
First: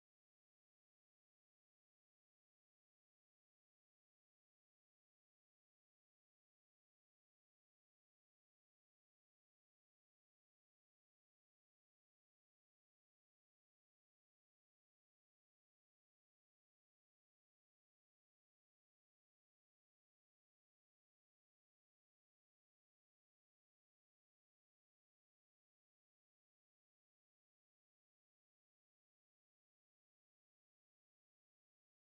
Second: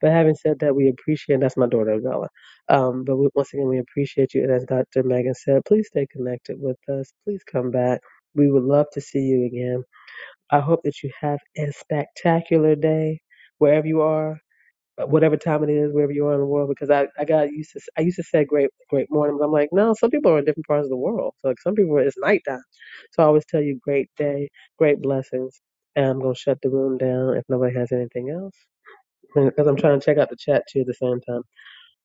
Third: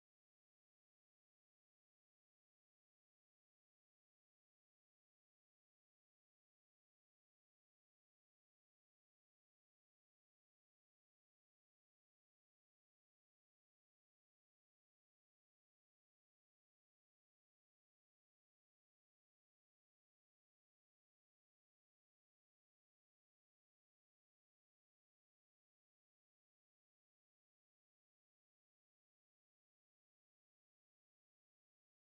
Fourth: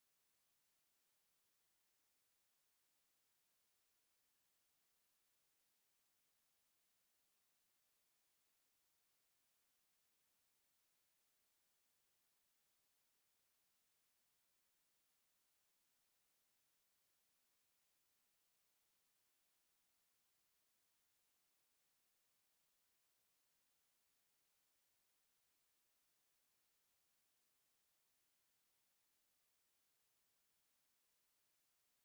S1: but having said that, we appreciate and that's my daughter Bella. Um but we, once again we appreciate you and as Dr. Megan said, please stay connected with us. Please come back. We would love to see you again. I hope that you have a spectacular day wherever you are uh, whatever time it is, wherever you are in the world, because I, I got used to I used to say great great morning, but I'm like, no, some people are in different parts of the world. So like some people it's nighttime. So I always tell you great day, great blessings, and I'm gonna shut the room down if nobody has anything else. Because I'm trying to check out the chat too at the same time.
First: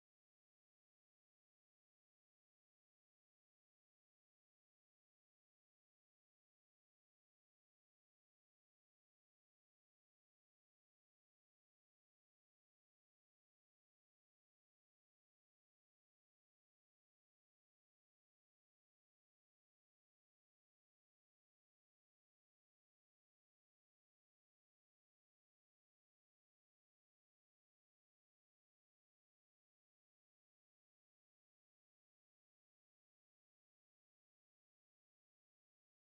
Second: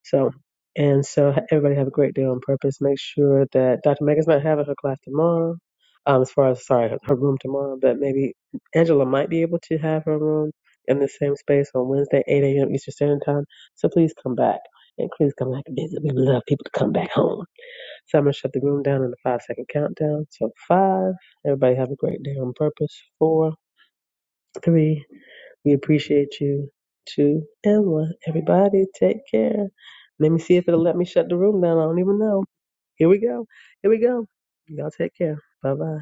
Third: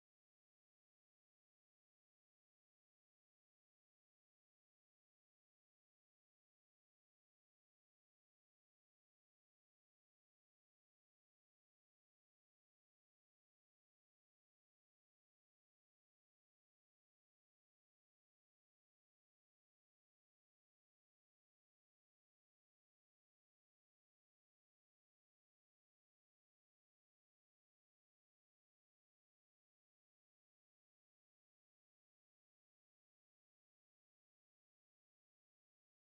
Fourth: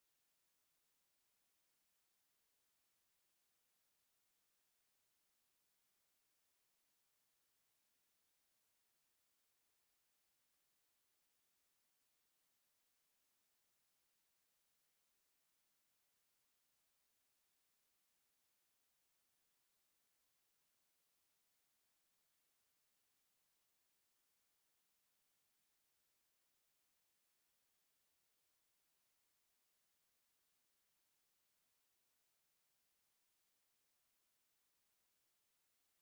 S1: So, and so ha- everybody have a great day on purpose. Make sure that Dr. Megan's not having her class tomorrow, um, as far as, sorry, her, her room tomorrow, but maybe Angela might be able to have her room in the same space on Wednesday, 8 a.m. Eastern Standard Time. So please come back. And please come back and visit. We love people to come back home. So I'm going to shut the room down in the five second countdown. So five. Everybody have a great day on purpose. Four, three, we appreciate you too. And one. Everybody take care. Let me see if it'll let me shut the room down. I don't even know. Here we go. Here we go. Y'all take care. Bye bye.